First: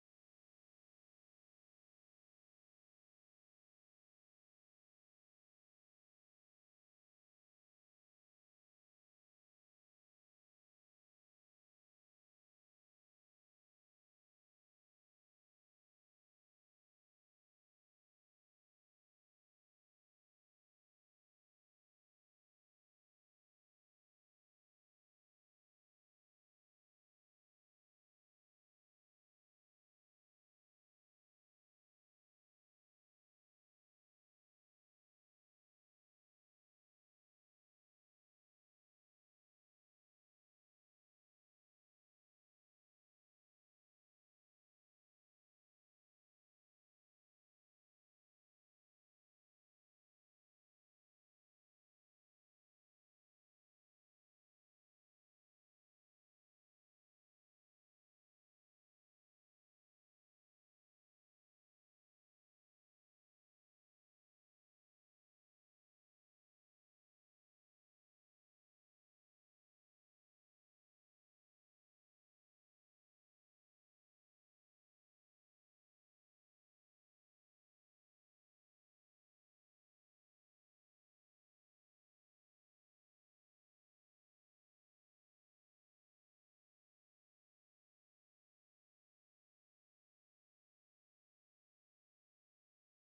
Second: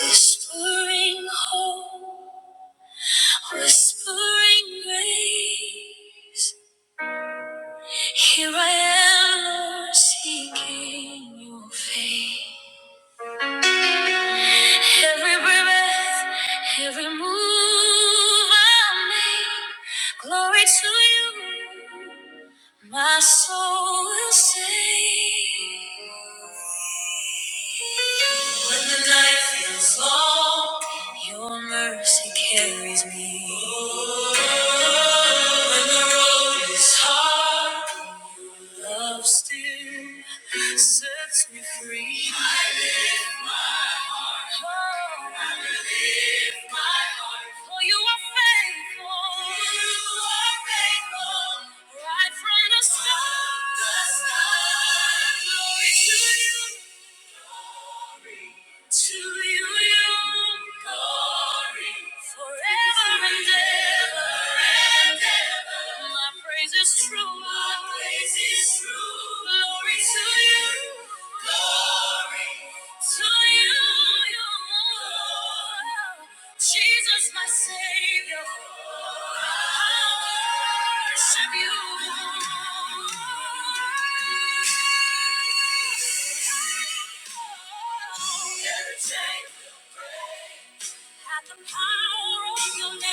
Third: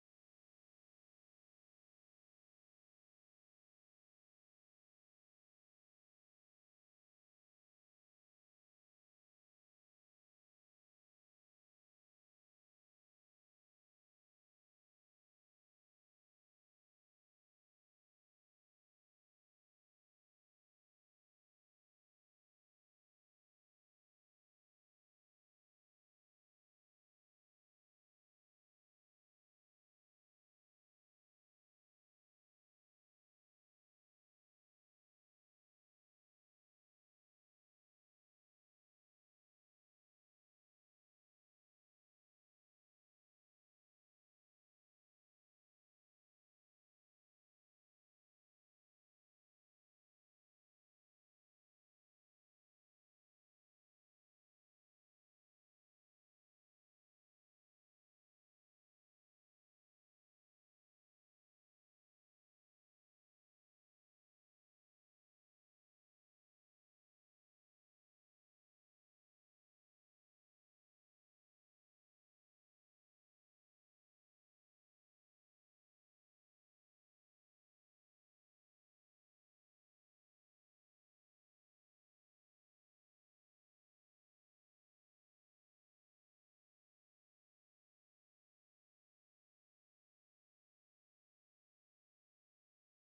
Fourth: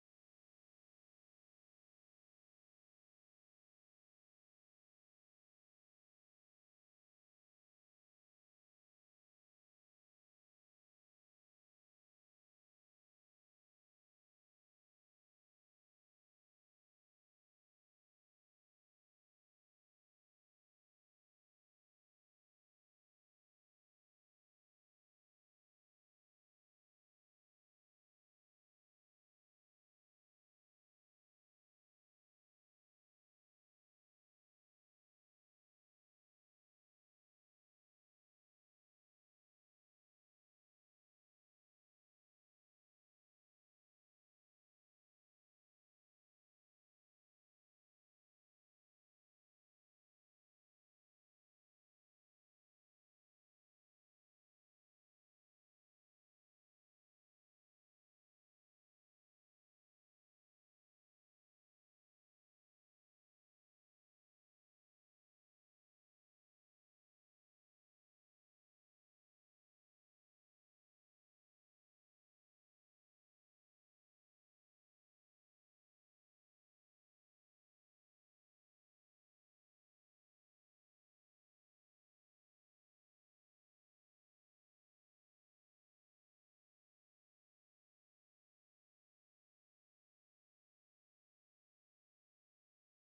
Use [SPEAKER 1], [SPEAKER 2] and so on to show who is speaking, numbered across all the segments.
[SPEAKER 1] Whispering hope, whispering grace. Here I am, Lord, seeking your face. Every breath, every move I make, glory to you. My soul will sing. When the night feels long, your mercy carries me. When the road is hard, your Love still sets me free. I lift my heart. Oh, I lift my heart. For you are faithful. You are faithful. Right from the start. From the start. Glory to you. To you, glory, forever and ever, and ever. My praise is true. My praise is true. Glory to you. Glory to you. Jesus, my Savior, I worship you. Never change. At the power of your name,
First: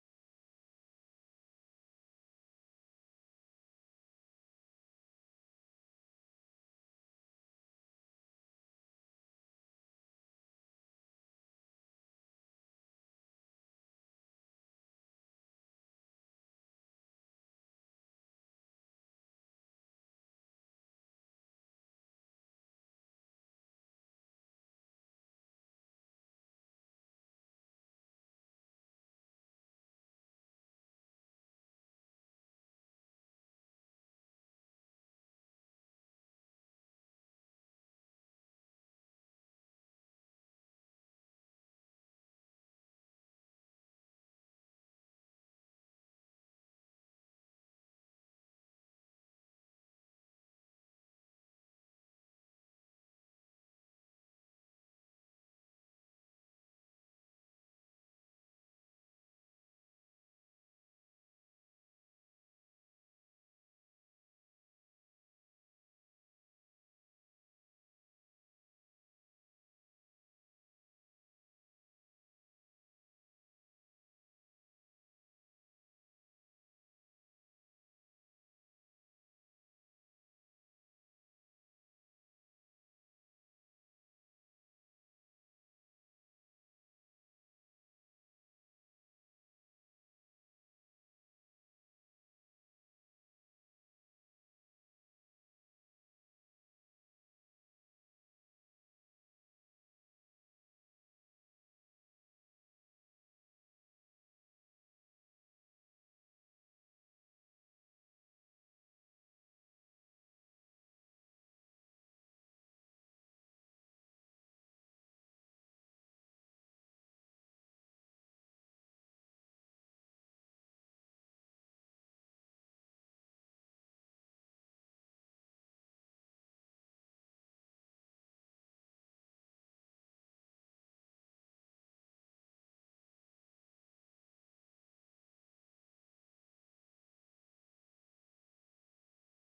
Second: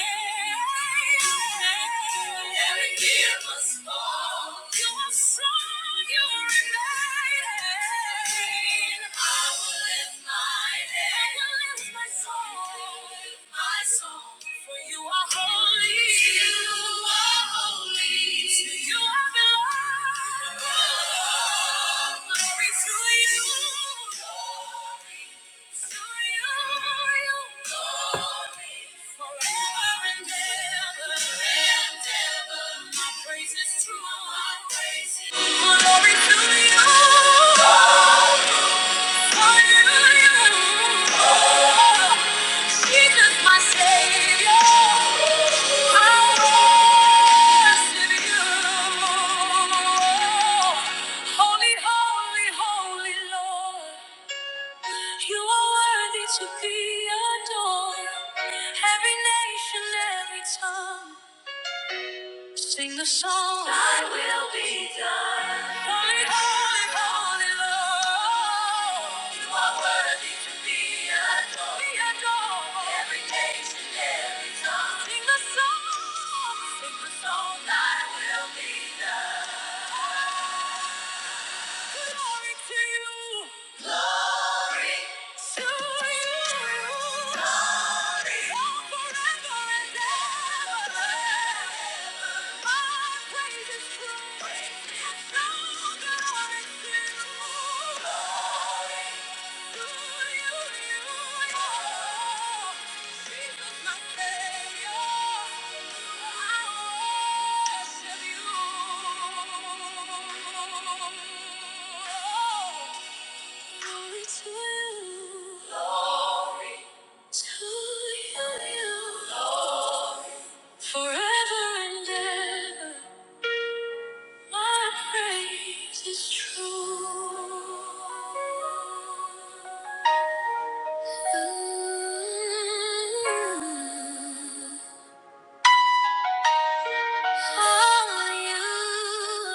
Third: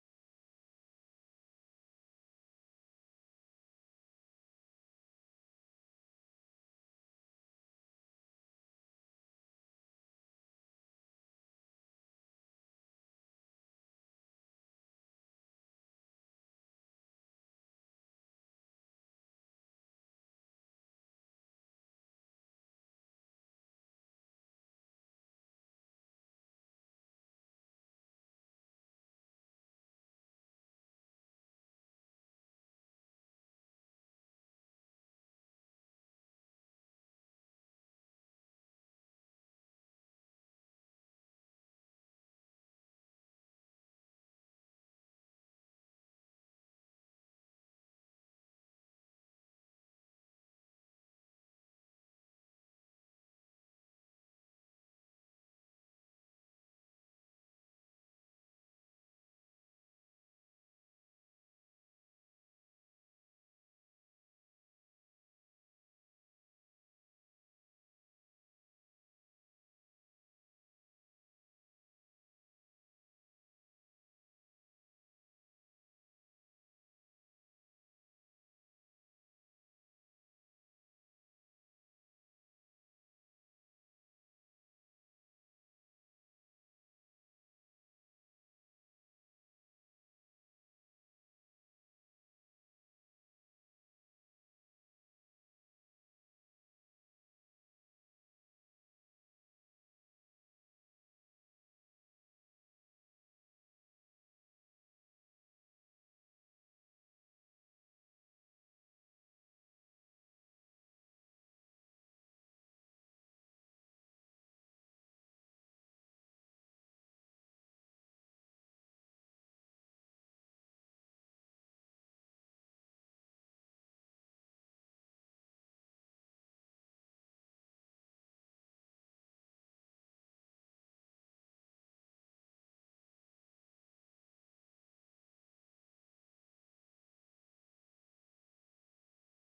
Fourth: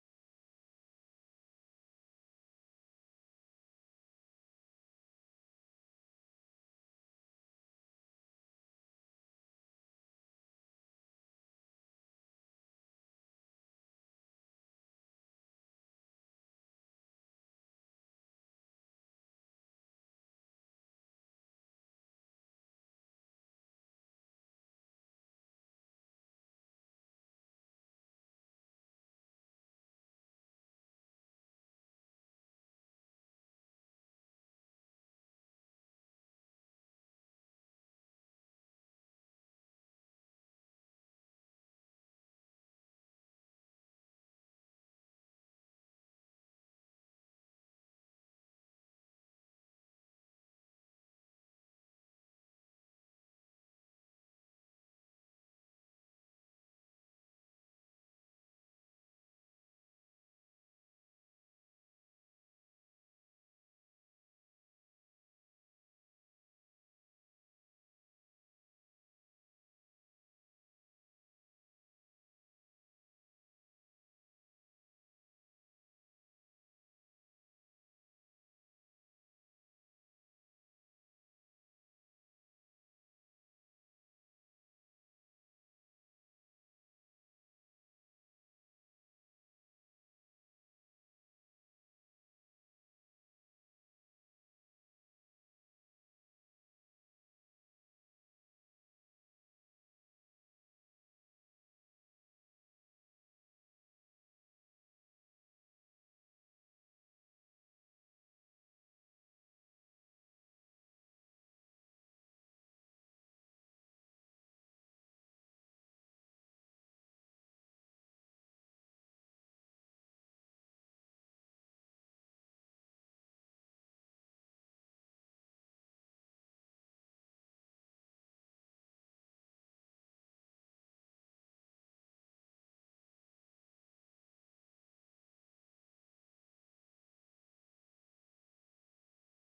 [SPEAKER 1] every tear must fall. You are strong, you remain. I will lift my head. I will lift my soul, my soul. For you are holy. You are holy. To you I belong. Glory to you. glory. Glory to you. Jesus, my Savior, I worship you. Holy, holy, holy Lord. You are worthy to be adored. Every nation, every tongue, sing the song. Thy will be done. Holy, holy, holy Lord. You are worthy to be adored. Be adored. Every nation, every tongue, sing the song. Sing the song. Thy will be done. Glory to you. Glory to you. Glory. Oh, forever and ever. My praise is true. Praise. Oh, glory to you. Glory. Glory to you. Glory to you. Glory. Forever and ever, my praise is true. To only you, Lord. Only you,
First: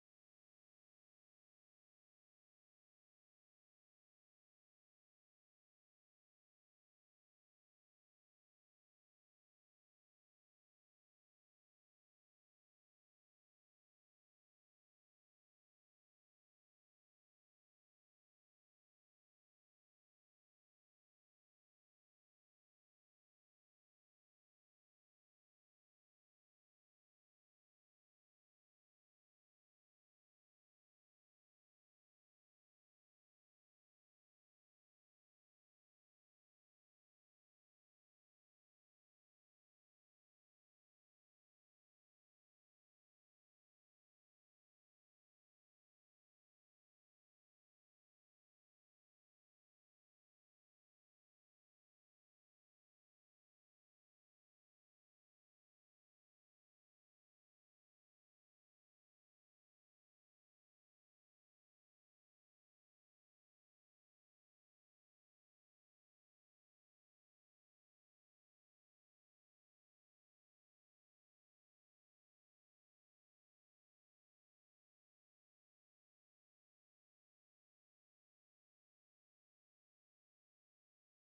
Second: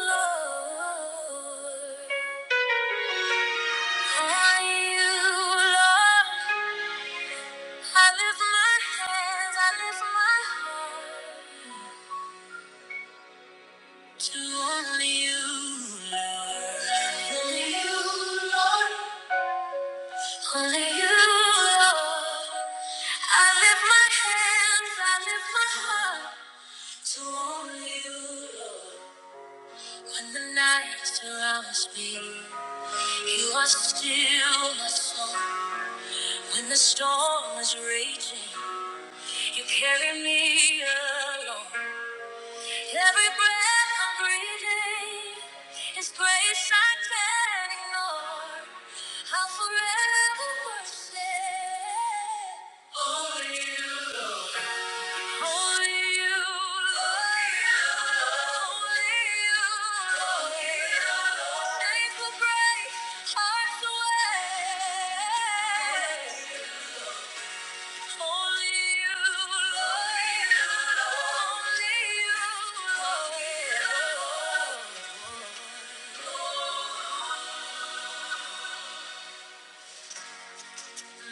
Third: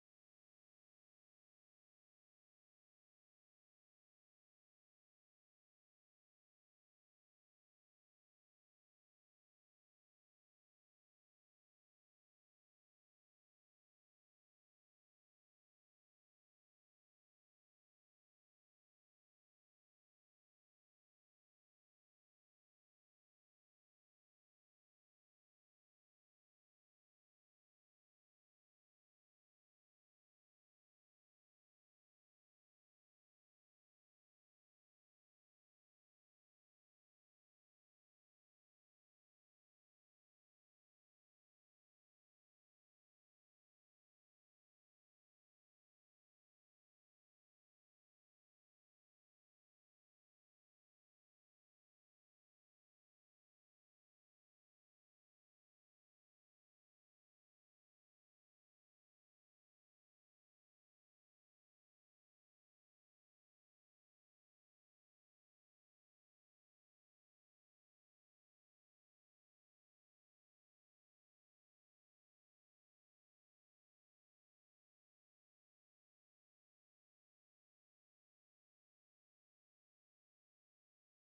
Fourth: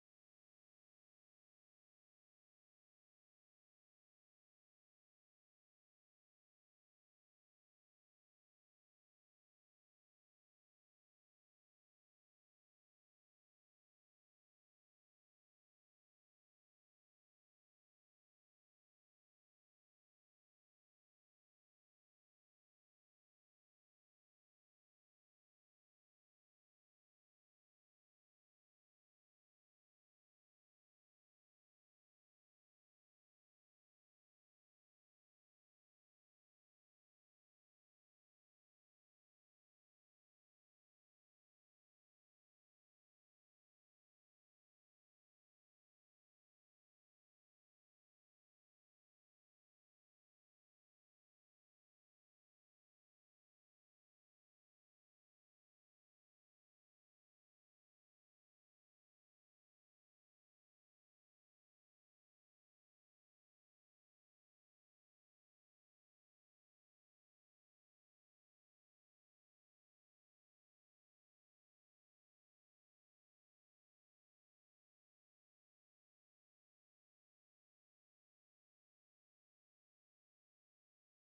[SPEAKER 1] Lord. Only you, Lord. I lift my hands, I lift my heart to only you, Lord. When the night surrounds me, you are still my soul. When the storm is raging, you carry me along. Every breath I'm breathing is grace I can't ignore. I'll forever worship. Only you. Thank you.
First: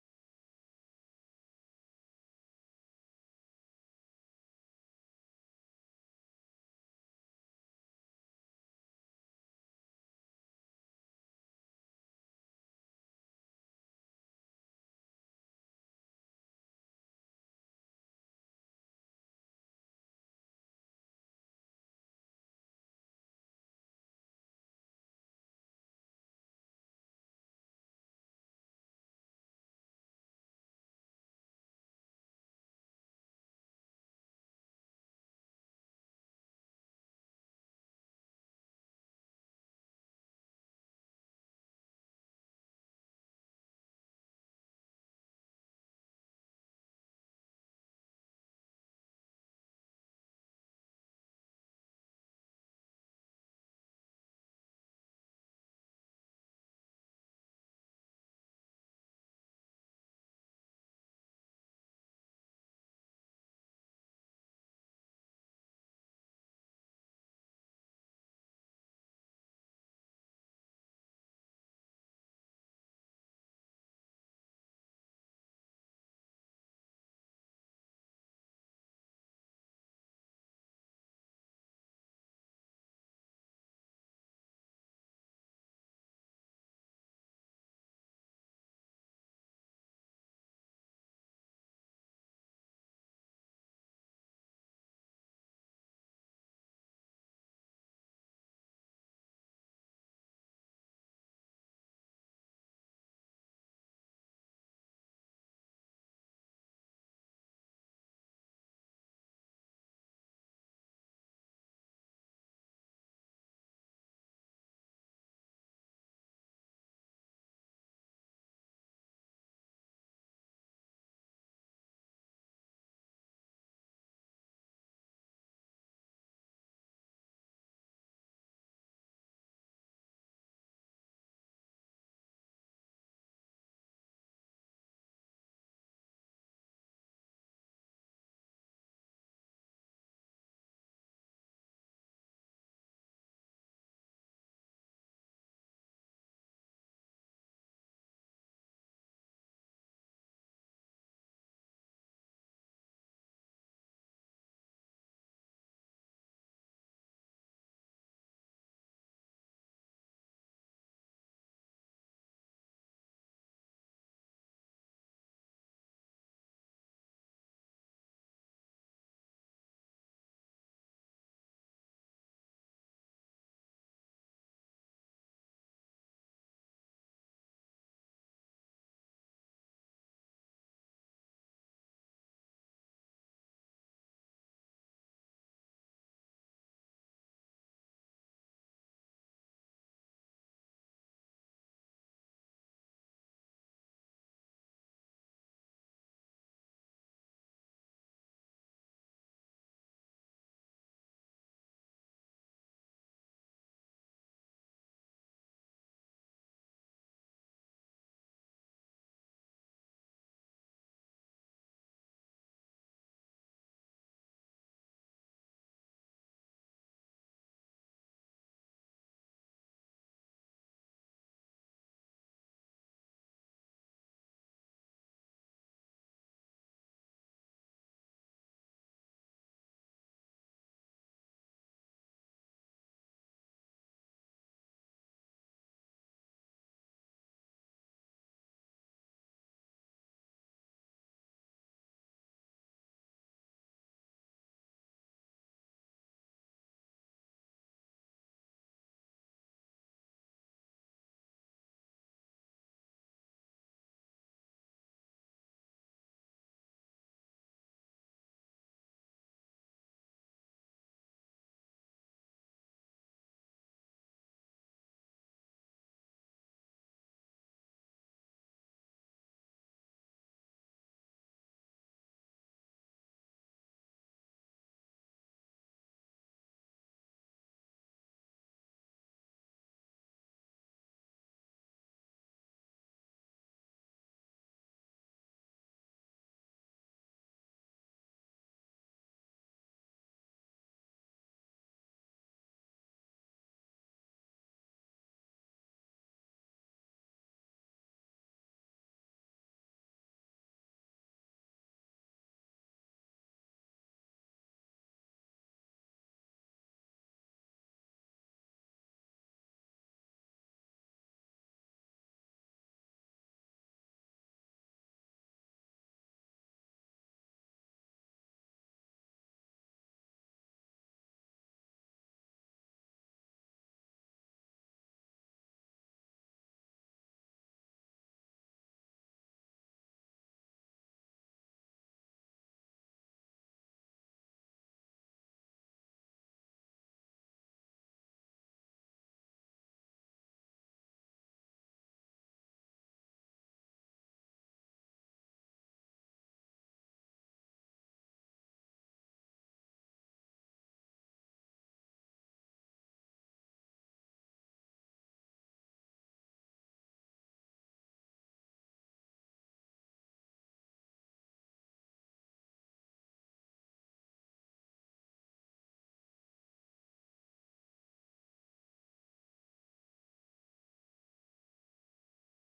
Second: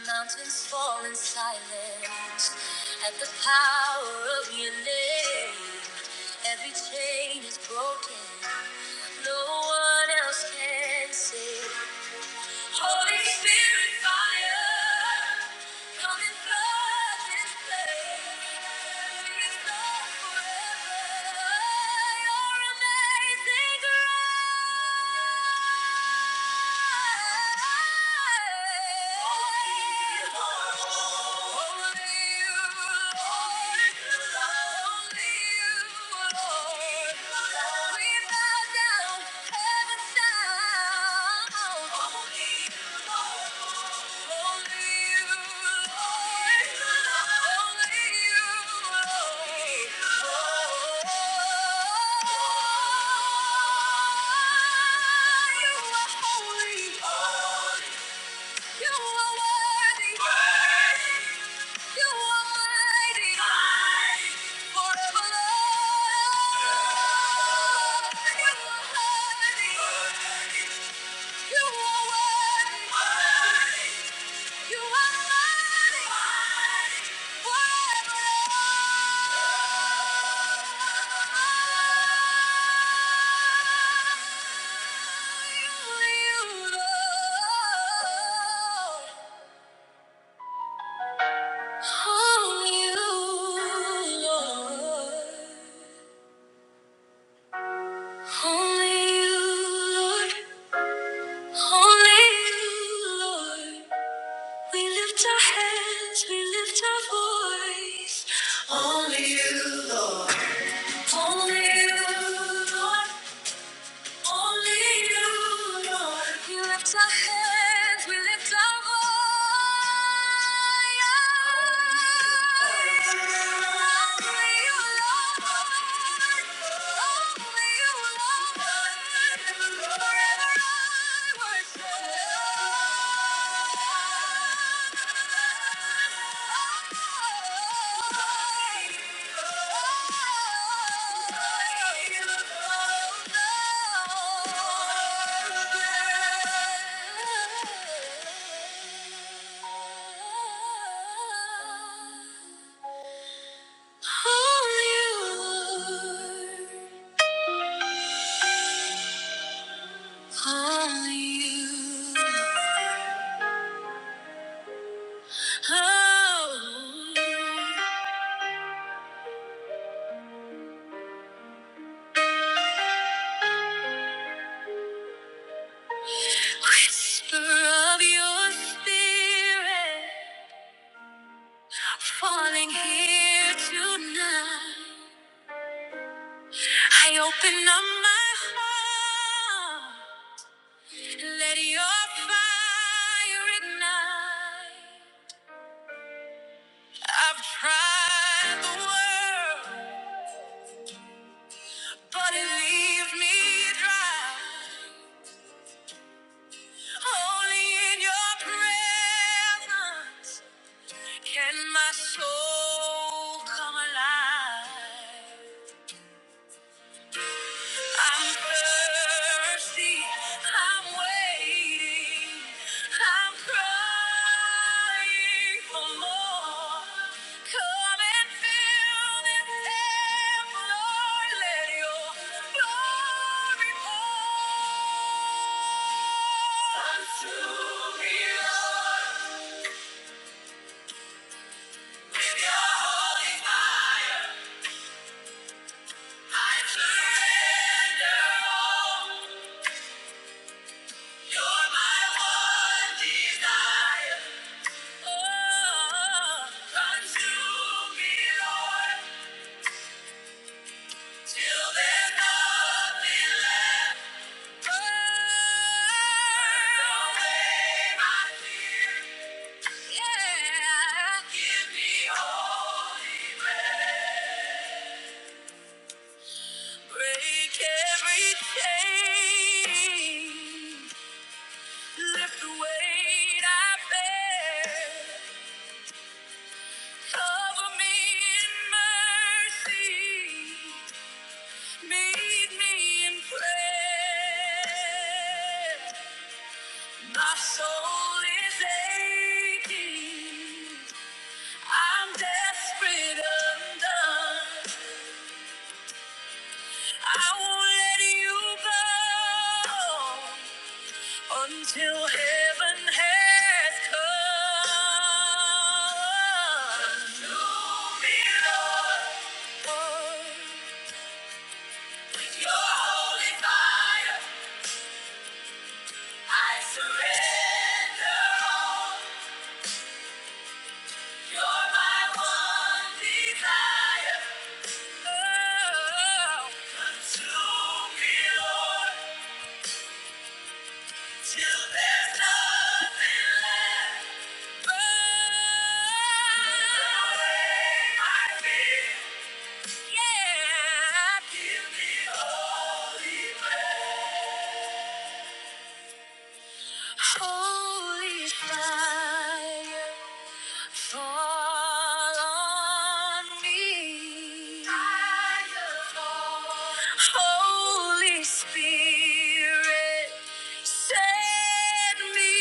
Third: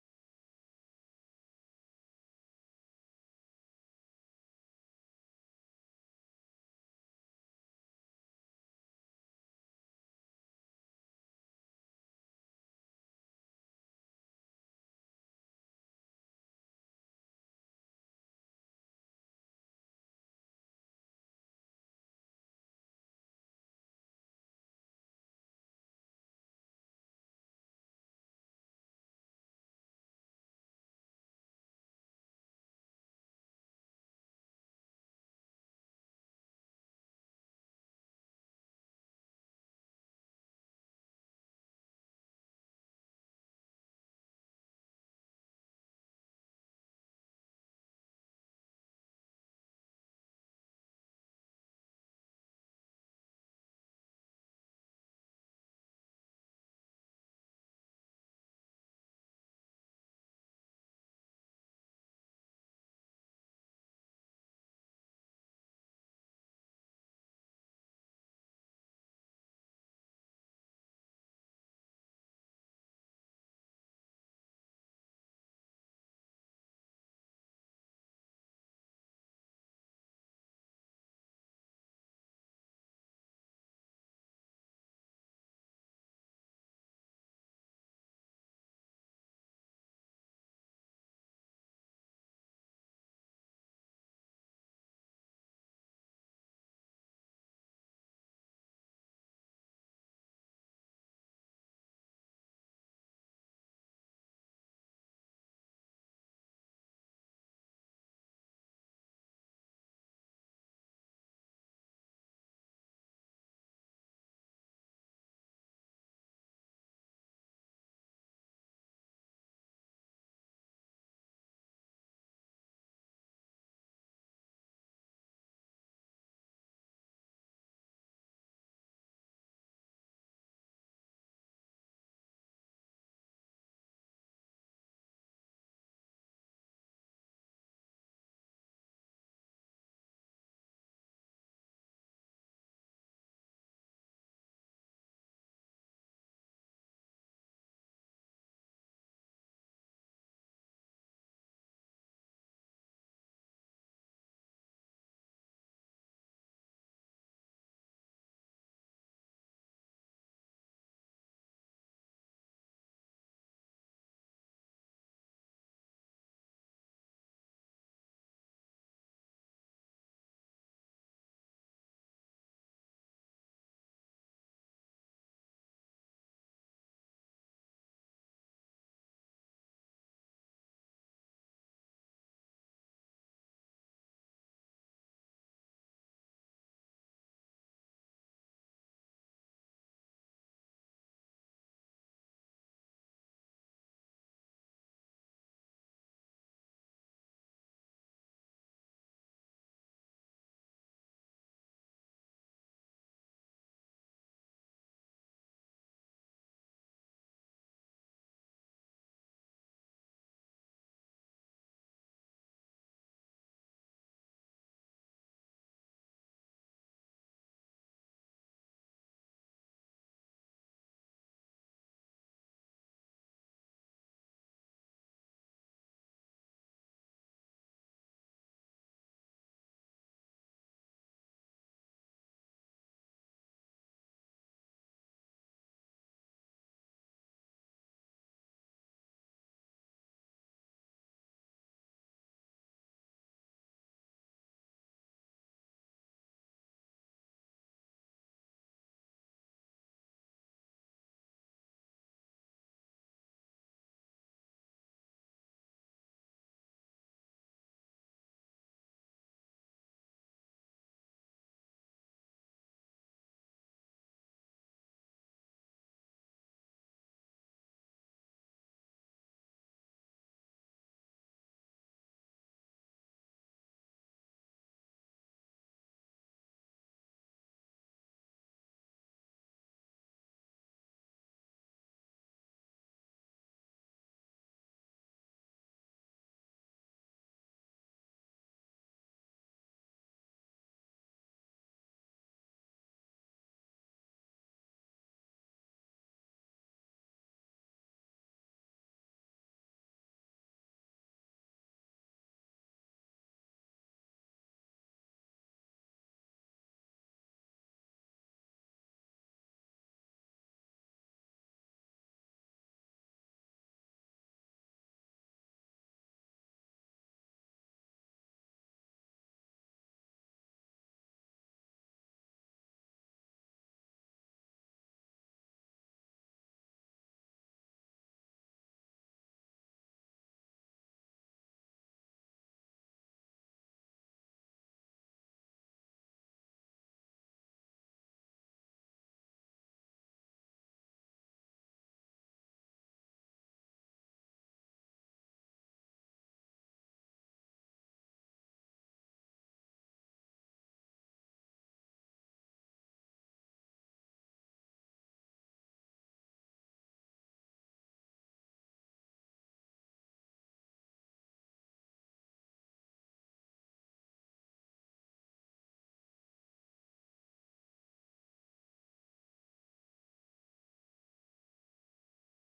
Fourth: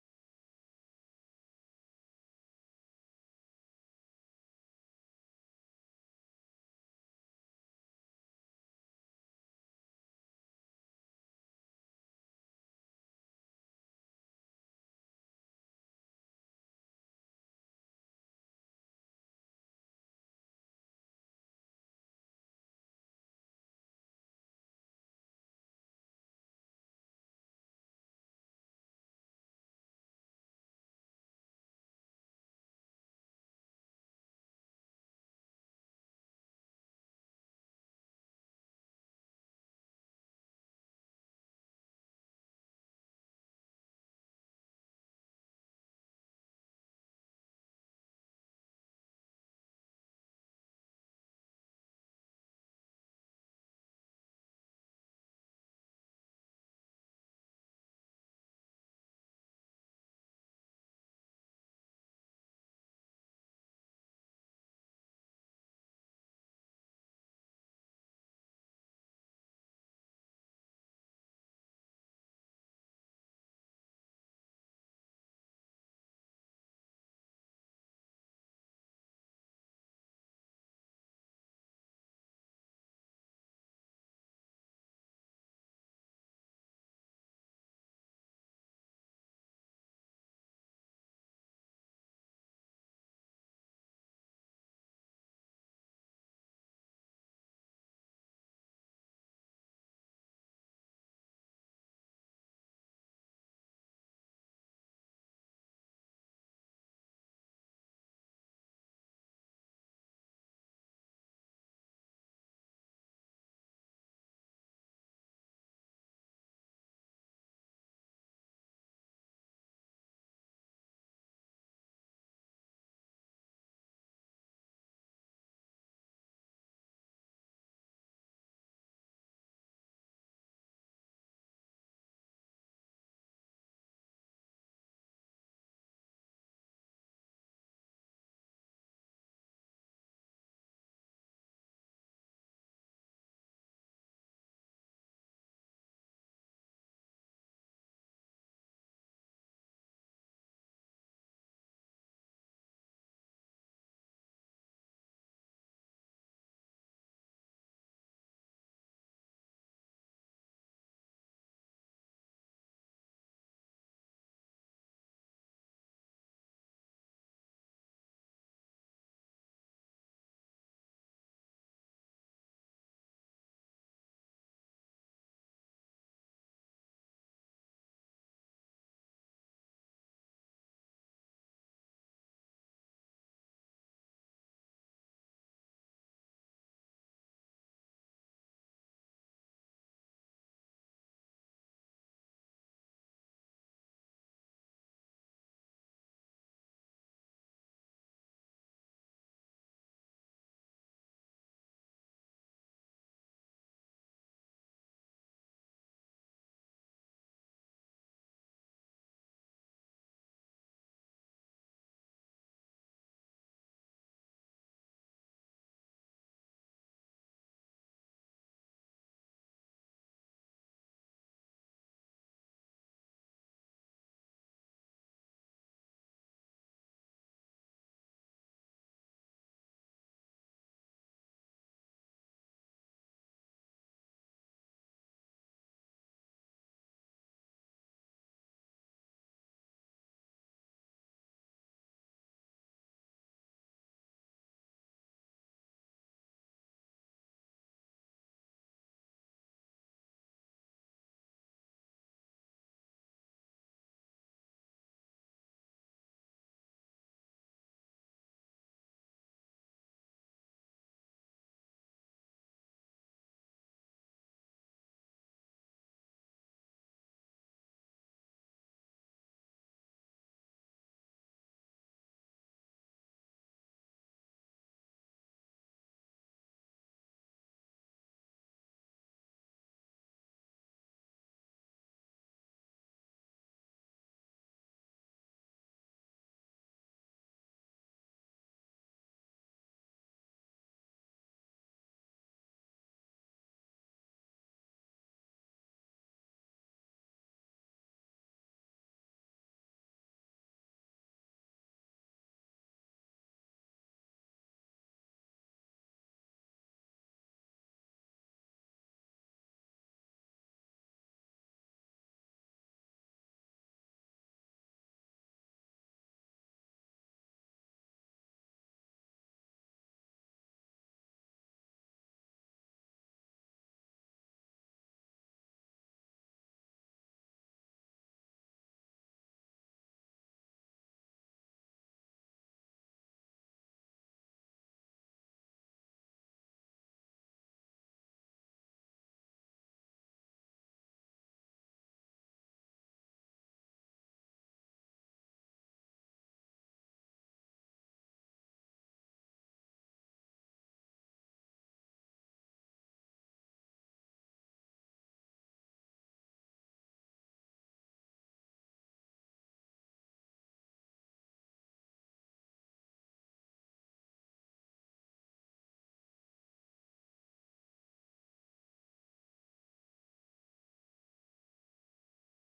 [SPEAKER 1] Mountains fall in silence at the power of your name. Every chain is broken. No one else can save. Holy Spirit, fire, come and flood this place. We will forever. Your amazing grace. You, are Holy. You are worthy. You are mighty. Mighty. Forever Lord. You are worthy. Worthy. You are worthy. You are mighty. Mighty. Forever Lord. Only you, Lord. Only you, Lord. Only you, Lord. Only you, Lord. We lift our hands, we lift our voice. Only you, Lord. Only you, Lord. Only you, Lord. We lift our hands, we lift our voice. Only you, Lord. Only you, Lord. Forever I worship. Only you. oh. Whisper of your spirit falling here tonight. I open up my heart, let your fire ignite. I've tried the world, but it leaves me dry. Only in your presence can my soul come alive. I'm thirsty. I'm waiting. I'm crying for more. Come and fill this cup, Lord. Let Your glory pour. Consume me, Lord, with Your holy fire. I surrender all. You're my one desire. Oh, consume me, Lord, till there's nothing left. Burn away my fear. Yeah. Give me holy Break every chain. Lift the weight I bear. Cover me in mercy. Meet me in prayer. My soul is aching. I'm desperate undone. I won't let you go until heaven has come. Consume me, Lord. Your holy fire, I surrender all. You're my one desire. Oh, consume me, Lord, till there's nothing left. Burn away my fear. Yeah. Give me holy fire. Holy fire, fall on me. Fire, fall. Holy Spirit, set me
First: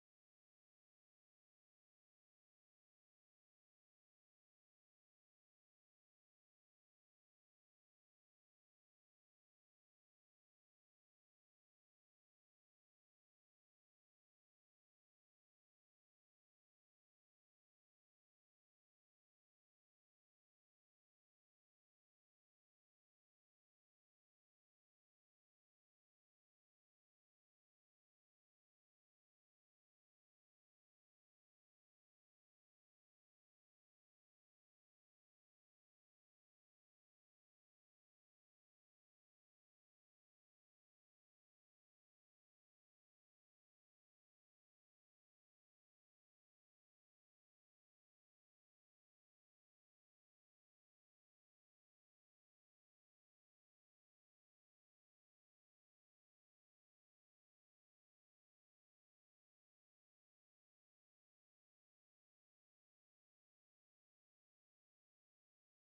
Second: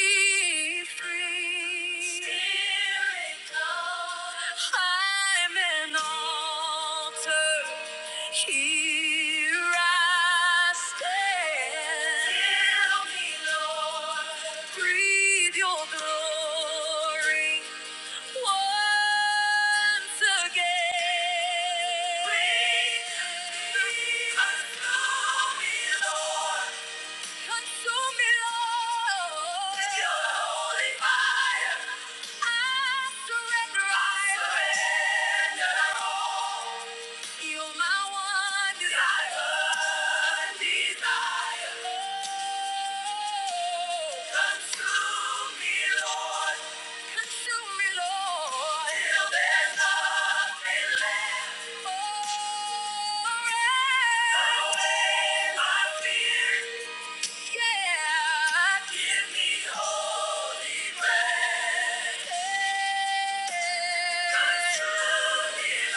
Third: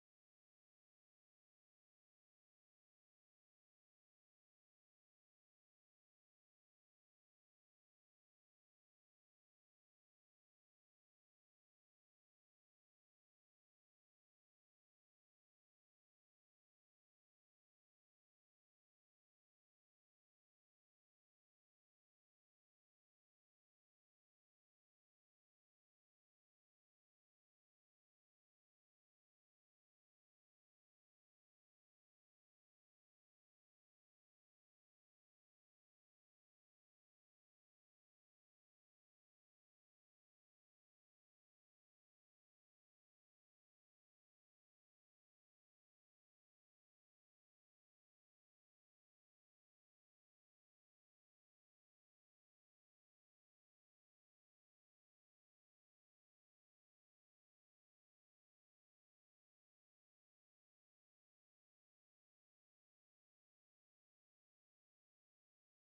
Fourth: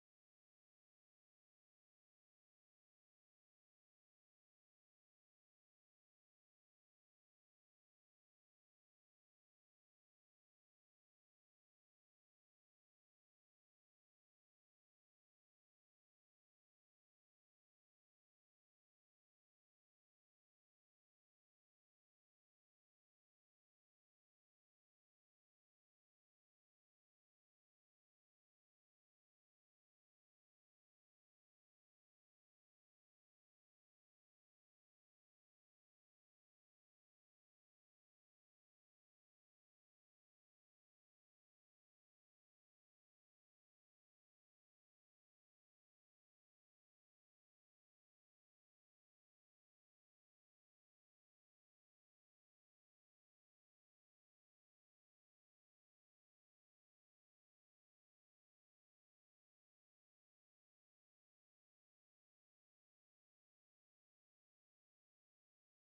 [SPEAKER 1] free. Spirit, come. I'm an altar. Here I stand. Fire! I surrender all. You're my one desire. Desire. Oh, consume me, Lord. Consume me, Lord. Till there's nothing left. Oh, burn away my fears. Yeah. Give me holy grace. Consume me,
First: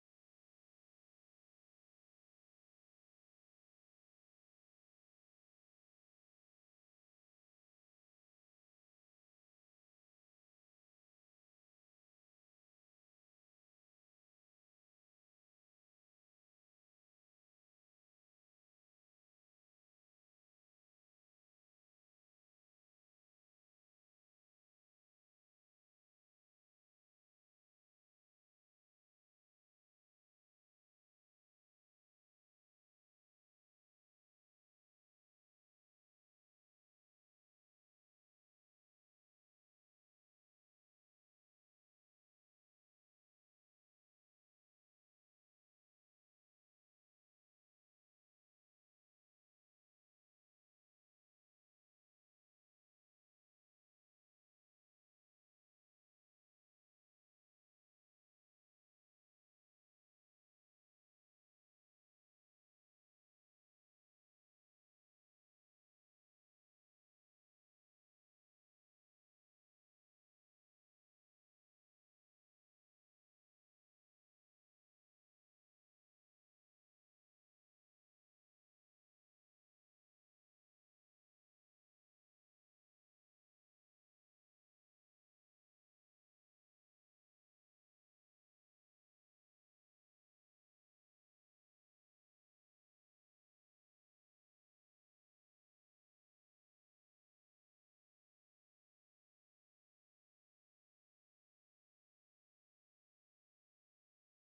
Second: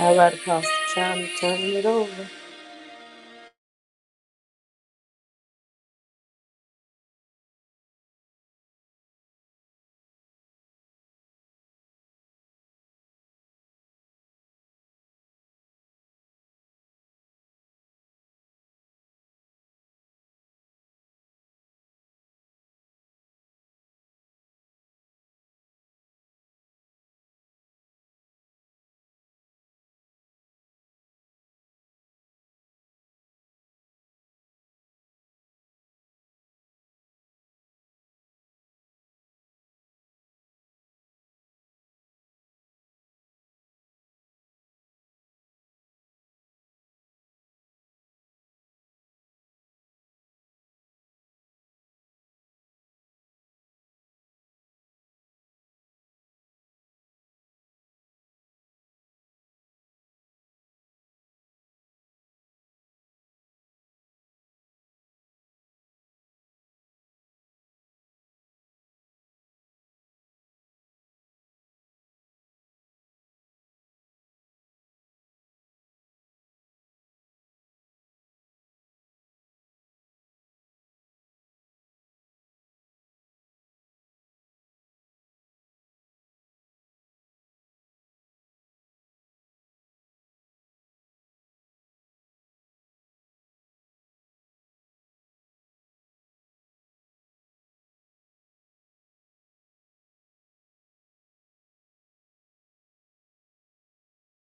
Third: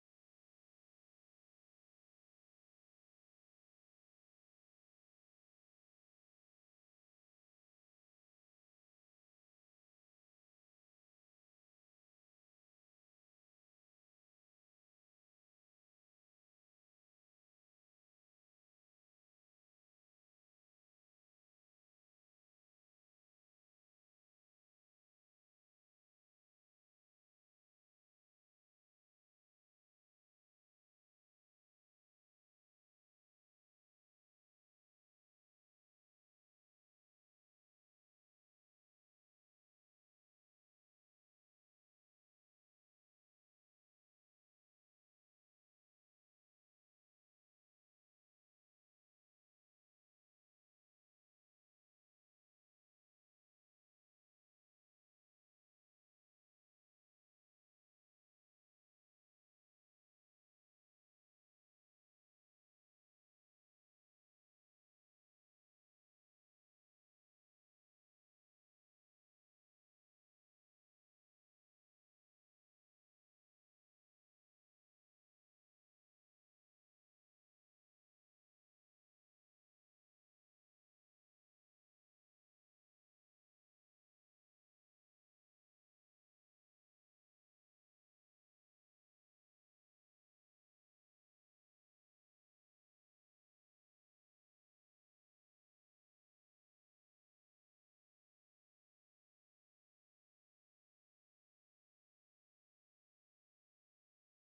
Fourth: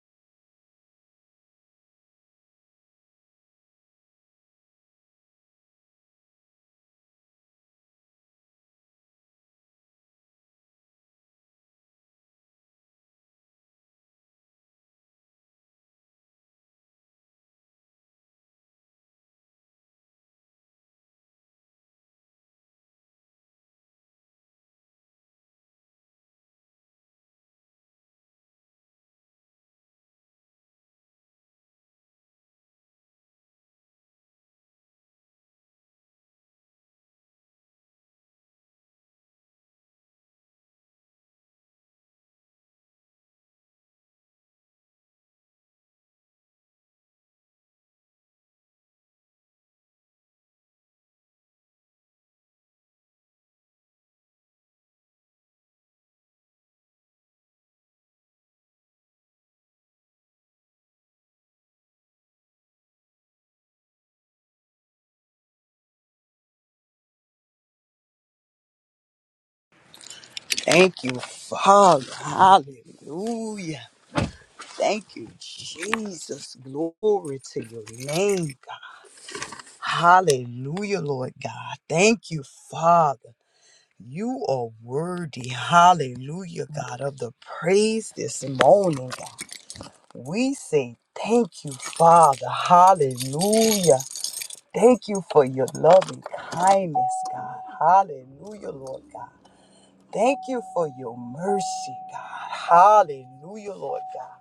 [SPEAKER 1] all right, Apostle time to turn it over.
[SPEAKER 2] Thank you, Father. Hallelujah. Thank you, Jesus. Glory to your name, God. Hallelujah, Lord God. Thank you, Father. You are worthy, hallelujah, God, of the praise this morning, God. We say thank you, Father. Hallelujah. Thank you for your loving kindness, God. Hallelujah, Lord God. Thank you for your mercy, God. Hallelujah, Lord God.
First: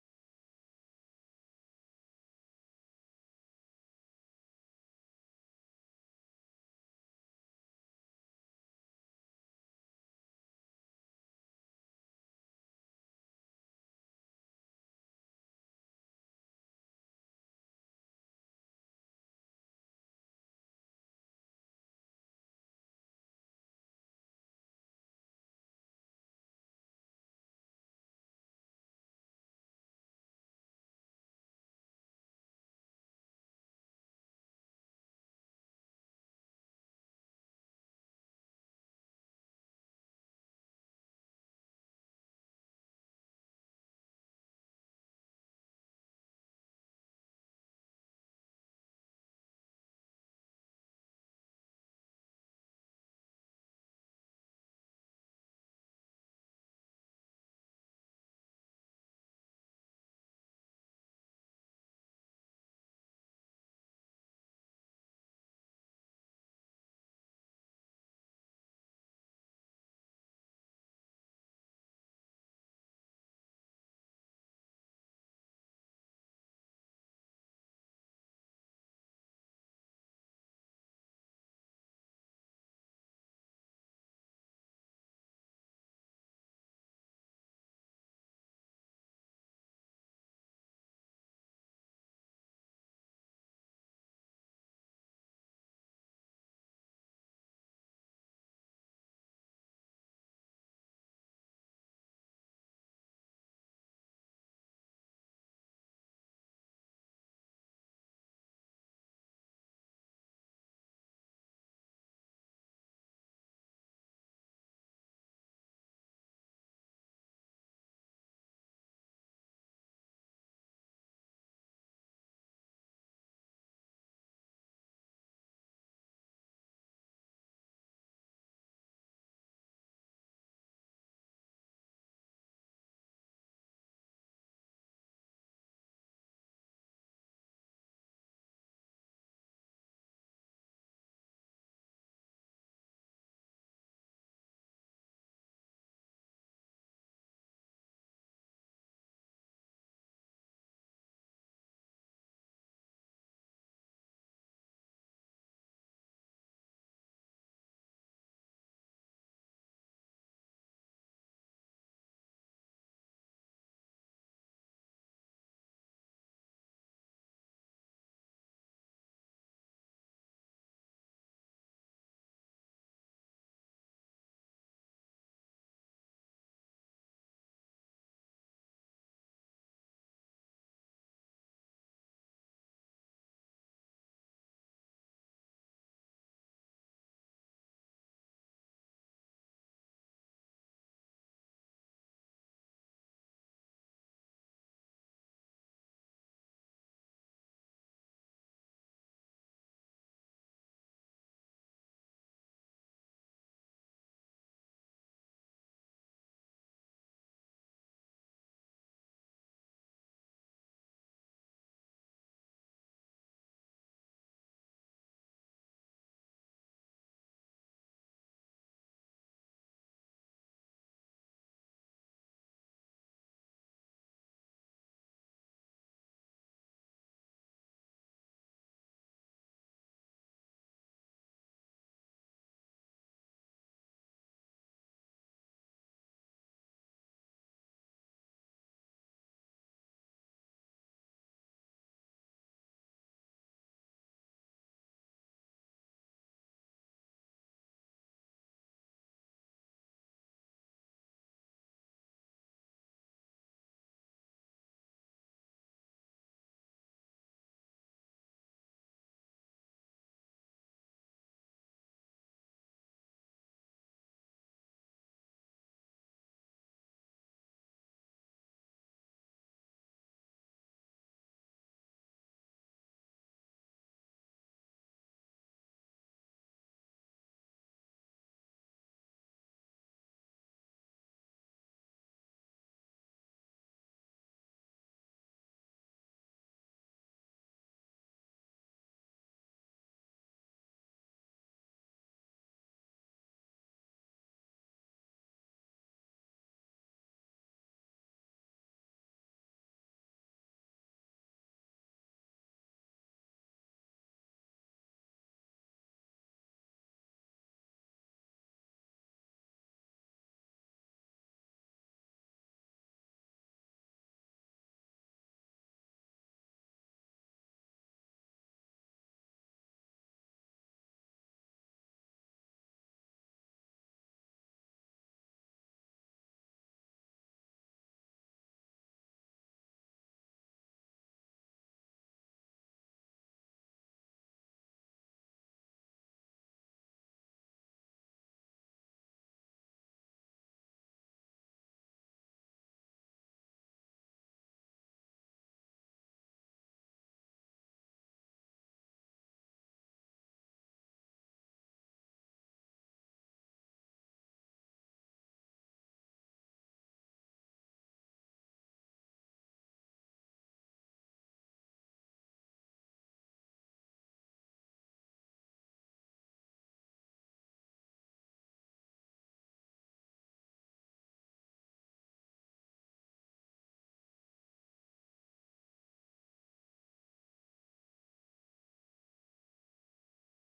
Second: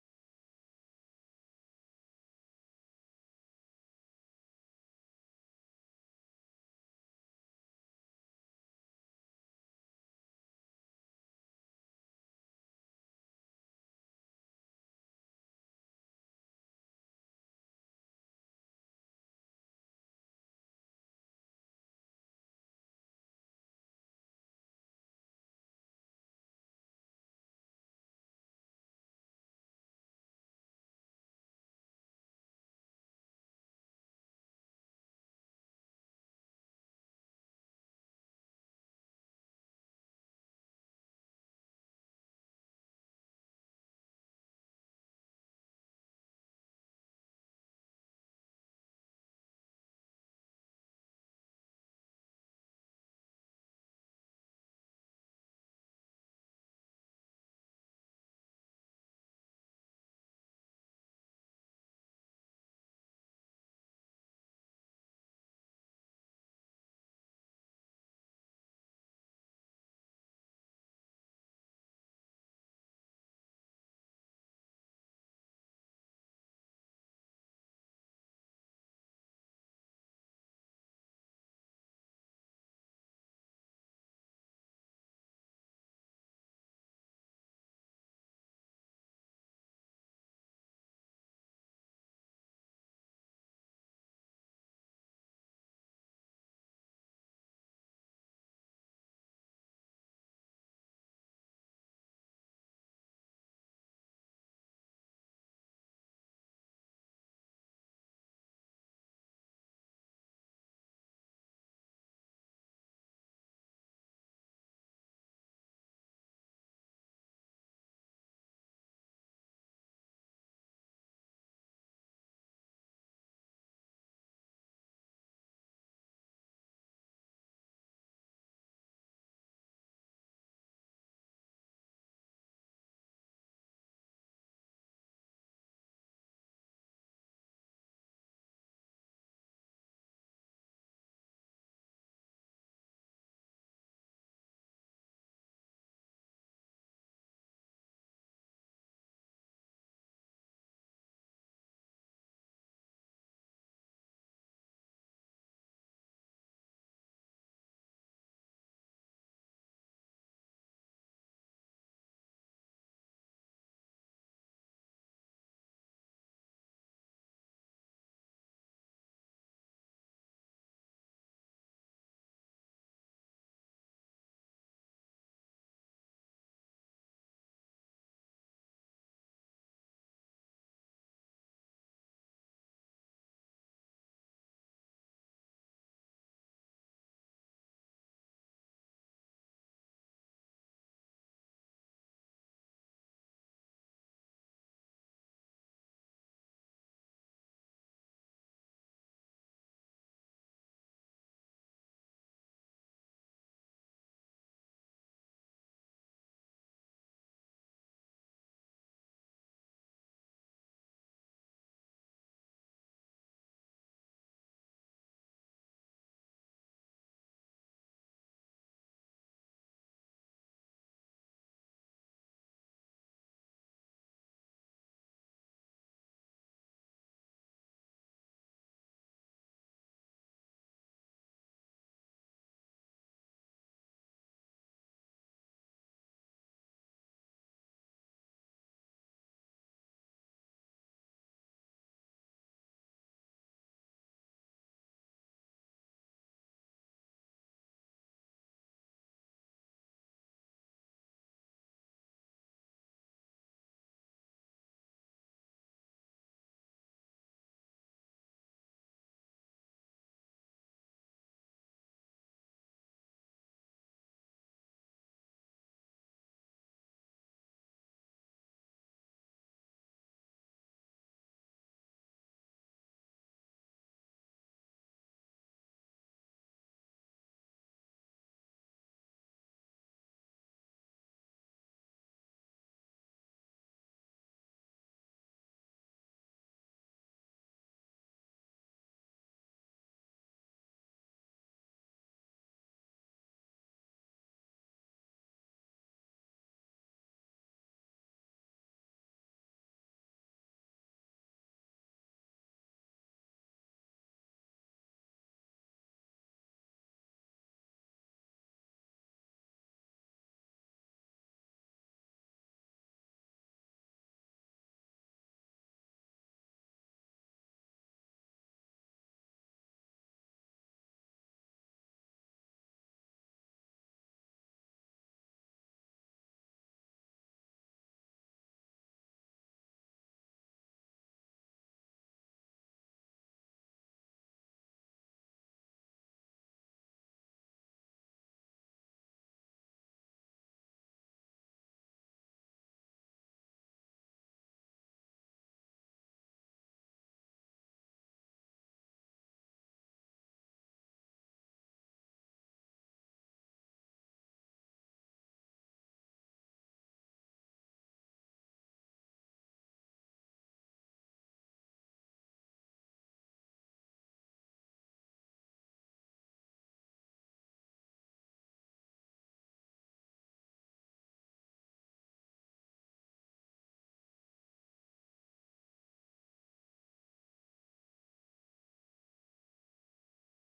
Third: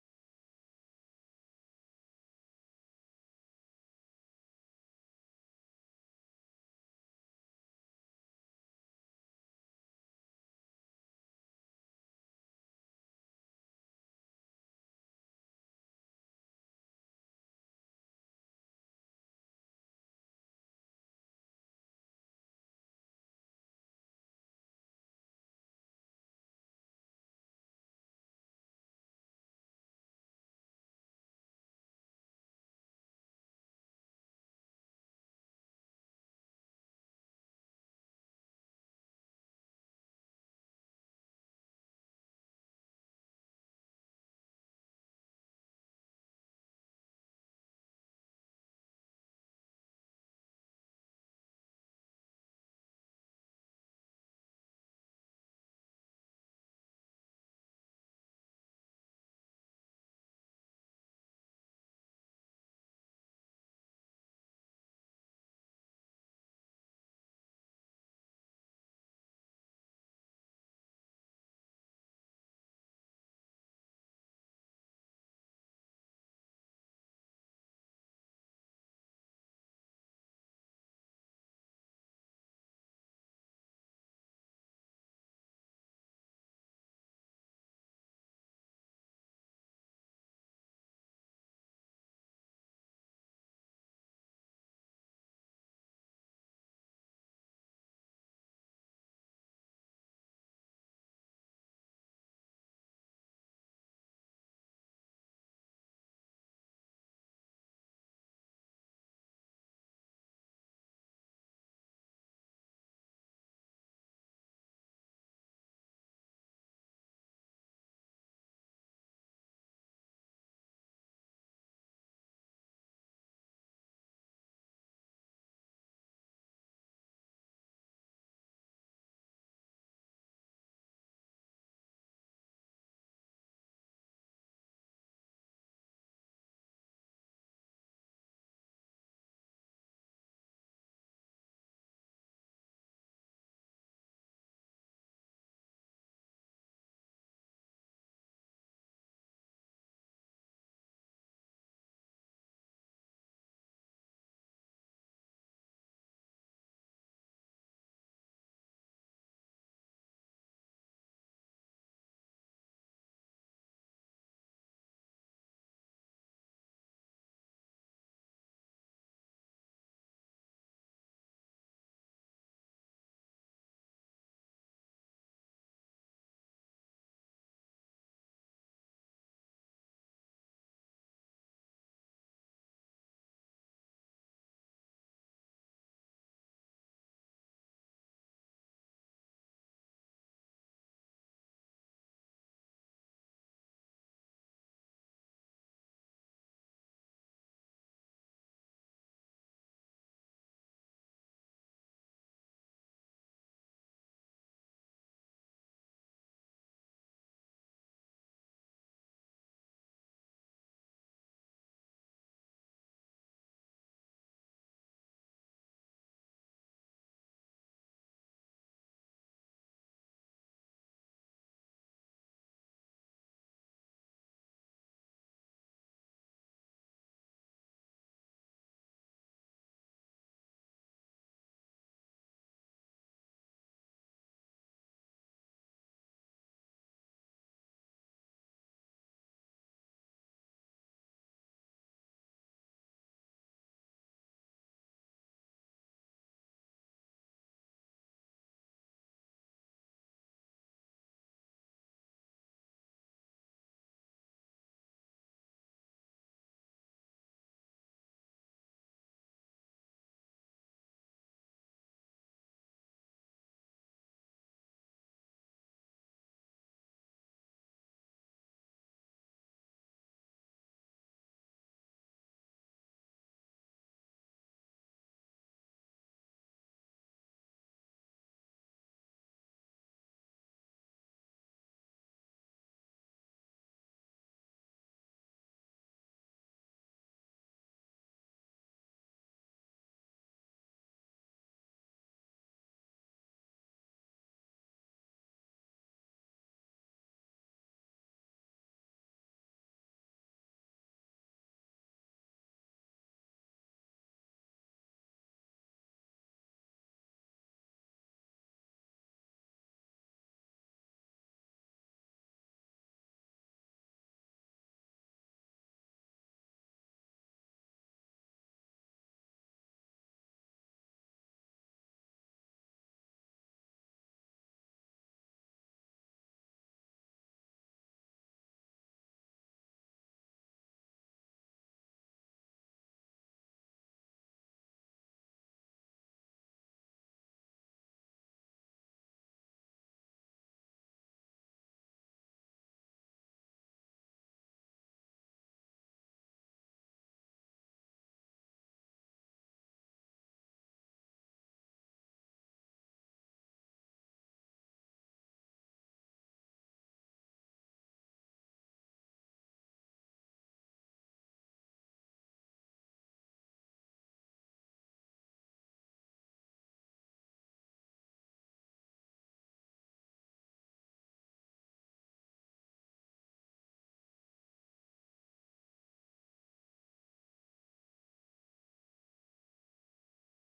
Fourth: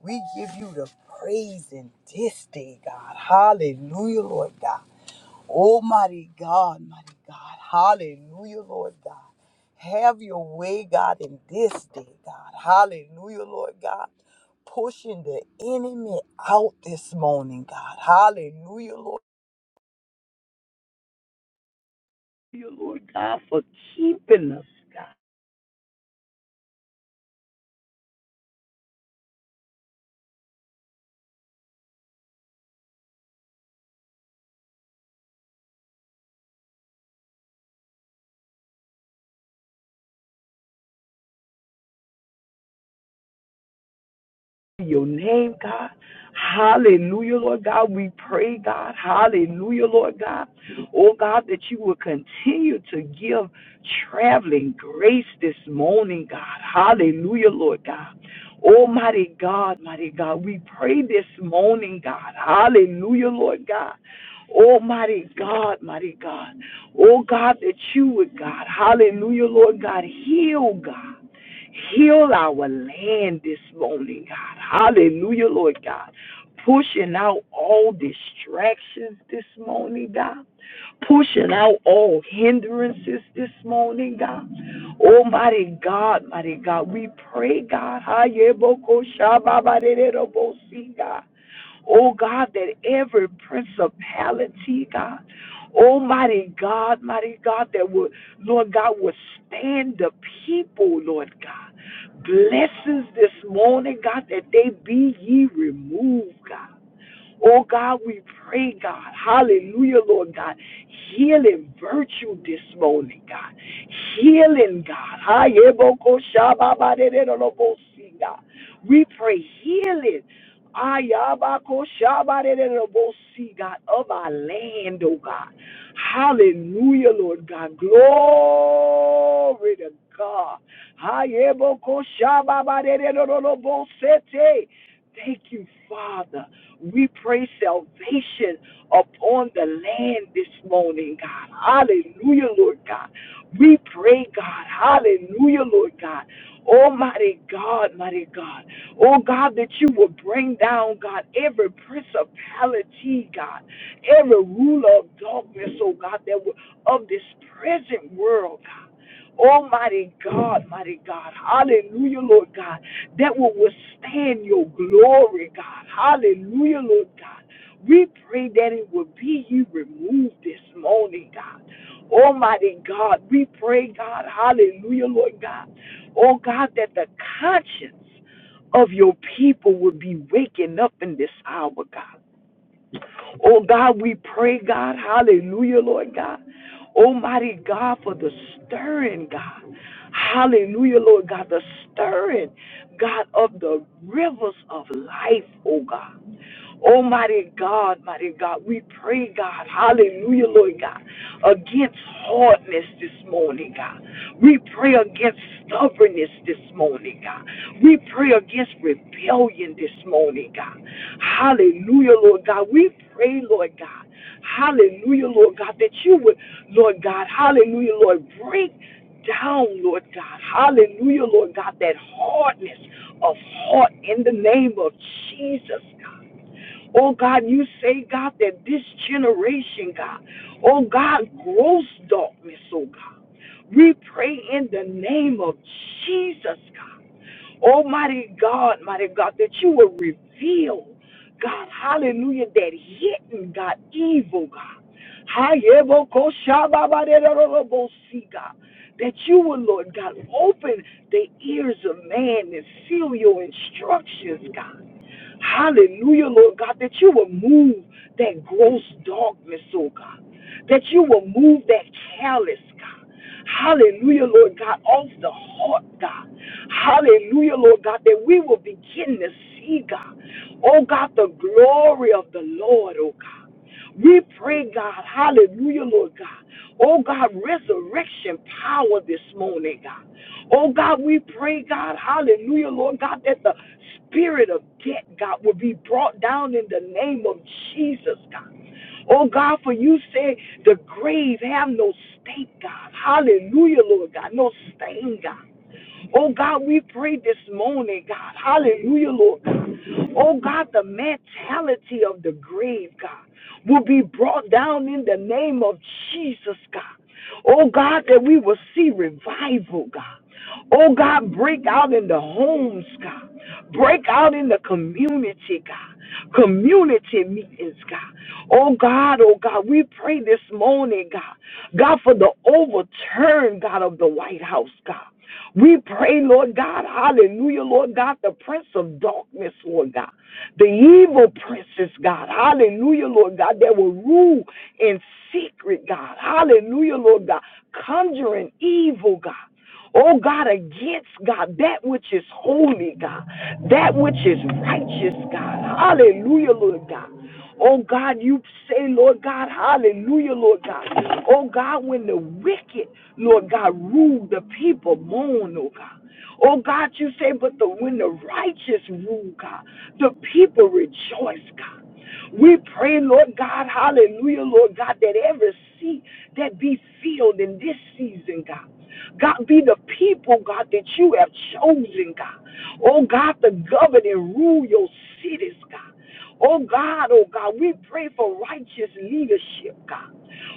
[SPEAKER 2] We give you the praise in this day, God. Hallelujah, Lord God. Almighty God, mighty God. Hallelujah, Lord God. Have your way, God, in this day, God. Hallelujah, Lord God. Pushing the enemy out this morning, God. Hallelujah, Lord. Hallelujah, Lord God, for keeping us, God. your name, God. Hallelujah, Lord God. We pray, God. Hallelujah, Lord God. Oh, God, that you will continue to give traveling grace this morning, God. Hallelujah, Lord God. Almighty God, mighty God, we pray this morning, God. Hallelujah, Lord God. Almighty God, mighty God. Oh, God, that you would, God. Hallelujah, Lord God. Heal, God. Heal our land this morning, God. Hallelujah, Lord God. Pushing out all distractions this morning, God. Pushing out all hindrances this morning, God. Almighty God, mighty God, we pray, God. God. Oh God, that every principality, God, Almighty God, mighty God, that would, Lord God, would stand the people, Lord God. Blessings this morning, God, that they be ye removed, God. Oh God, we pray, God. Hallelujah, Lord God. Healing virtue this morning, God. Healing, God. We pray healing. Ayabakoshabadererolobosi, God of our land, oh God. Hallelujah, Lord God. Glory to God. Ayebokoshababadererolobosete. Thank you, Father. We pray salvation upon the land this morning, God. Hallelujah, Lord God. We pray, God. Hallelujah, Lord God. Almighty God, mighty God. Oh God, that you will bring down, God, every principality, God, every ruler of darkness, oh God, that will, of this present world, God. Almighty God, mighty God, hallelujah, Lord God, that will withstand your glory, God, hallelujah, Lord God. We pray that it will be you removed this morning, God. Almighty God, we pray, God, hallelujah, Lord God. Oh God, that the conscience of your people will be waking up in this hour, God. Oh God, we pray, God, hallelujah, Lord God. Almighty God, for the stirring, God. Hallelujah, Lord God, the stirring, God, of the rivers of life, oh God. Oh mighty God, mighty God, we pray, God, hallelujah, Lord God, against hardness this morning, God. We pray against stubbornness this morning, God. We pray against rebellion this morning, God. Hallelujah, Lord God. We pray, Lord God, hallelujah, Lord God, that you would, Lord God, hallelujah, Lord, break down, Lord God. Hallelujah, Lord God, that hardness of heart in the name of Jesus, God. Oh God, you say, God, that this generation, God, oh God, gross darkness, oh God. We pray in the name of Jesus, God. Almighty God, mighty God, that you will reveal, God, hallelujah, that hidden, God, evil, God. Hayebokoshababaderorobosi, God. That you will, Lord God, open the ears of man and seal your instructions, God. Hallelujah, Lord God, that you will move that gross darkness, oh God. That you will move that callous, God. Hallelujah, Lord God, off the heart, God. Hallelujah, Lord God, that we will begin to see, God. Oh God, the glory of the Lord, oh God. We pray, God, hallelujah, Lord God. Oh God, resurrection power this morning, God. Oh God, we pray, God, hallelujah, Lord God, that the spirit of death, God, will be brought down in the name of Jesus, God. Oh God, for you said the grave have no stake, God. Hallelujah, Lord God, no stain, God. Oh God, we pray this morning, God. Hallelujah, Lord God. Oh God, the mentality of the grave, God, will be brought down in the name of Jesus, God. Oh God, that we will see revival, God. Oh God, break out in the homes, God. Break out in the community, God. Community meetings, God. Oh God, oh God, we pray this morning, God. God, for the overturn, God, of the White House, God. We pray, Lord God, hallelujah, Lord God, the prince of darkness, Lord God, the evil princess, God, hallelujah, Lord God, that will rule in secret, God, hallelujah, Lord God, conjuring evil, God. Oh God, against God, that which is holy, God, that which is righteous, God, hallelujah, Lord God. Oh God, you say, Lord God, hallelujah, Lord God. Oh God, when the wicked, Lord God, rule, the people mourn, oh God. Oh God, you say, but the when the righteous rule, God, the people rejoice, God. We pray, Lord God, hallelujah, Lord God, that every seat that be filled in this season, God. God, be the people, God, that you have chosen, God. Oh, God, to govern and rule your cities, God. Oh God, oh God, we pray for righteous leadership, God.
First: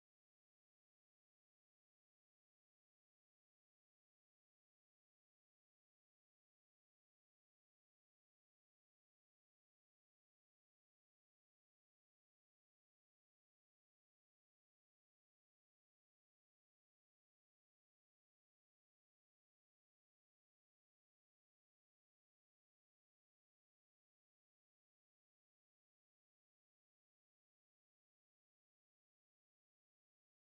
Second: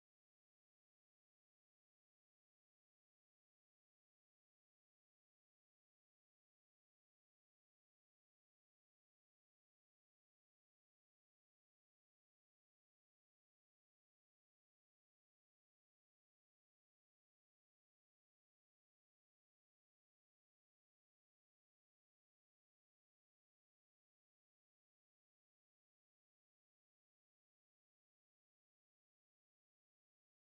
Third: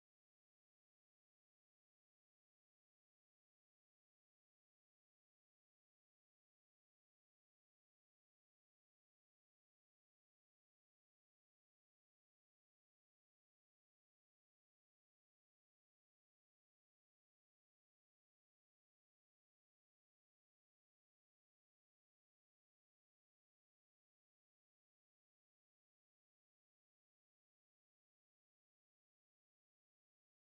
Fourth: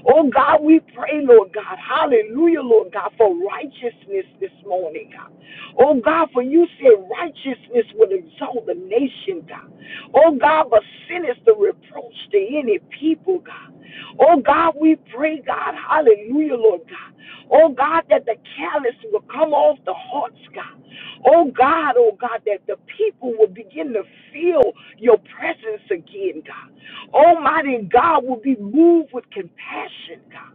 [SPEAKER 2] Oh God, we pray, Lord God, hallelujah, Lord God, for righteousness this morning, God. Oh God, for you said righteousness would exalt the nation, God. Oh God, but sin is the reproach to any people, God. Oh God, we pray, God, hallelujah, Lord God. Oh God, God, that the callous will come off the hearts, God. Oh God, oh God, that the people will begin to feel your presence again, God. Almighty God will be moved with compassion, God.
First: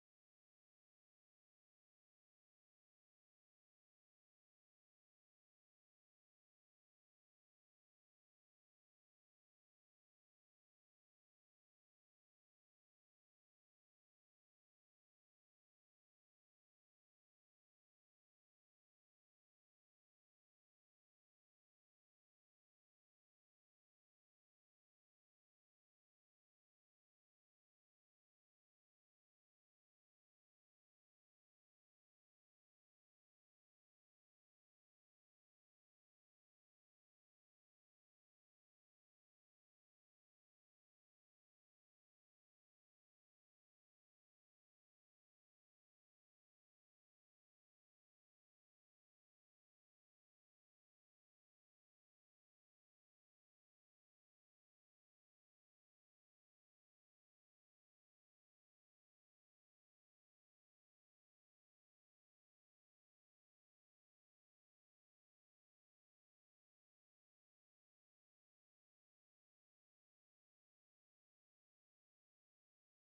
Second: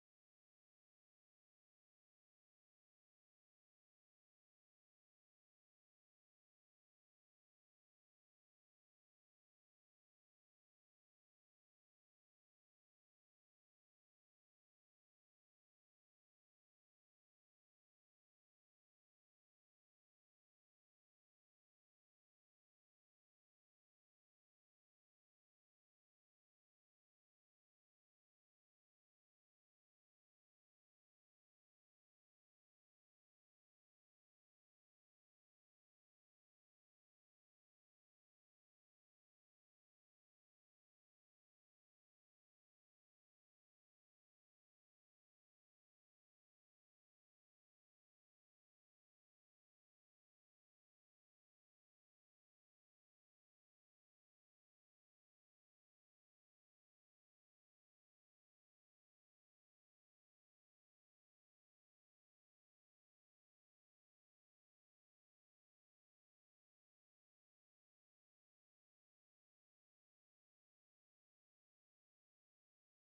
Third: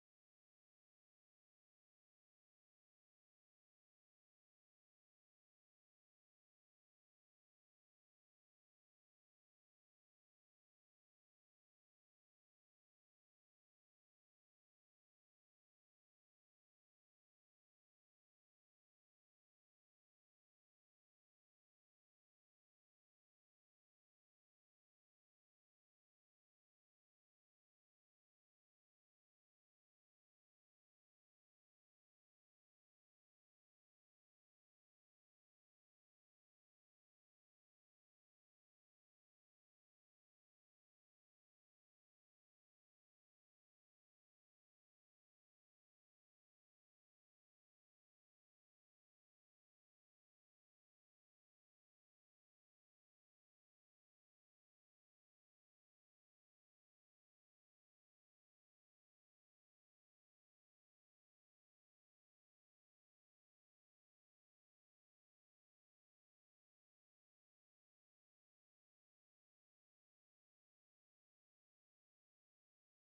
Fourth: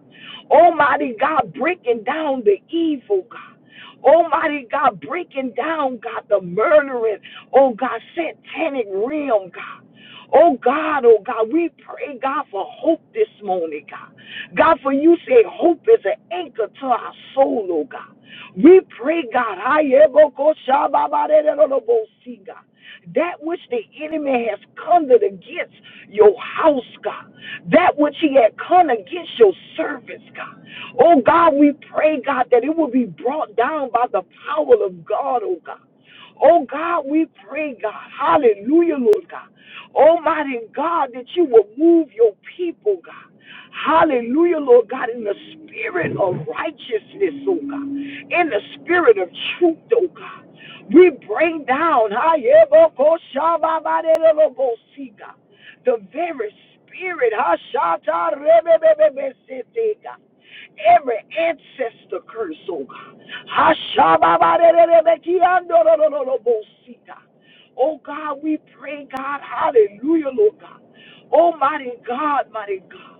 [SPEAKER 2] Almighty God, breaking down the evil, God. Almighty God, breaking down, God, the murdering, oh God, satanic realm, God. Oh God, oh God, we pray, God, for hope this morning, God. God, for you say hope is an anchor to our soul, oh God. We pray, God, I see, That which the enemy has conjured against your house, God. That which he had come against your servants, God. Oh God, we pray, God, that it will be brought down by the power of God, oh God. Oh God, we pray, God. Hallelujah, Lord God. Almighty God, that you will move your people, God. Hallelujah, Lord God, in the spirit of righteousness, oh God. In the spirit of truth, oh God. We bring down Hayebokoshababadelobosika, the very spirit Hashatarabebebebesiteka, every ancestor curse, oh God. Oh God, we pray, God, hallelujah, Lord God. Almighty God, mighty God.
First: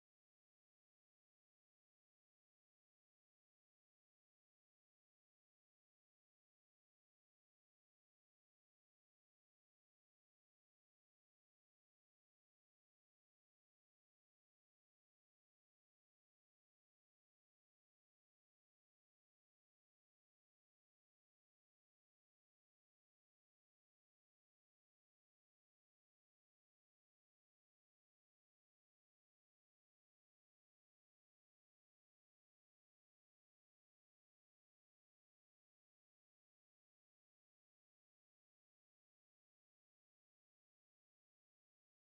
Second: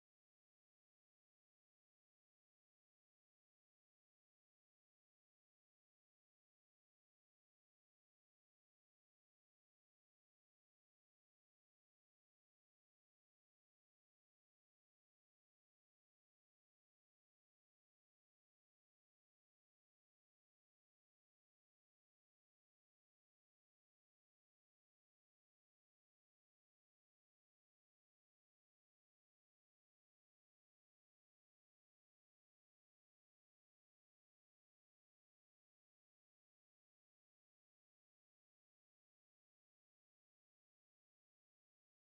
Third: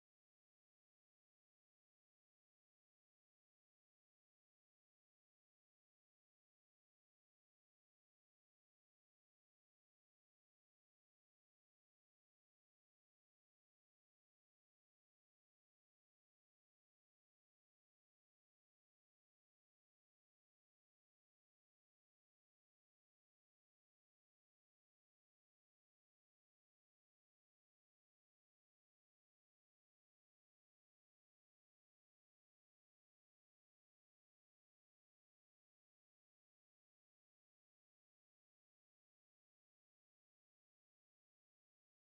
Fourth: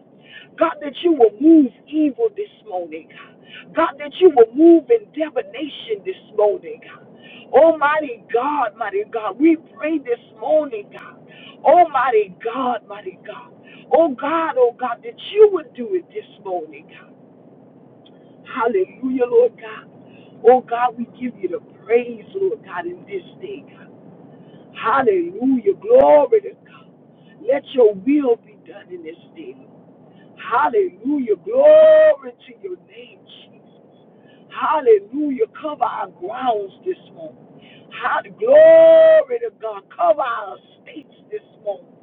[SPEAKER 2] God, that you will move evil this morning, God. God, that you will move in divination this morning, God. Almighty God, mighty God, we pray this morning, God. Almighty God, mighty God. Oh God, oh God, that you would do it this morning. God. Hallelujah, Lord God. Oh God, we give you the praise, Lord God, in this day. Hallelujah. Glory to God. Let your will be done in this day. Hallelujah. Glory to your name, Jesus. Hallelujah. Cover our grounds this morning. Hall- Glory to God. Cover our estates this morning.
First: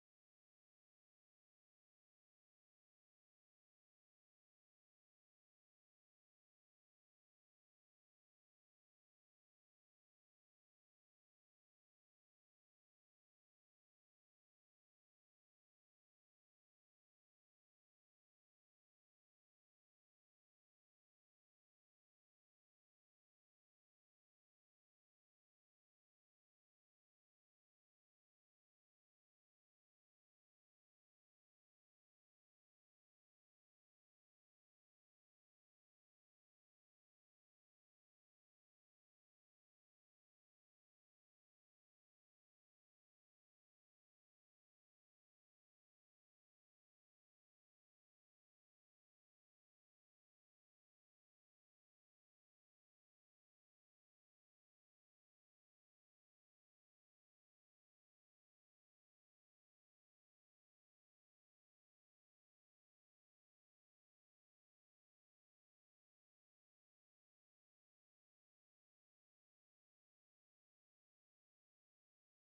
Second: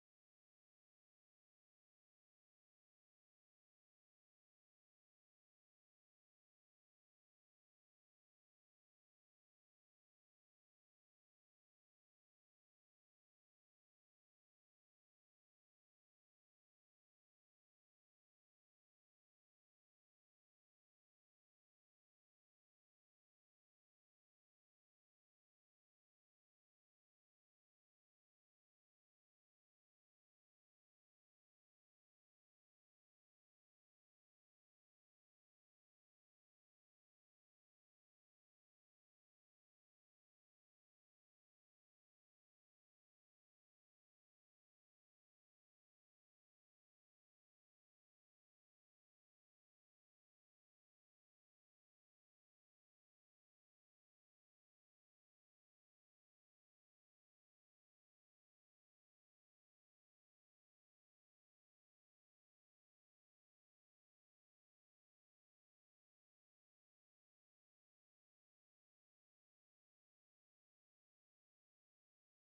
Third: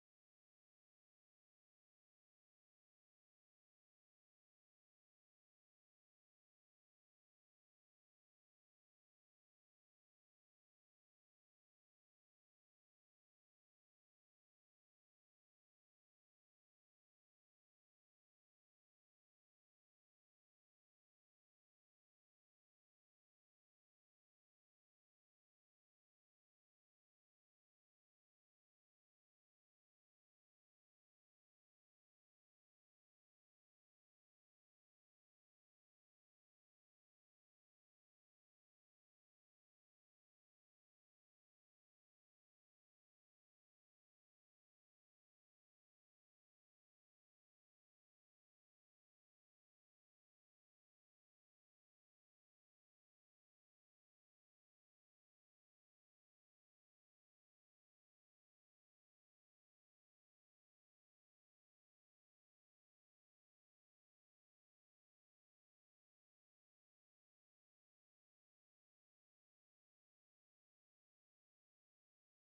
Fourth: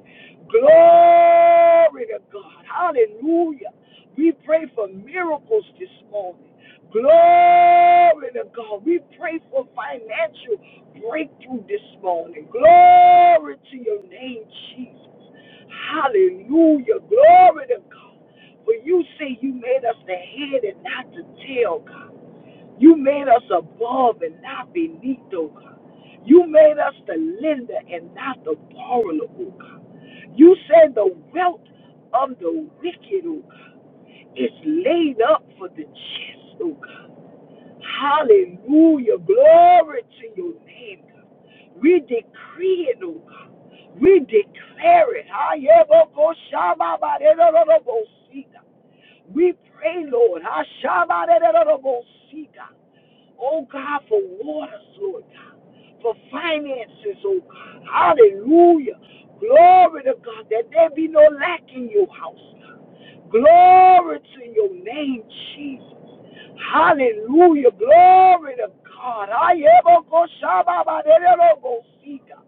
[SPEAKER 2] Glory to God. Hallelujah. We pray for miracles this morning. Glory to God. We pray for financial breakthrough this morning. Glory to your name, Jesus. Hallelujah. Glory to God. For you say you made us the head and not the tail, God. You made us above and not beneath, oh God. You made us the lender and not the borrower, oh God. You said the wealth of the wicked, oh God, is laid up for the just, oh God. Hallelujah. Glory to your name, God. We decree it, oh God. We declare it. Hayebokoshababaderorobosika. We pray, Lord. Hashabaderorobosika. Oh God, for waters, Lord God, for finances, oh God. Hallelujah. Glory to God, that there be no lack in your house. God. Glory to your name, Jesus. Hallelujah. Glory to God. I ever go shababa de de go see, God.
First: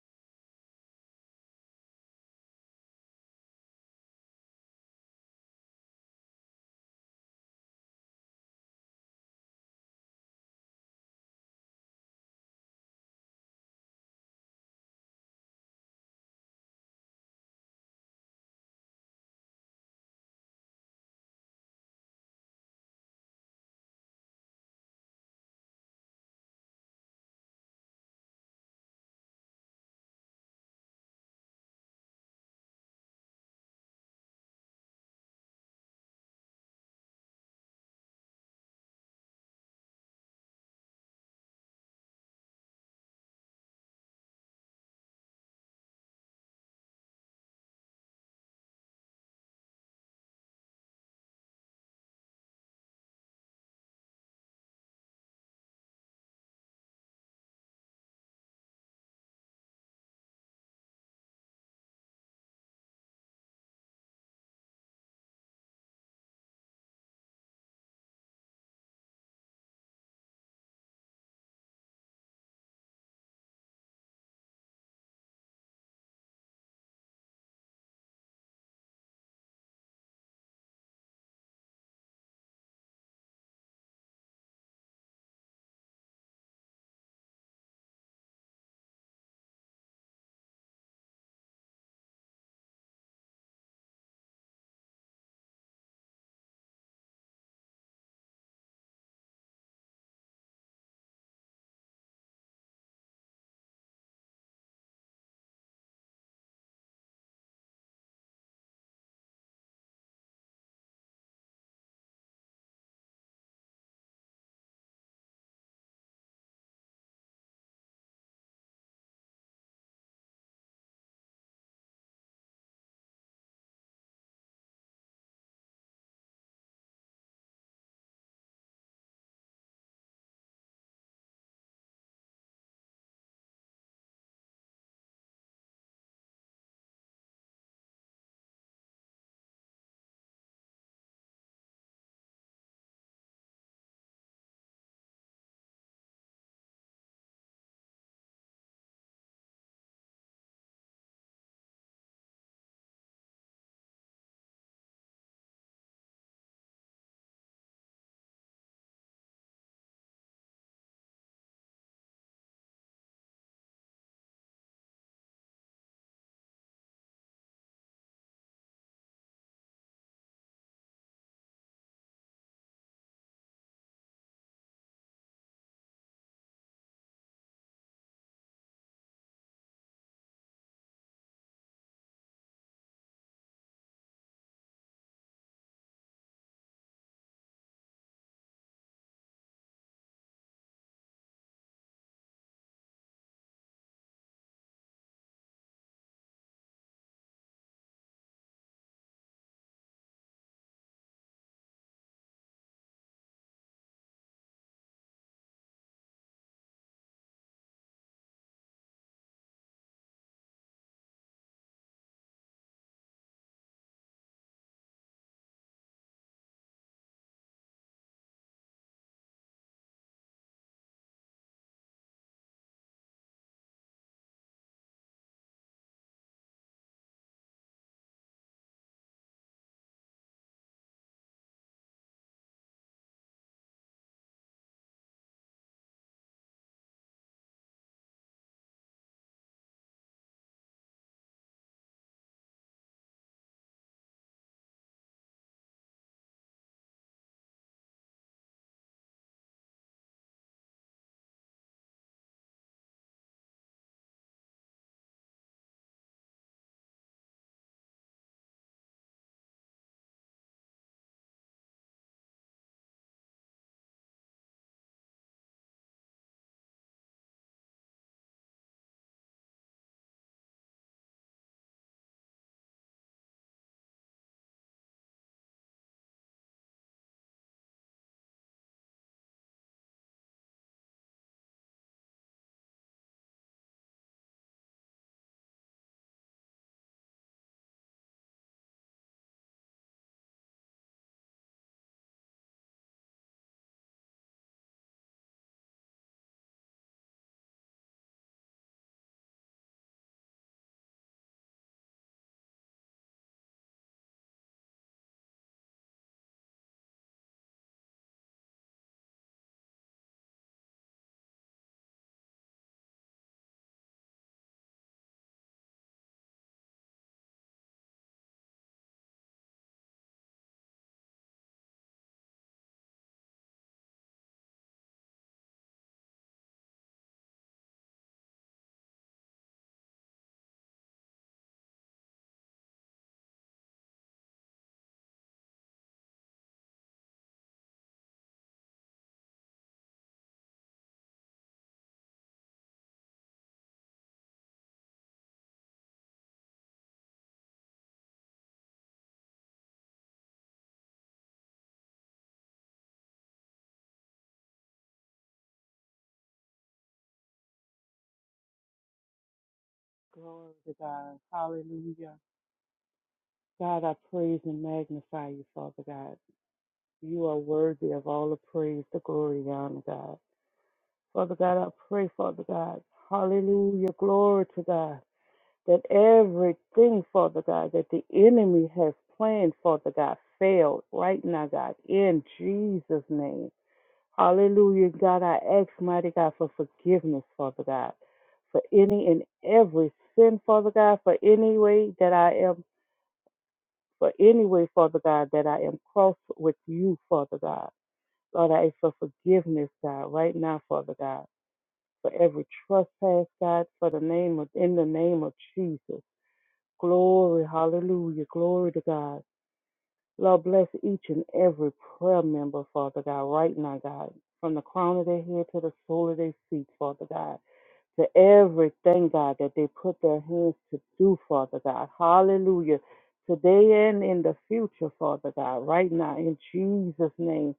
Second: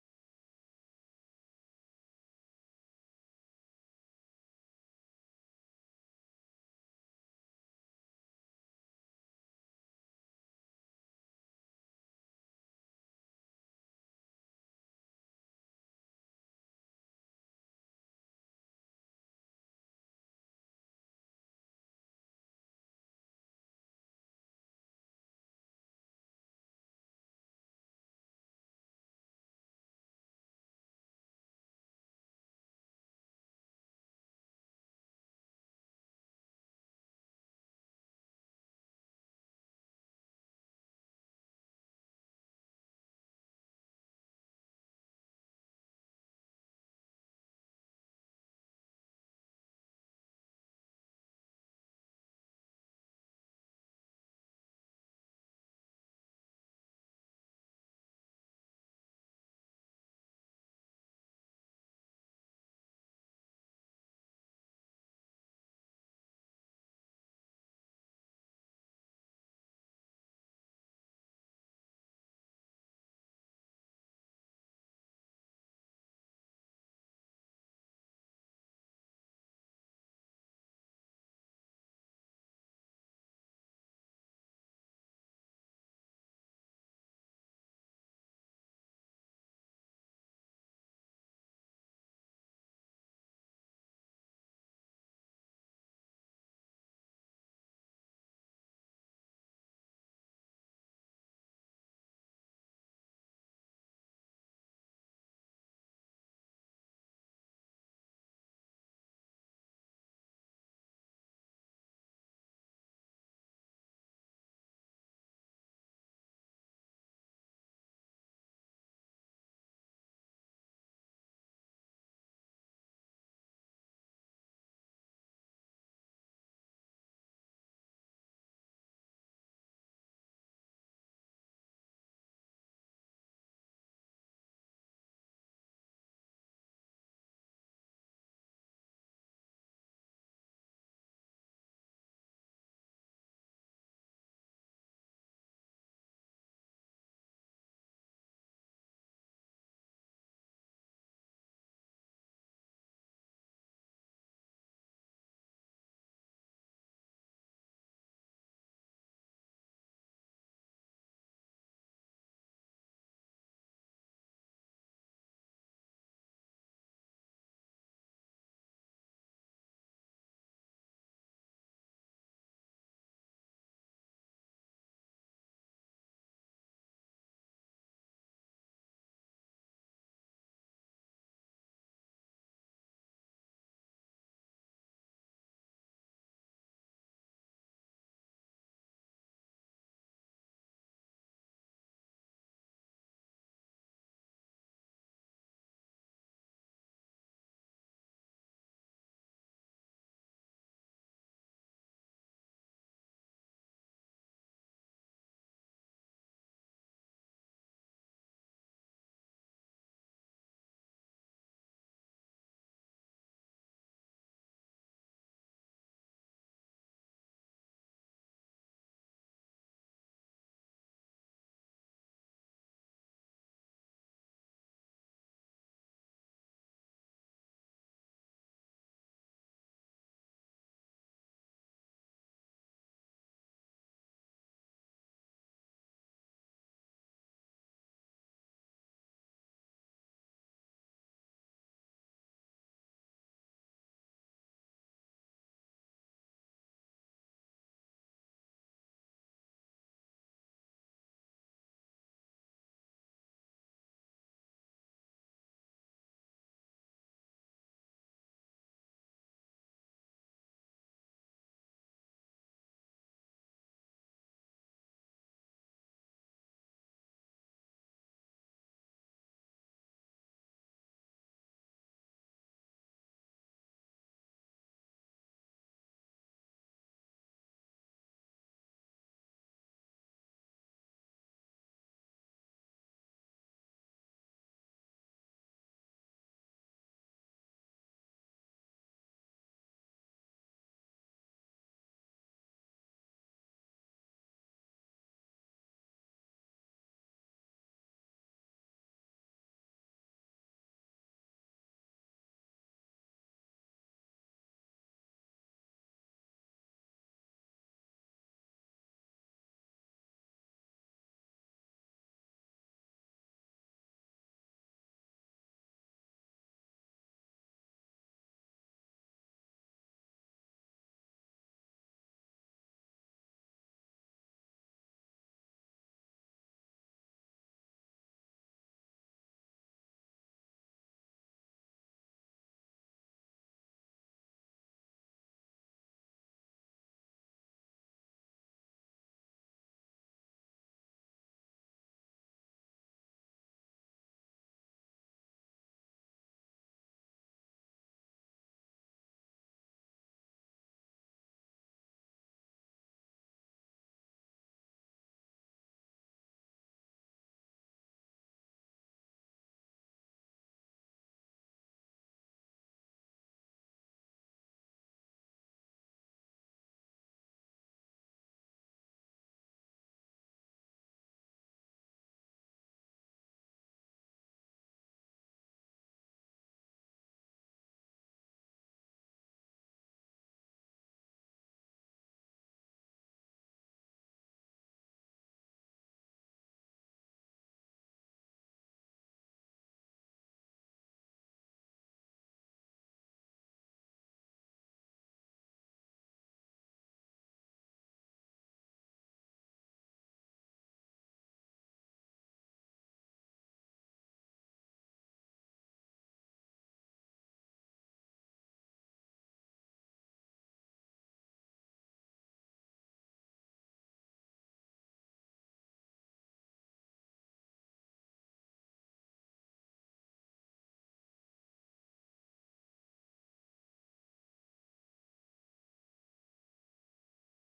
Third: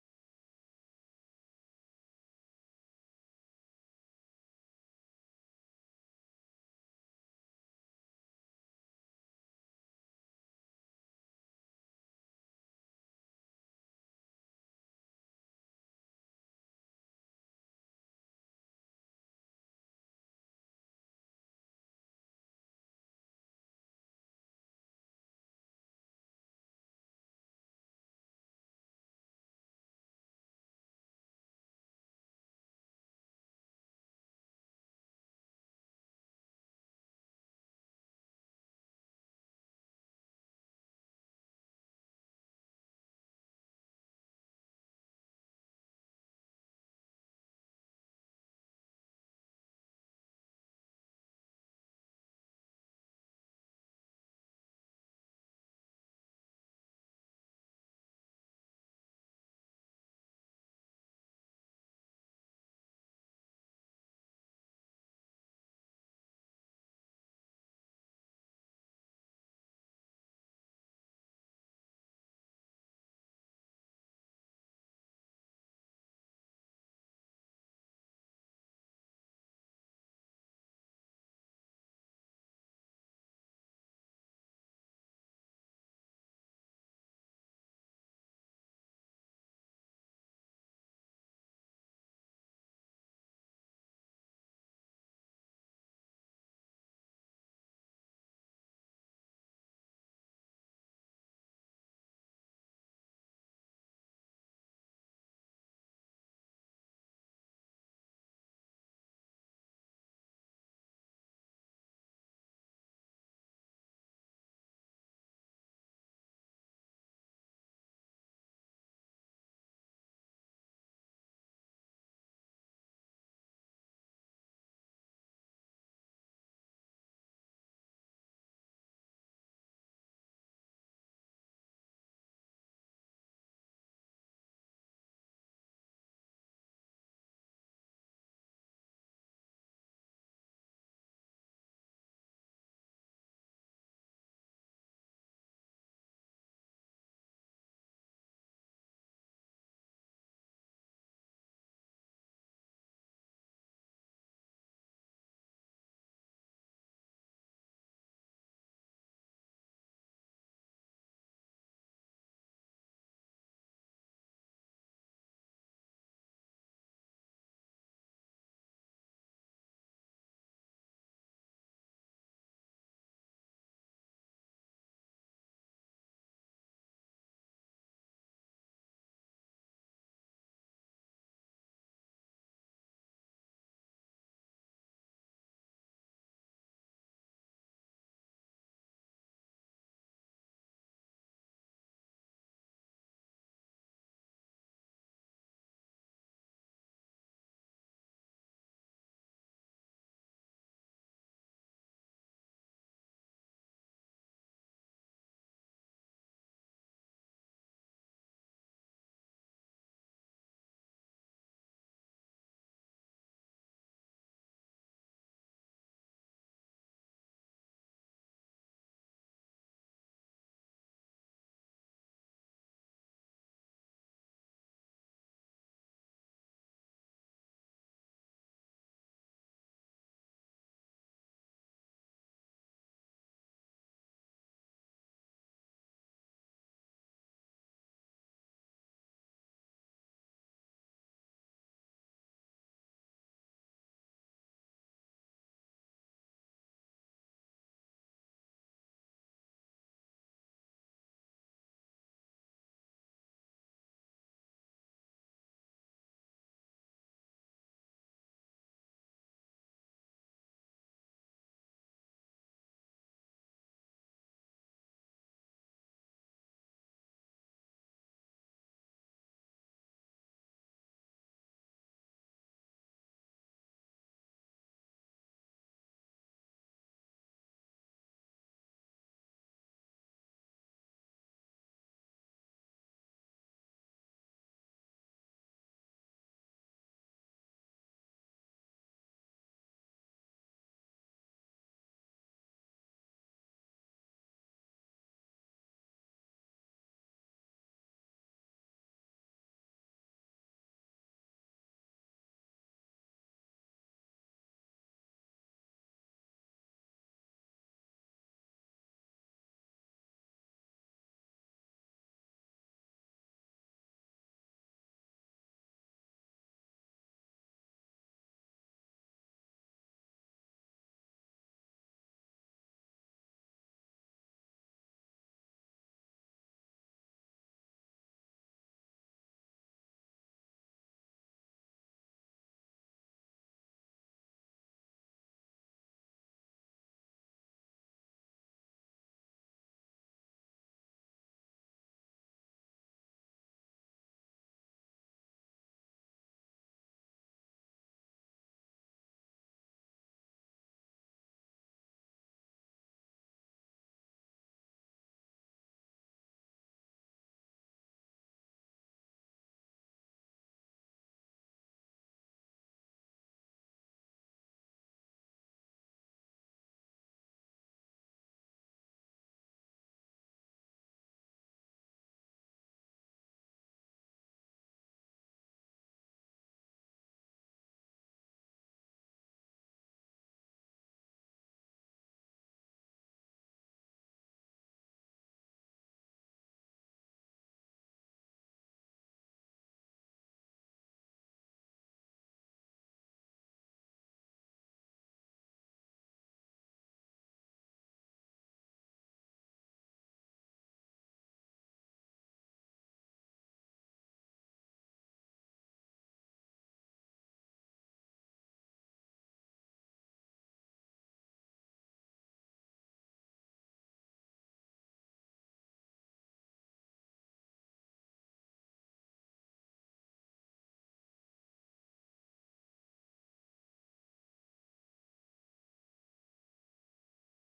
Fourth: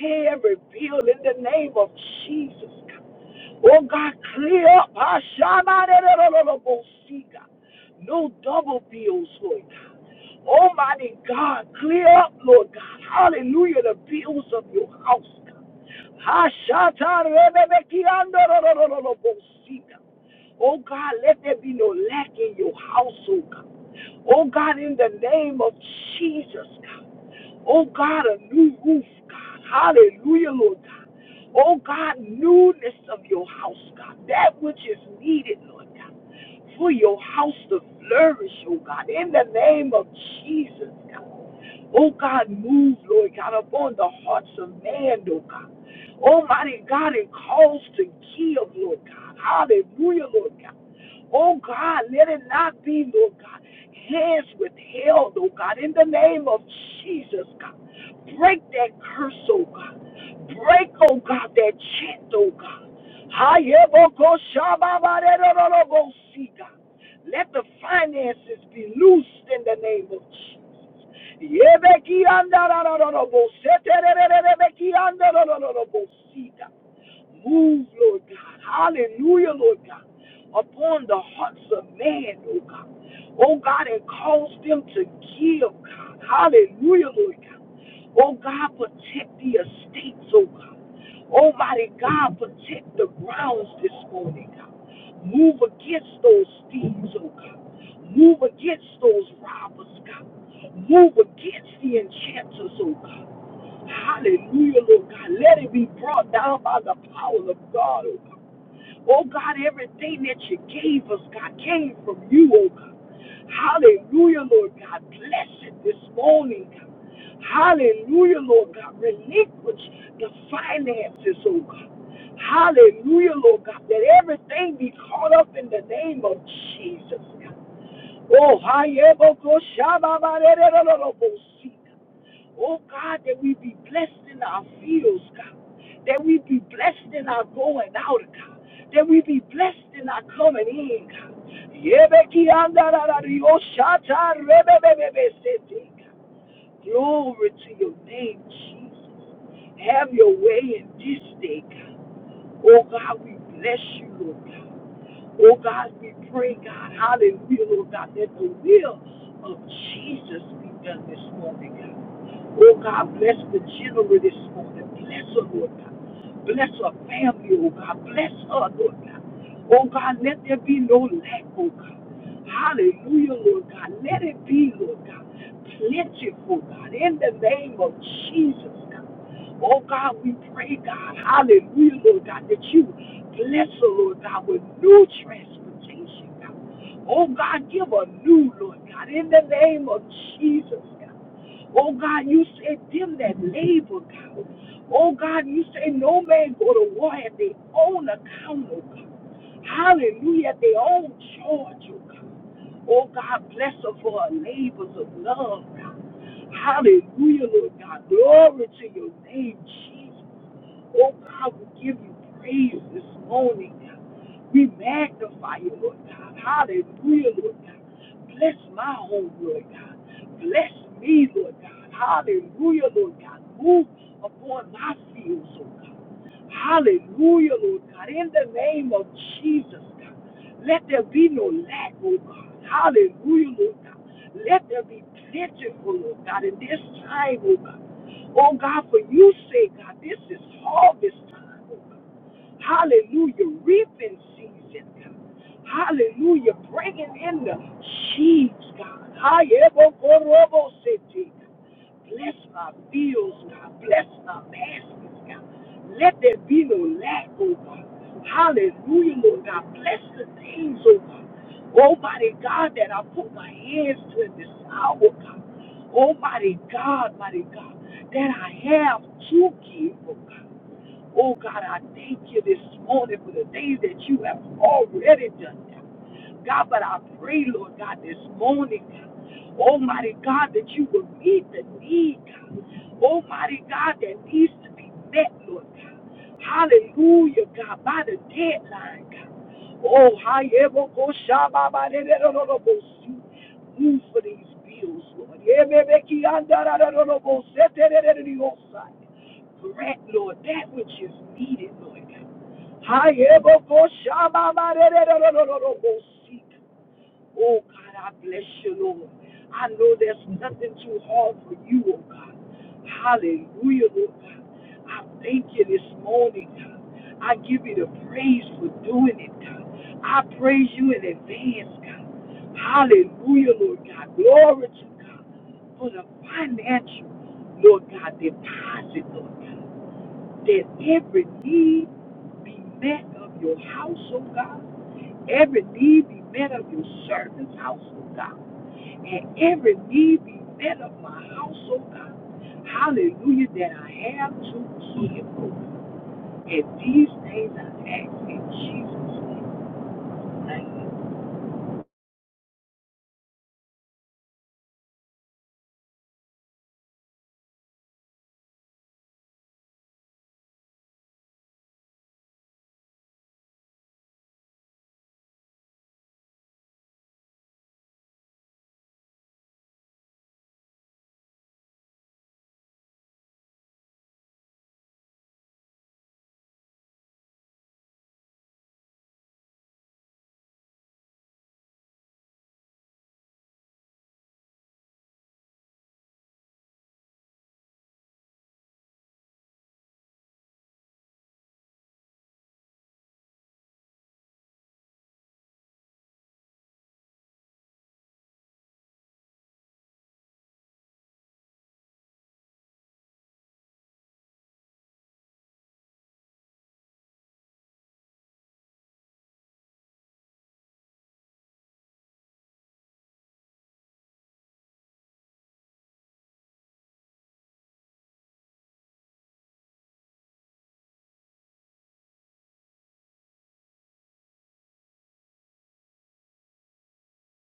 [SPEAKER 2] Pay every bill in the name of Jesus. God. Oh God, clear up. Ah, shama de de go see, God. No double bills, Lord. God. Almighty God, clear up, Lord God. Hallelujah, the bills of your house. hashatarebe Oh God, let there be no lack in your house, household, God. Oh God, in the name of Jesus, God. Oh God, a new roof, God. Hallelujah, Lord God. Oh God, newness of your house, God. That which is needed, Lord God for your house to flourish, oh God, in the name of Jesus, God. Oh God, move, Lord God, upon the hearts of man, oh God. Almighty God, it calls to give, Lord God. Hallelujah, Lord God. Oh God, let it not be, Lord God, hands withheld, oh God, in the name of Jesus, God. Break that curse, oh God. Break, oh God, that chant, oh God. Let the finances be loosed in the name of Jesus. Move, Lord God. Hallelujah, Lord God. Upon the hearts of man, oh God. Oh God, and cause them to give, God. Hallelujah, Lord God. Oh God, protect the estates, oh God. Almighty God, protect the grounds this morning, God. Move against those thieves, oh God. Move against those robbers, God. Move against the enchanters, oh God. Hallelujah, Lord God. Let it be brought down by the power of God, oh God. Oh God, everything that you gave us, God, came from you, oh God. Hallelujah, Lord God. Bless it this morning, God. Hallelujah, Lord God. Relinquish the finances, oh God. Hallelujah, Lord God. That everything be caught up in the name of Jesus, God. Oh, hi, Ebo, Ko, Shaba, Ba, Re, Re, Re, Re, Re, Bo, Si. Oh God, that we be blessed in our fields, God. That we be blessed in our going out, God. That we be blessed in our coming in, God. Yebeki andarara rioshata rebebebebesete, God. Glory to your name, Jesus. Have your way in this day, God. Oh God, we bless you, Lord God. Oh God, we pray, God, hallelujah, Lord God, that the will of Jesus be done this morning, God. Oh God, bless the general this morning. Bless her, Lord God. Bless her family, oh God. Bless her, Lord God. Oh God, let there be no lack, oh God. Hallelujah, Lord God. Let it be, Lord God. Plentiful, God. In the name of Jesus, God. Oh God, we pray, God. Hallelujah, Lord God, that you bless her, Lord God, with new transportation. God. Oh God, give a new, Lord God, in the name of Jesus, God. Oh God, you said them that labor, God. Oh God, you say no man go to war at their own account, oh God. Hallelujah. Their own children. Oh God, bless her for her labors of love, God. Hallelujah, Lord God. Glory to your name, Jesus. Oh God, we give you praise this morning, God. We magnify you, Lord God. Hallelujah, Lord God. Bless my home, Lord God. Bless me, Lord God. Hallelujah, Lord God. Move upon my fields, oh God. Hallelujah, Lord God. In the name of Jesus, God. Let there be no lack, Lord God. Hallelujah, Lord God. Let there be plentiful, Lord God, in this time, Lord God. Oh God, for you say, God, this is harvest time. Lord God. Hallelujah. Reaping season, God. Hallelujah. Bringing in the sheaves, God. Hayebokorobo city. Bless my fields, God. Bless my baskets, God. Let there be no lack, oh God. Hallelujah, Lord God. Bless the things, oh God. Almighty God, that I put my hands to in this hour, God. Almighty God, mighty God, that I have to give, oh God. Oh God, I thank you this morning for the things that you have already done. God, God, but I pray, Lord God, this morning, God, Almighty God, that you will meet the need, God. Almighty God, that needs to be met, Lord God. Hallelujah, God, by the deadline, God. Oh, Hayebo Koshababa Dedorobosi. Move for these bills, Lord. Yebebeki Andarararobose Tederediosai. Grant, Lord, that which is needed, Lord God. Hayebo Koshababa Dedorobosi. Oh God, I bless you, Lord. I know there's nothing too hard for you, oh God. Hallelujah, Lord God. I thank you this morning, God. I give you the praise for doing it, God. I praise you in advance, God. Hallelujah, Lord God. Glory to God for the financial, Lord God, deposit, Lord God that every need be met of your house, oh God. Every need be met of your servant's house, oh God. And every need be met of my house, oh God. Hallelujah, that I have to give. And these things I ask in Jesus' name. Amen.
[SPEAKER 3] Glory to God. Hallelujah. God, I praise and magnify you, Father God. You are worthy of all the praise, the glory, the honor, God. Father God, I pray, Father God. Hallelujah. Glory to God. That everything, Father God, that the enemy has planned, Father God, failed right now, God, in Jesus' name. Hallelujah. God, I ask, mighty God, for forgiveness, Father God for any and every sin, Father God, for any way that I am. for any way, Father God, that I am cross with you, Father God. Lord, I ask for forgiveness, God, right now, Father God, for every trespass, God, for the name of in the name of Jesus. Glory, hallelujah, glory to God. Lord, bless each and every prayer member, Father God, right now, God, from the crown of their head to the sole of their feet, Father God to everything, God, that they put their hands to do, Father God. Hallelujah. Today and in the future, Father God, right now, in Jesus' name.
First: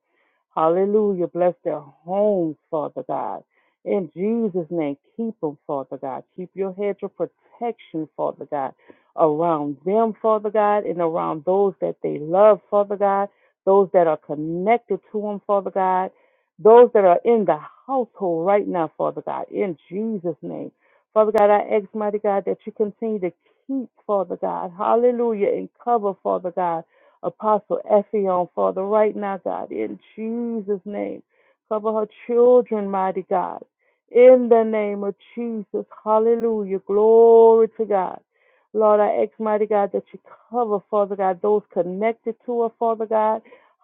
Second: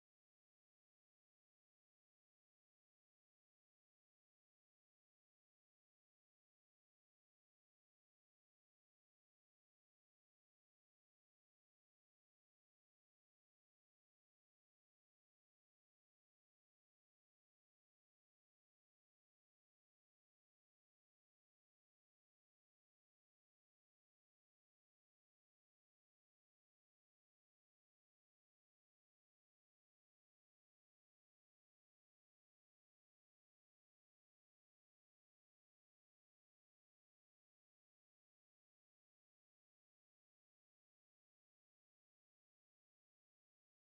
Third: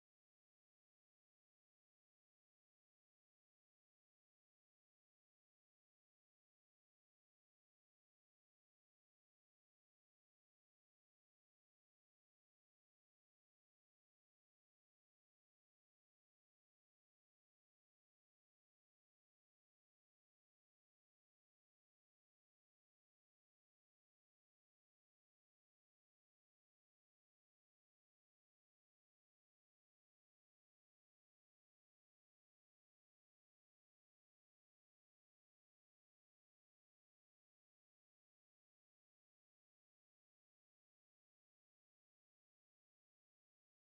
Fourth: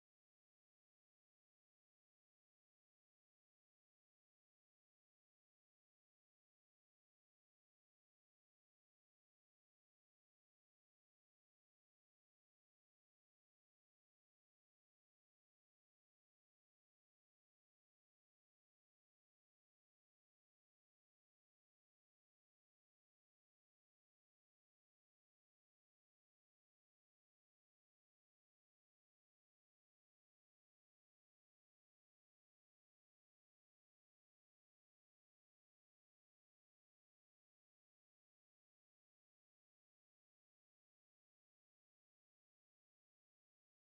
[SPEAKER 3] Hallelujah. Bless their homes, Father God. In Jesus' name, keep them, Father God. Keep your hedge of protection, Father God, around them, Father God, and around those that they love, Father God, those that are connected to them, Father God, those that are in the household right now, Father God, in Jesus' name. Father God, I ask, mighty God, that you continue to keep, Father God, hallelujah, and cover, Father God. Apostle Effion, Father, right now, God, in Jesus' name. Cover her children, mighty God. In the name of Jesus. Hallelujah. Glory to God. Lord, I ask, mighty God, that you cover, Father God, those connected to her, Father God.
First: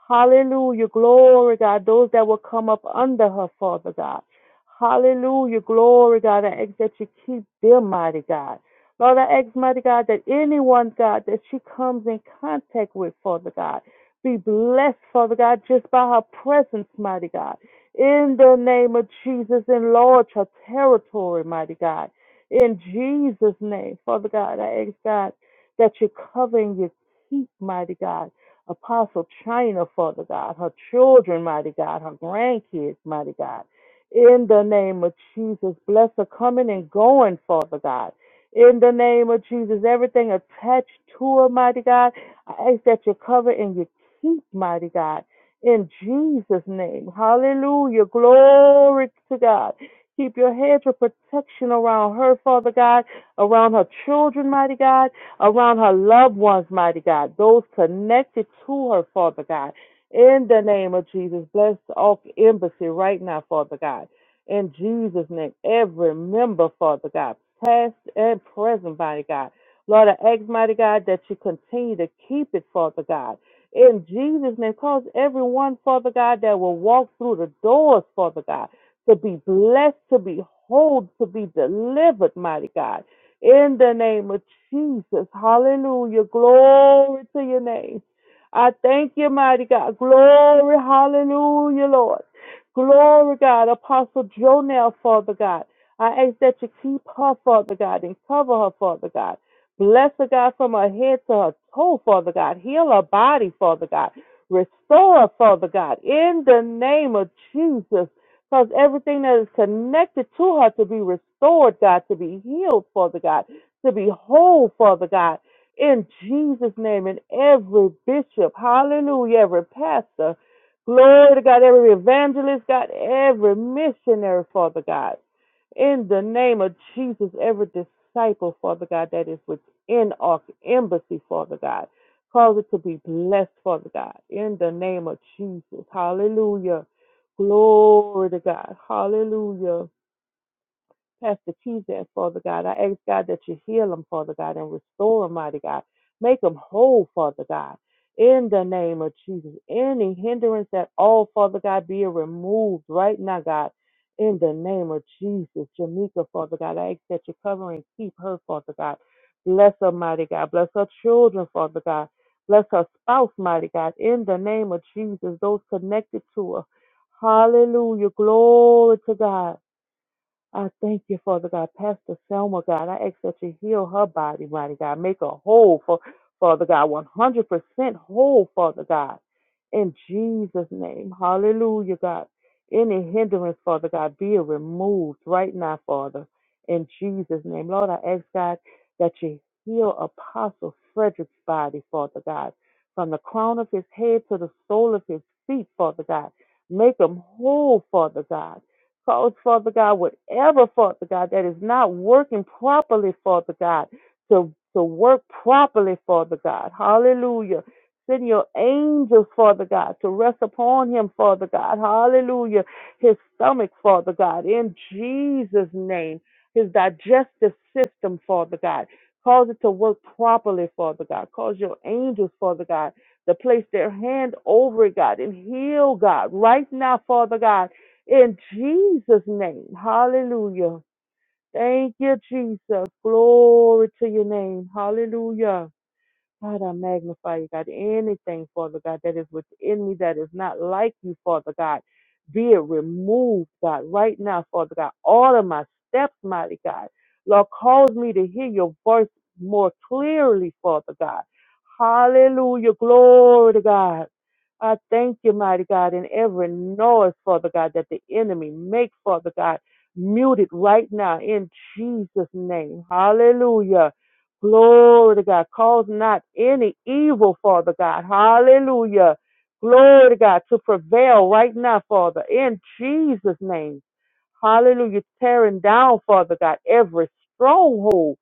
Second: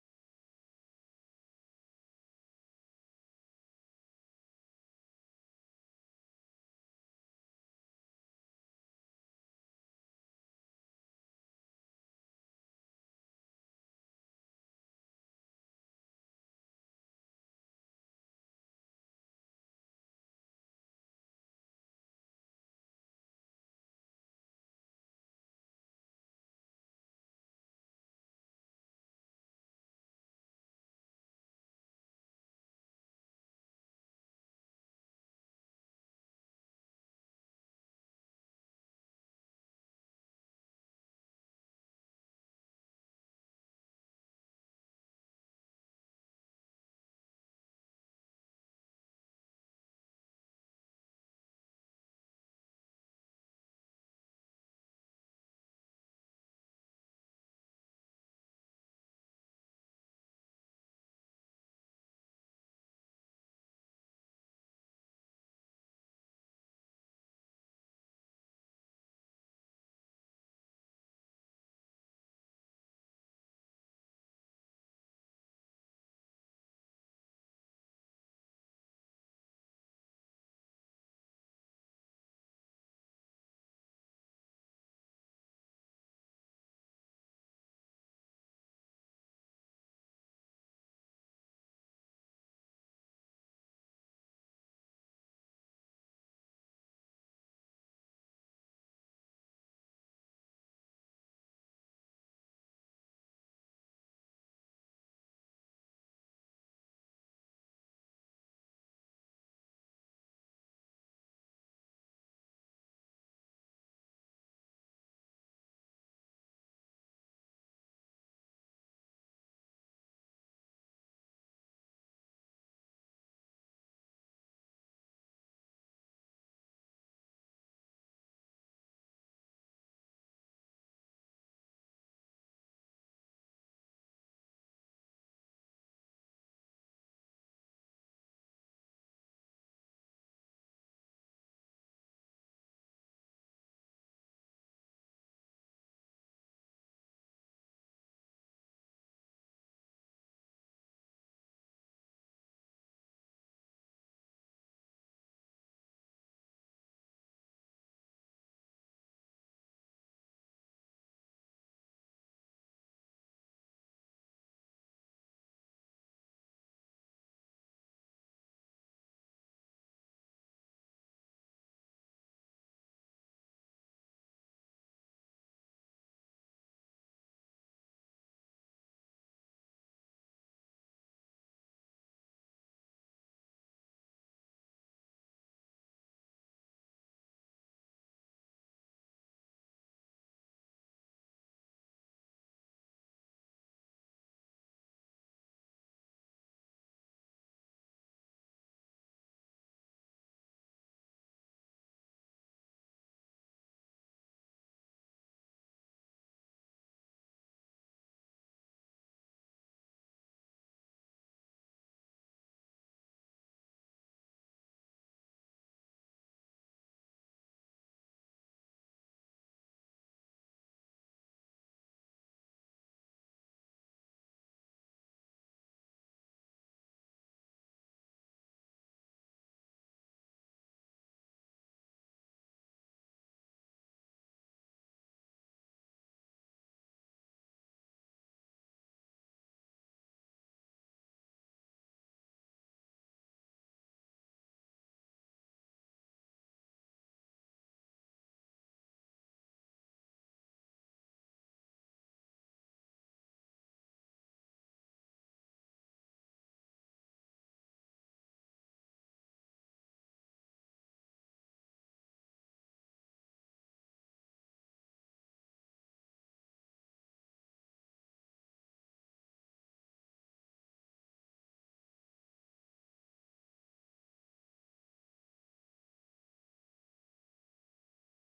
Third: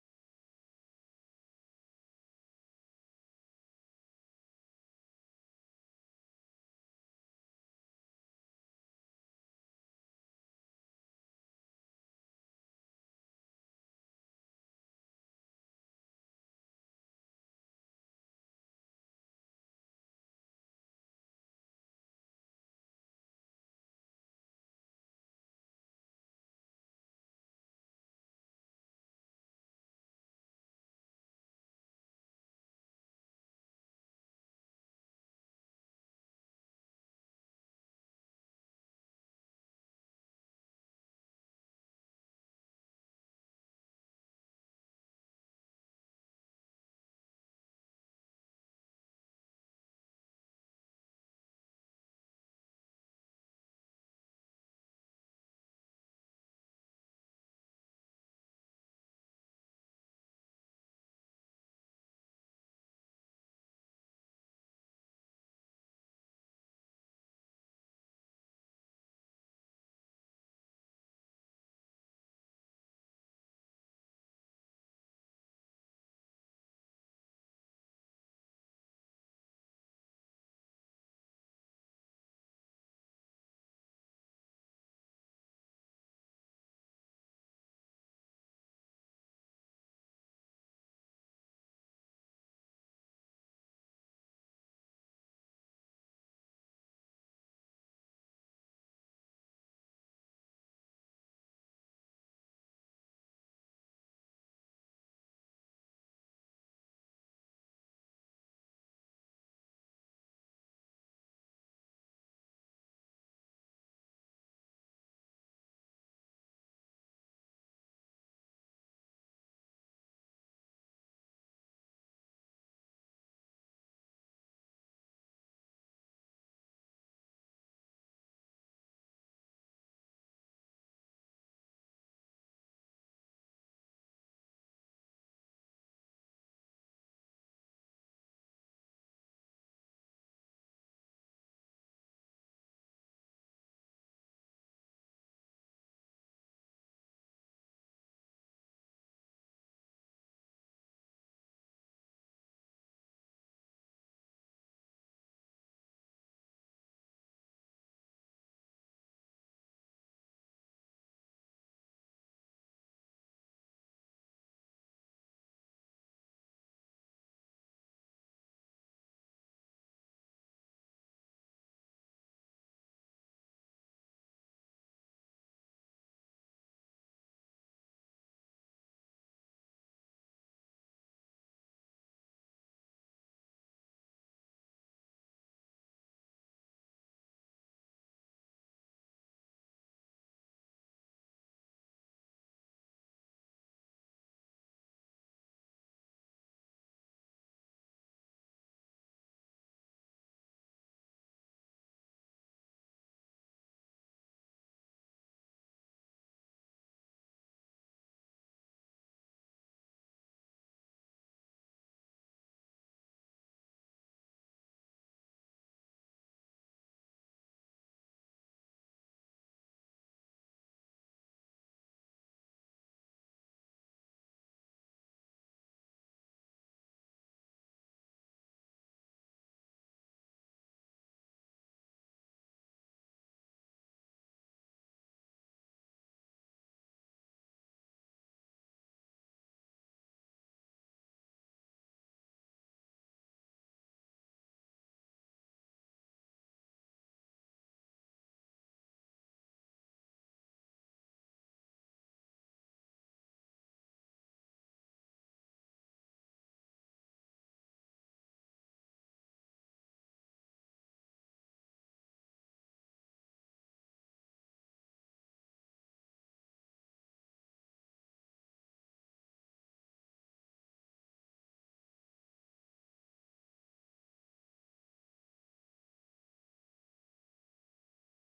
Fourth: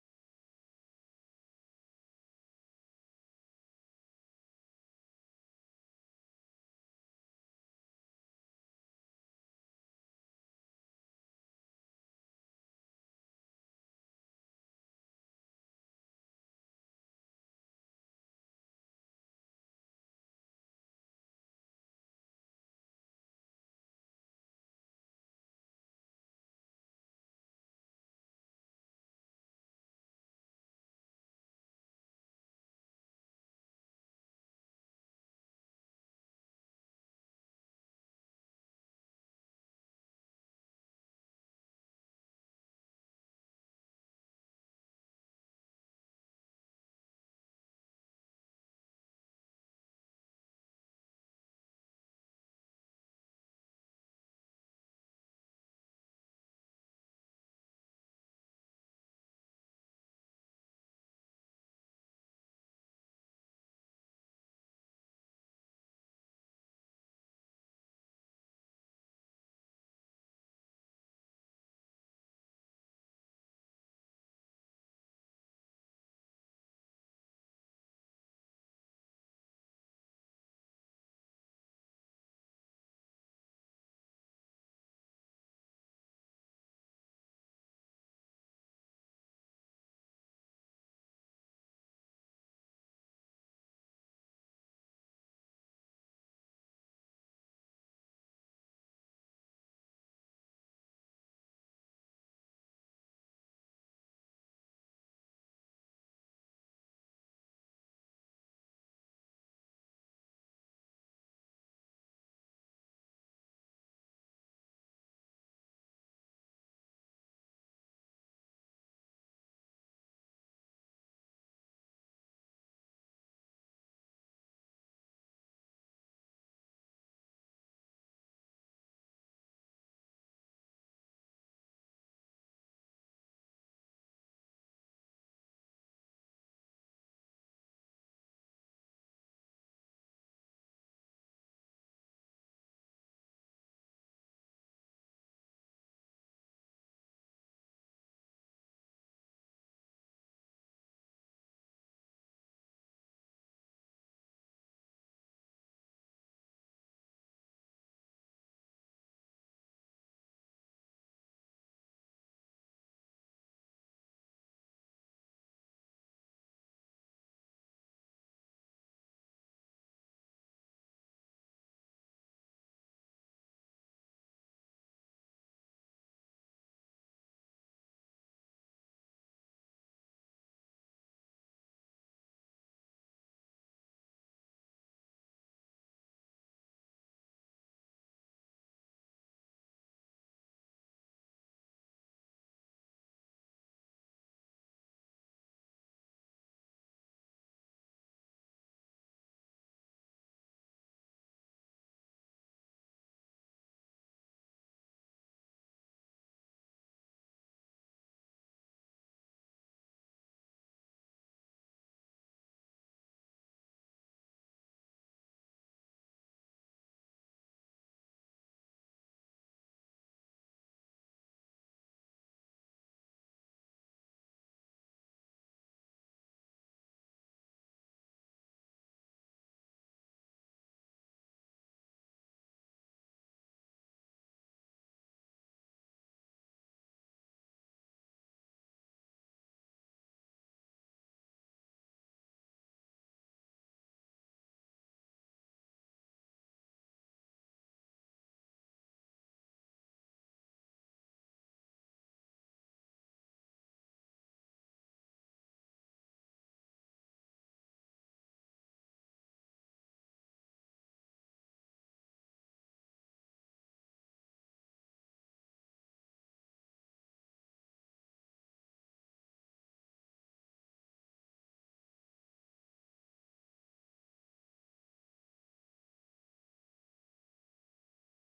[SPEAKER 3] Hallelujah. Glory, God. Those that will come up under her, Father God. Hallelujah. Glory, God. I ask that you keep them, mighty God. Lord, I ask, mighty God, that anyone, God, that she comes in contact with, Father God, be blessed, Father God, just by her presence, mighty God. In the name of Jesus, enlarge her territory, mighty God. In Jesus' name, Father God, I ask, God, that you cover and you keep, mighty God. Apostle China, Father God, her children, mighty God, her grandkids, mighty God. In the name of Jesus, bless her coming and going, Father God. In the name of Jesus, everything attached to it, mighty God, I ask that you cover and you keep, mighty God. In Jesus' name, hallelujah, glory to God. Keep your hedge of protection around her, Father God, around her children, mighty God, around her loved ones, mighty God, those connected to her, Father God. In the name of Jesus, bless all embassy right now, Father God. In Jesus' name, every member, Father God, past and present, mighty God. Lord, I ask, mighty God, that you continue to keep it, Father God. In Jesus' name, cause everyone, Father God, that will walk through the doors, Father God, to be blessed, to be whole, to be delivered, mighty God. In the name of Jesus, hallelujah. Glory to your name. I thank you, mighty God. Glory, hallelujah, Lord. Glory, God. Apostle Jonell, Father God. I ask that you keep her, Father God, and cover her, Father God. Bless her, God, from her head to her toe, Father God. Heal her body, Father God. Restore her, Father God, in the name of Jesus. Cause everything that is connected to her to be restored, God, to be healed, Father God, to be whole, Father God, in Jesus' name. And every bishop, hallelujah, every pastor, Glory to God, every evangelist, God, every missionary, Father God. In the name of Jesus, every disciple, Father God, that is within our embassy, Father God. Cause it to be blessed, Father God. In the name of Jesus. Hallelujah. Glory to God. Hallelujah. Pastor Keyzat, Father God. I ask God that you heal them, Father God, and restore them, mighty God. Make them whole, Father God. In the name of Jesus. Any hindrance at all, Father God, be removed right now, God. In the name of Jesus. Jamaica, Father God. I ask that you cover and keep her, Father God. Bless her, mighty God. Bless her children, Father God. Bless her spouse, mighty God. In the name of Jesus. Those connected to her. Hallelujah. Glory to God. I thank you, Father God. Pastor Selma, God, I ask that you heal her body, mighty God. Make her whole, for, Father God, 100% whole, Father God. In Jesus' name. Hallelujah, God. Any hindrance, Father God, be it removed right now, Father. In Jesus' name. Lord, I ask, God, that you heal Apostle Frederick's body, Father God, from the crown of his head to the sole of his feet, Father God. Make him whole, Father God cause, Father God, whatever, Father God, that is not working properly, Father God, to, to work properly, Father God. Hallelujah. Send your angels, Father God, to rest upon him, Father God. Hallelujah. His stomach, Father God, in Jesus' name. His digestive system, Father God. Cause it to work properly, Father God. Cause your angels, Father God, to place their hand over it, God, and heal, God, right now, Father God in Jesus' name. Hallelujah. Thank you, Jesus. Glory to your name. Hallelujah. God, I magnify you, God. Anything, Father God, that is within me that is not like you, Father God, be it removed, God, right now, Father God. All of my steps, mighty God. Lord, cause me to hear your voice more clearly, Father God. Hallelujah. Glory to God. I thank you, mighty God, in every noise, Father God, that the enemy makes, Father God, mute it right now in Jesus' name. Hallelujah. Glory to God. Cause not any evil, Father God. Hallelujah. Glory to God to prevail right now, Father, in Jesus' name. Hallelujah. Tearing down, Father God, every stronghold.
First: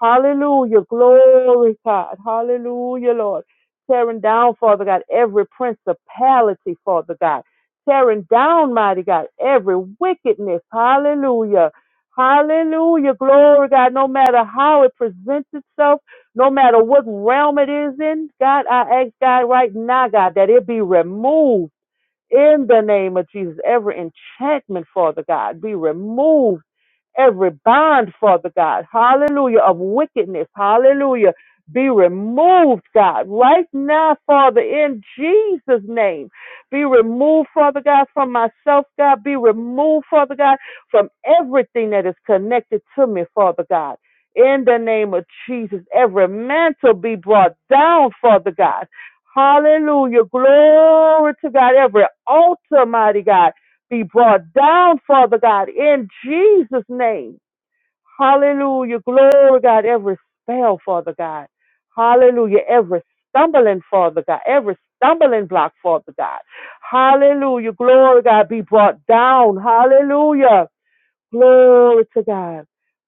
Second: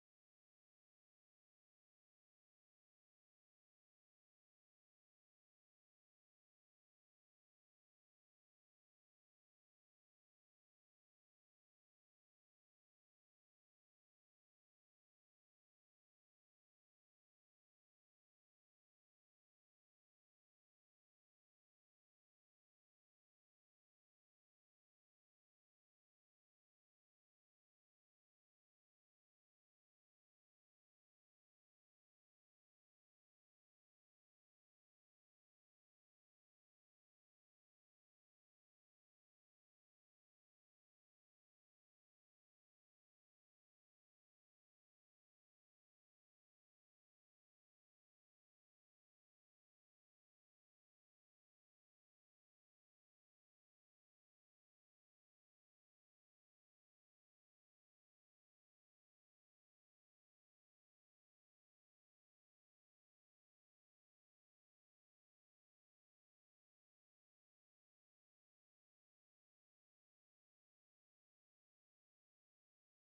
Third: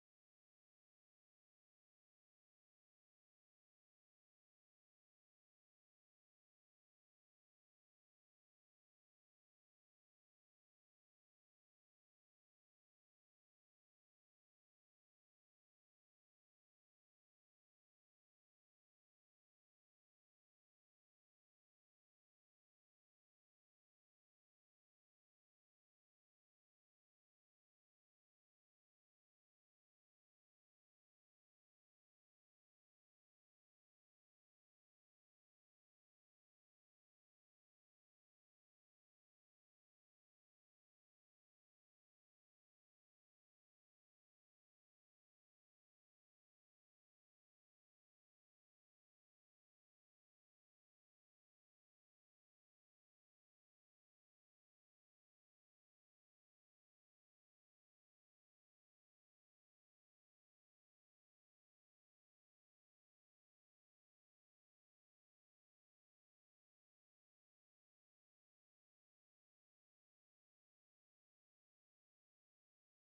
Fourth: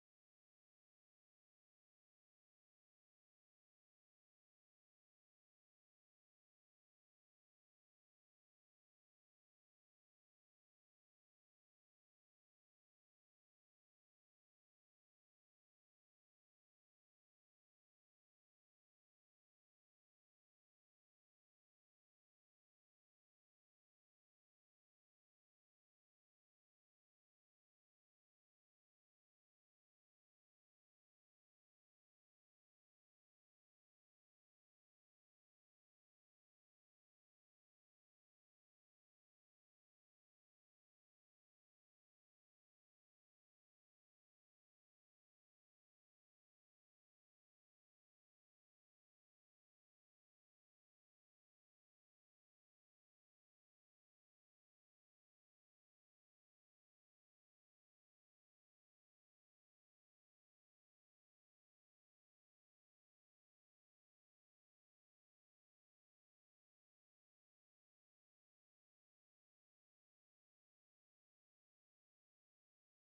[SPEAKER 3] Hallelujah. Glory, God. Hallelujah, Lord. Tearing down, Father God, every principality, Father God. Tearing down, mighty God, every wickedness. Hallelujah. Hallelujah. Glory, God. No matter how it presents itself, no matter what realm it is in, God, I ask God right now, God, that it be removed in the name of Jesus. Every enchantment, Father God, be removed Every bond, Father God, hallelujah, of wickedness, hallelujah, be removed, God, right now, Father, in Jesus' name. Be removed, Father God, from myself, God. Be removed, Father God, from everything that is connected to me, Father God. In the name of Jesus, every mantle be brought down, Father God. Hallelujah. Glory to God. Every altar, mighty God be brought down, Father God, in Jesus' name. Hallelujah. Glory, God. Every spell, Father God. Hallelujah. Every stumbling, Father God. Every stumbling block, Father God. Hallelujah. Glory, God. Be brought down. Hallelujah. Glory to God.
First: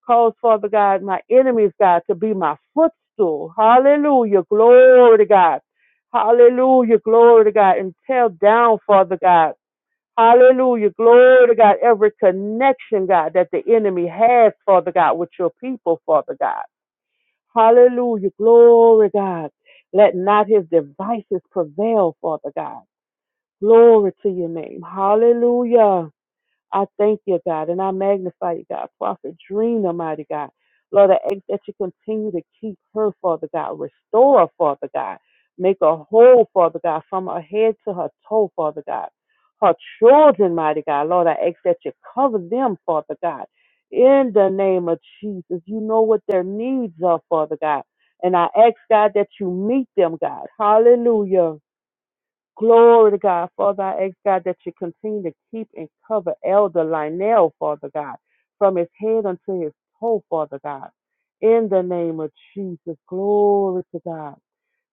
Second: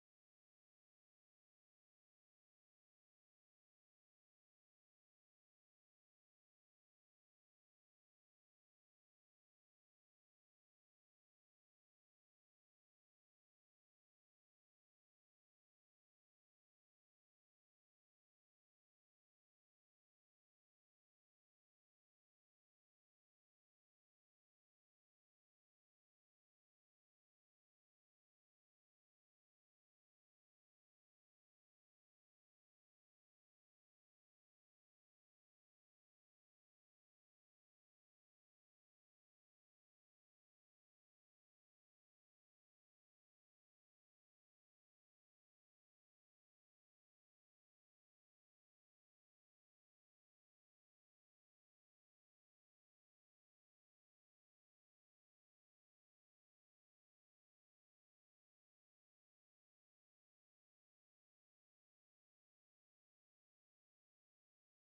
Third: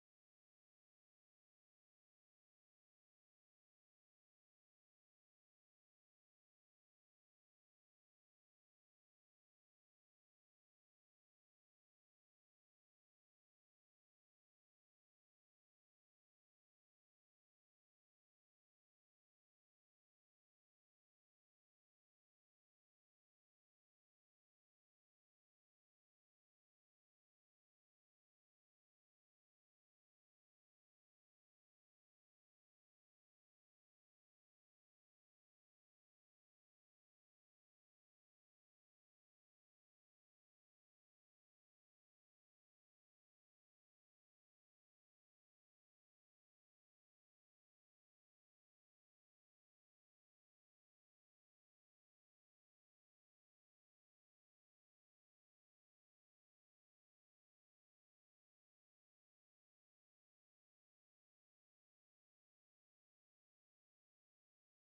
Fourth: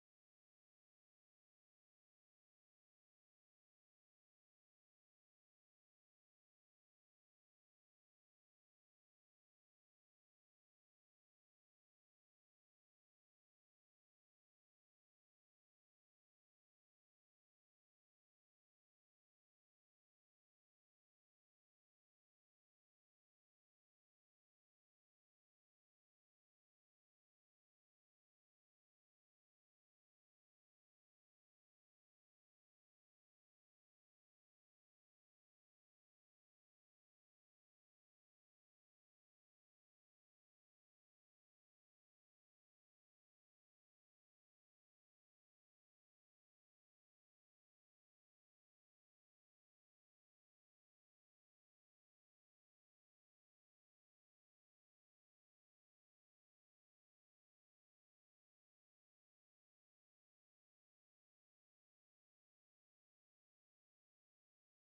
[SPEAKER 3] Cause, Father God, my enemies, God, to be my footstool. Hallelujah. Glory to God. Hallelujah. Glory to God. And tear down, Father God. Hallelujah. Glory to God. Every connection, God, that the enemy has, Father God, with your people, Father God. Hallelujah. Glory, God. Let not his devices prevail, Father God. Glory to your name. Hallelujah. I thank you, God, and I magnify you, God. Prophet Dream, Almighty God. Lord, I ask that you continue to keep her, Father God. Restore her, Father God. Make her whole, Father God, from her head to her toe, Father God. Her children, mighty God. Lord, I ask that you cover them, Father God. In the name of Jesus, you know what their needs are, Father God. And I ask, God, that you meet them, God. Hallelujah. Glory to God, Father. I ask God that you continue to keep and cover Elder Lionel, Father God, from his head unto his toe, Father God. In the name of Jesus, glory to God.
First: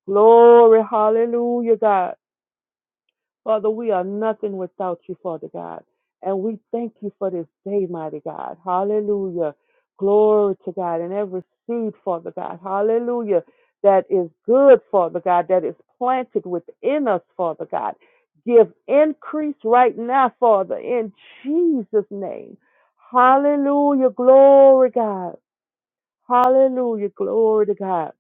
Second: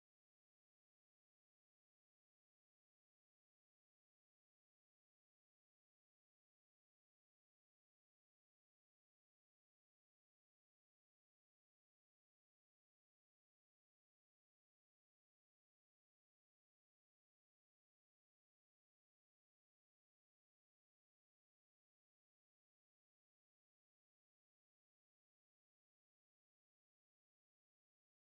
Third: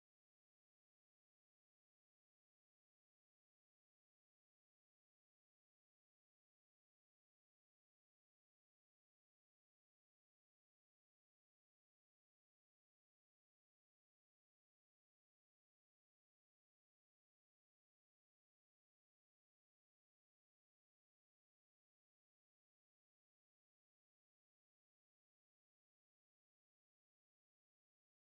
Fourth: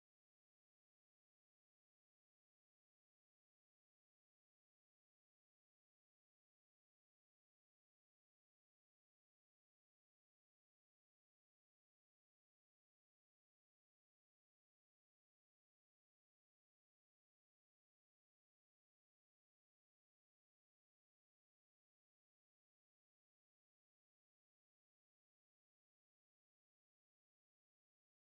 [SPEAKER 3] Glory, hallelujah, God. Father, we are nothing without you, Father God. And we thank you for this day, mighty God. Hallelujah. Glory to God. And every seed, Father God. Hallelujah. That is good, Father God, that is planted within us, Father God. Give increase right now, Father, in Jesus' name. Hallelujah. Glory, God. Hallelujah. Glory to God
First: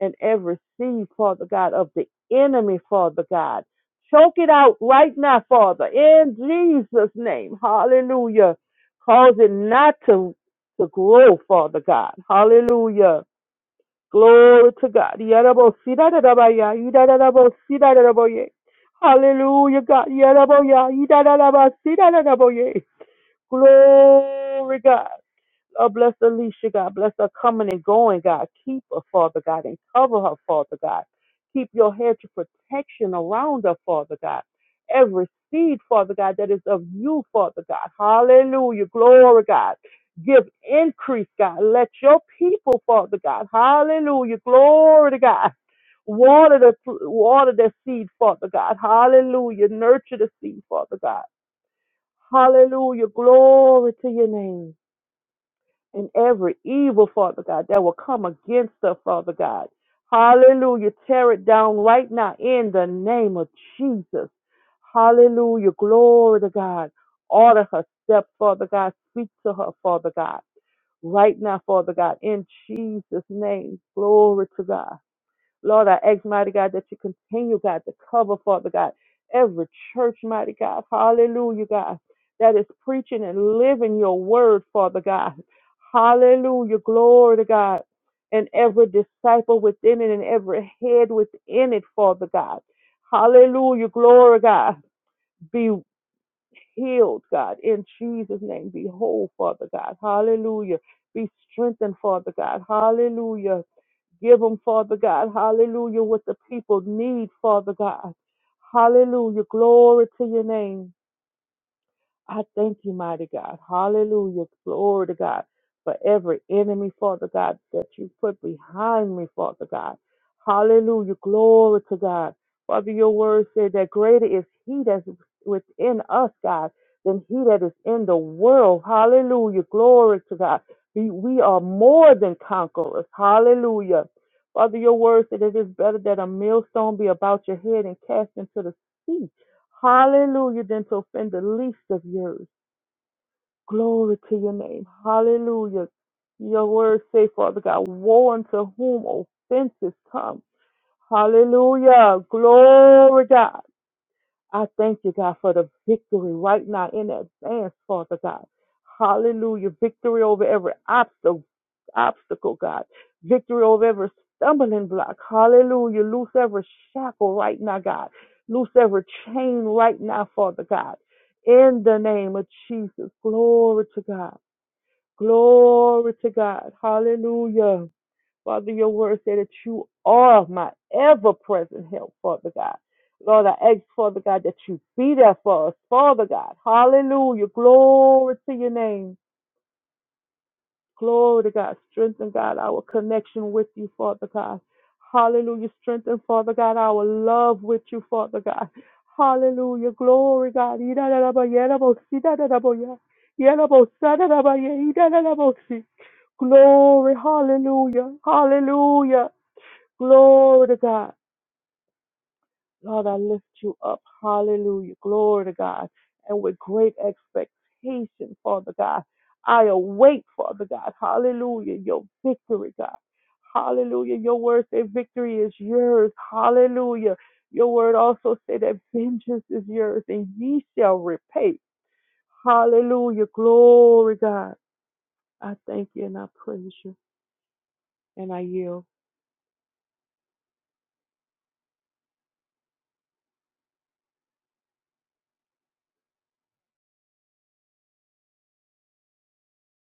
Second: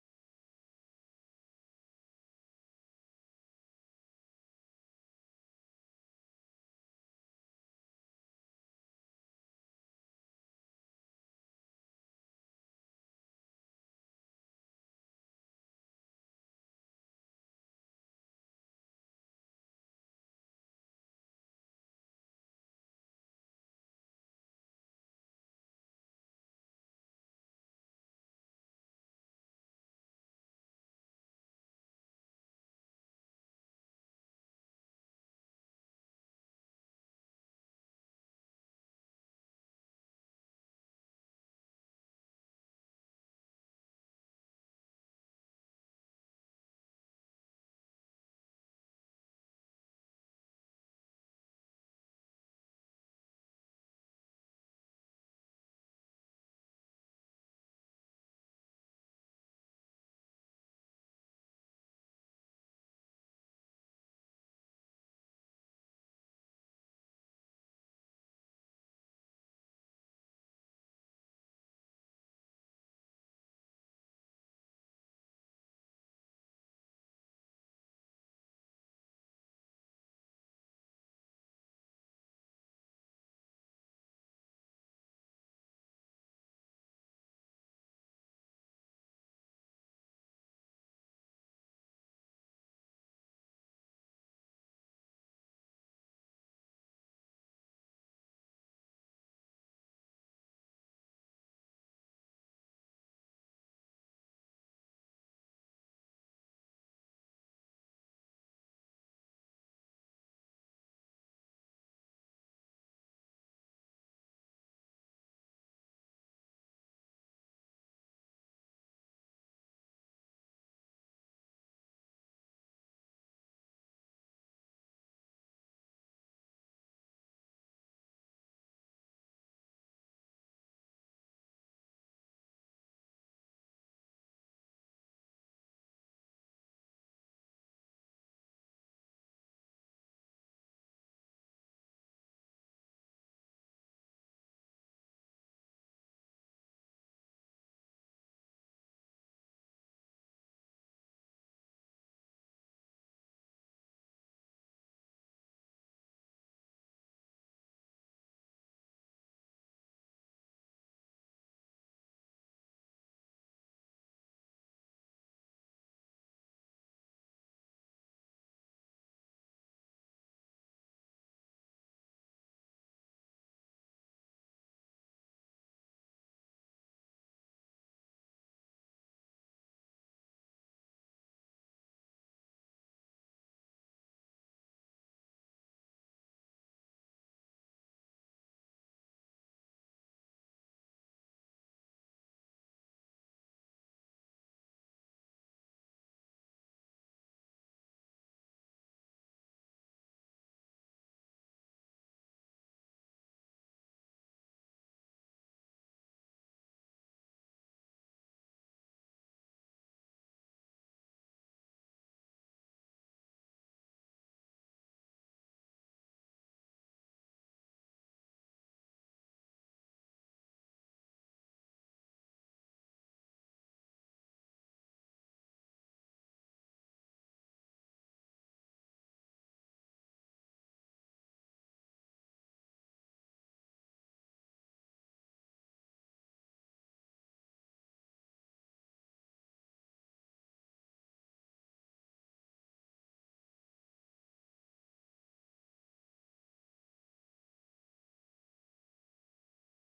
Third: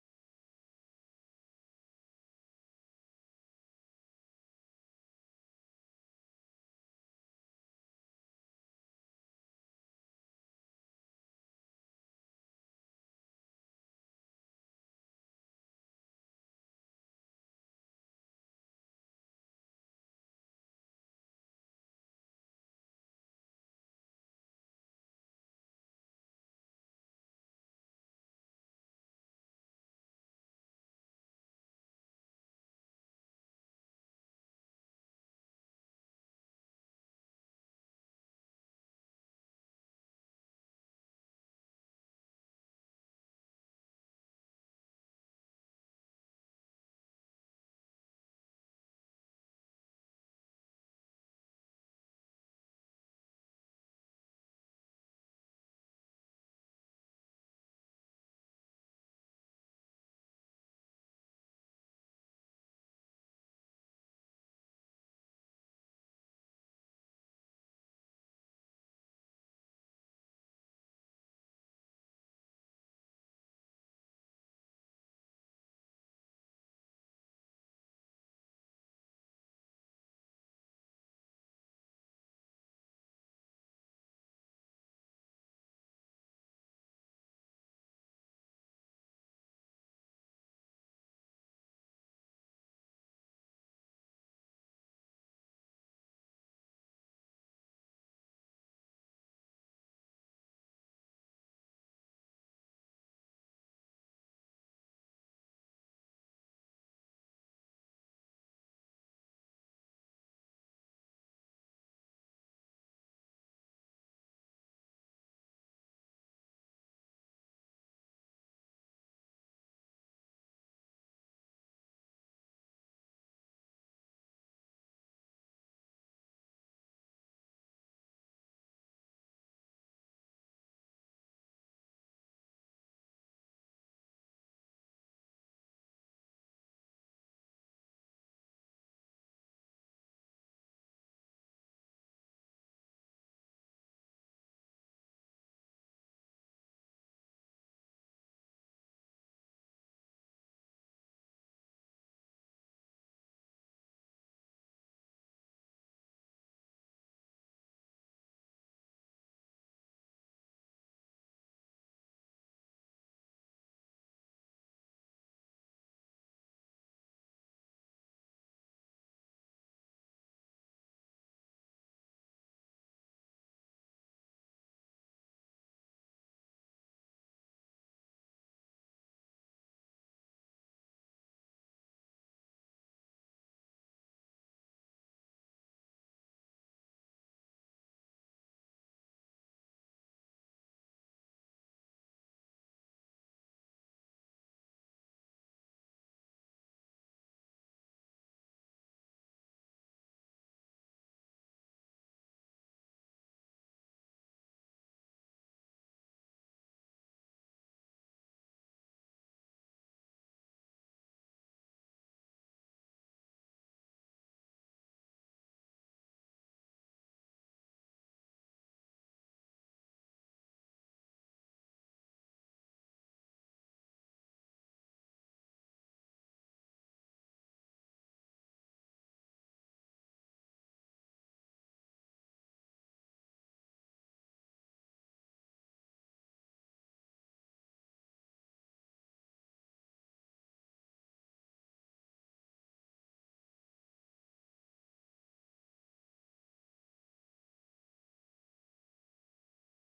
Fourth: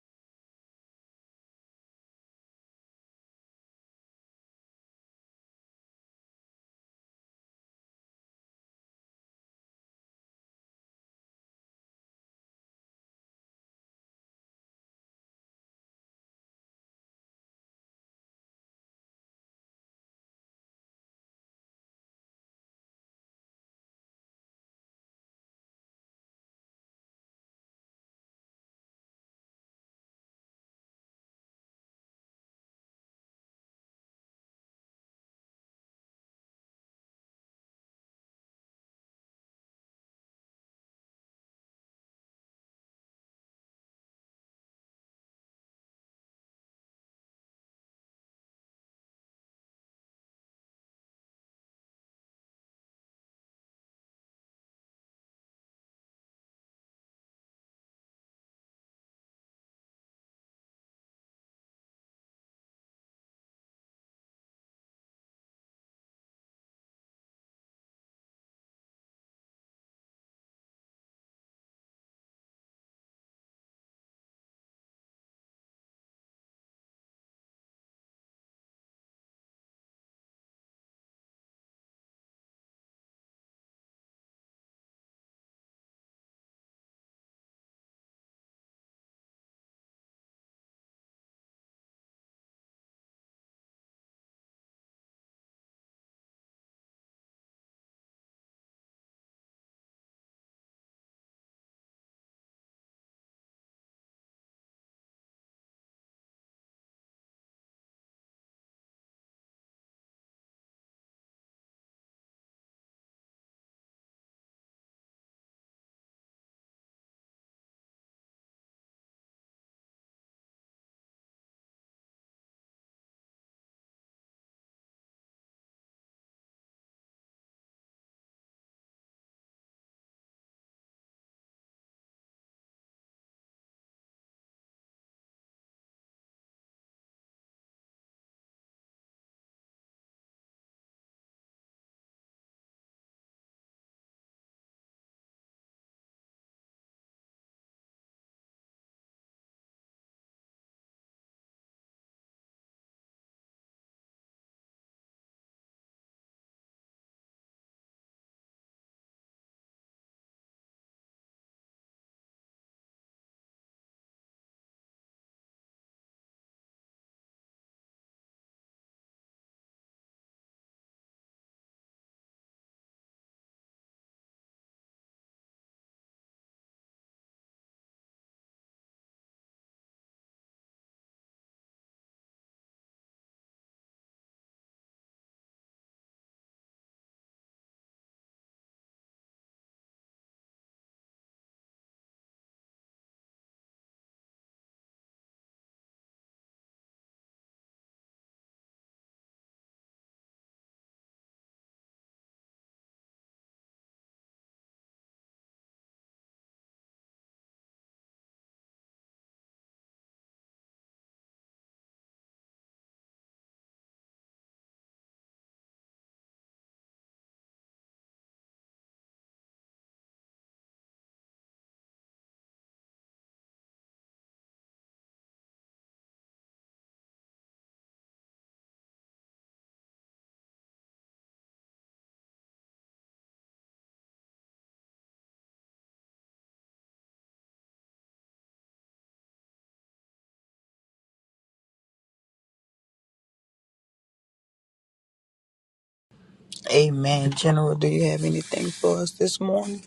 [SPEAKER 3] and every seed, Father God, of the enemy, Father God. Choke it out right now, Father, in Jesus' name. Hallelujah. Cause it not to, to grow, Father God. Hallelujah. Glory to God. Yadabosida-dadabaya, yidadadabosida-dadaboye. Hallelujah, God. Yadaboya, yidadadabasida-dadaboye. Glory, God. Oh, bless Alicia, God. Bless her coming and going, God. Keep her, Father God, and cover her, Father God. Keep your hedge of protection around her, Father God. Every seed, Father God, that is of you, Father God. Hallelujah. Glory, God. Give increase, God. Let your people, Father God. Hallelujah. Glory to God. Water the water the seed, Father God. Hallelujah. Nurture the seed, Father God. Hallelujah. Glory to your name and every evil, Father God, that will come against us, Father God. Hallelujah. Tear it down right now in the name of Jesus. Hallelujah. Glory to God. Order her step, Father God. Speak to her, Father God. Right now, Father God, in Jesus' name. Glory to God. Lord, I ask, mighty God, that you continue, God, to cover, Father God, every church, mighty God. Hallelujah, God, that is preaching and living your word, Father God. Hallelujah, glory to God. And every disciple within it and every head within it, Father God. Hallelujah, glory, God. Be healed, God, in Jesus' name. Be whole, Father God. Hallelujah. Be strengthened, Father God. Hallelujah. Give them, Father God, hallelujah, what the people need, Father God. Hallelujah. Glory to your name. I thank you, mighty God. Hallelujah. Glory to God. For every enemy, Father God, that you put behind me, Father God. Hallelujah. Glory to God. Father, your word said that greater is he that's within us, God, than he that is in the world. Hallelujah. Glory to God. We, we are more than conquerors. Hallelujah. Father, your word said it is better that a millstone be about your head and cast into the sea Hallelujah, than to offend the least of yours. Glory to your name. Hallelujah. Your word say, Father God, woe unto whom offenses come. Hallelujah. Glory God. I thank you, God, for the victory right now in advance, Father God. Hallelujah. Victory over every obstacle, obstacle, God. Victory over every stumbling block. Hallelujah. Loose every shackle right now, God. Loose every chain right now, Father God. In the name of Jesus. Glory to God. Glory to God. Hallelujah. Father, your word said that you are my ever present help, Father God. Lord, I ask, Father God, that you be there for us, Father God. Hallelujah. Glory to your name. Glory to God. Strengthen, God, our connection with you, Father God. Hallelujah. Strengthen, Father God, our love with you, Father God. Hallelujah. Glory, God. Glory. Hallelujah. Hallelujah. Glory to God. Lord, I lift you up. Hallelujah. Glory to God. And with great expectation, Father God, I await, Father God. Hallelujah. Your victory, God. Hallelujah. Your word say victory is yours. Hallelujah. Your word also say that vengeance is yours and ye shall repay. Hallelujah. Glory, God. I thank you and I praise you and I yield.
[SPEAKER 2] Amen. General, do you have anything for us this morning?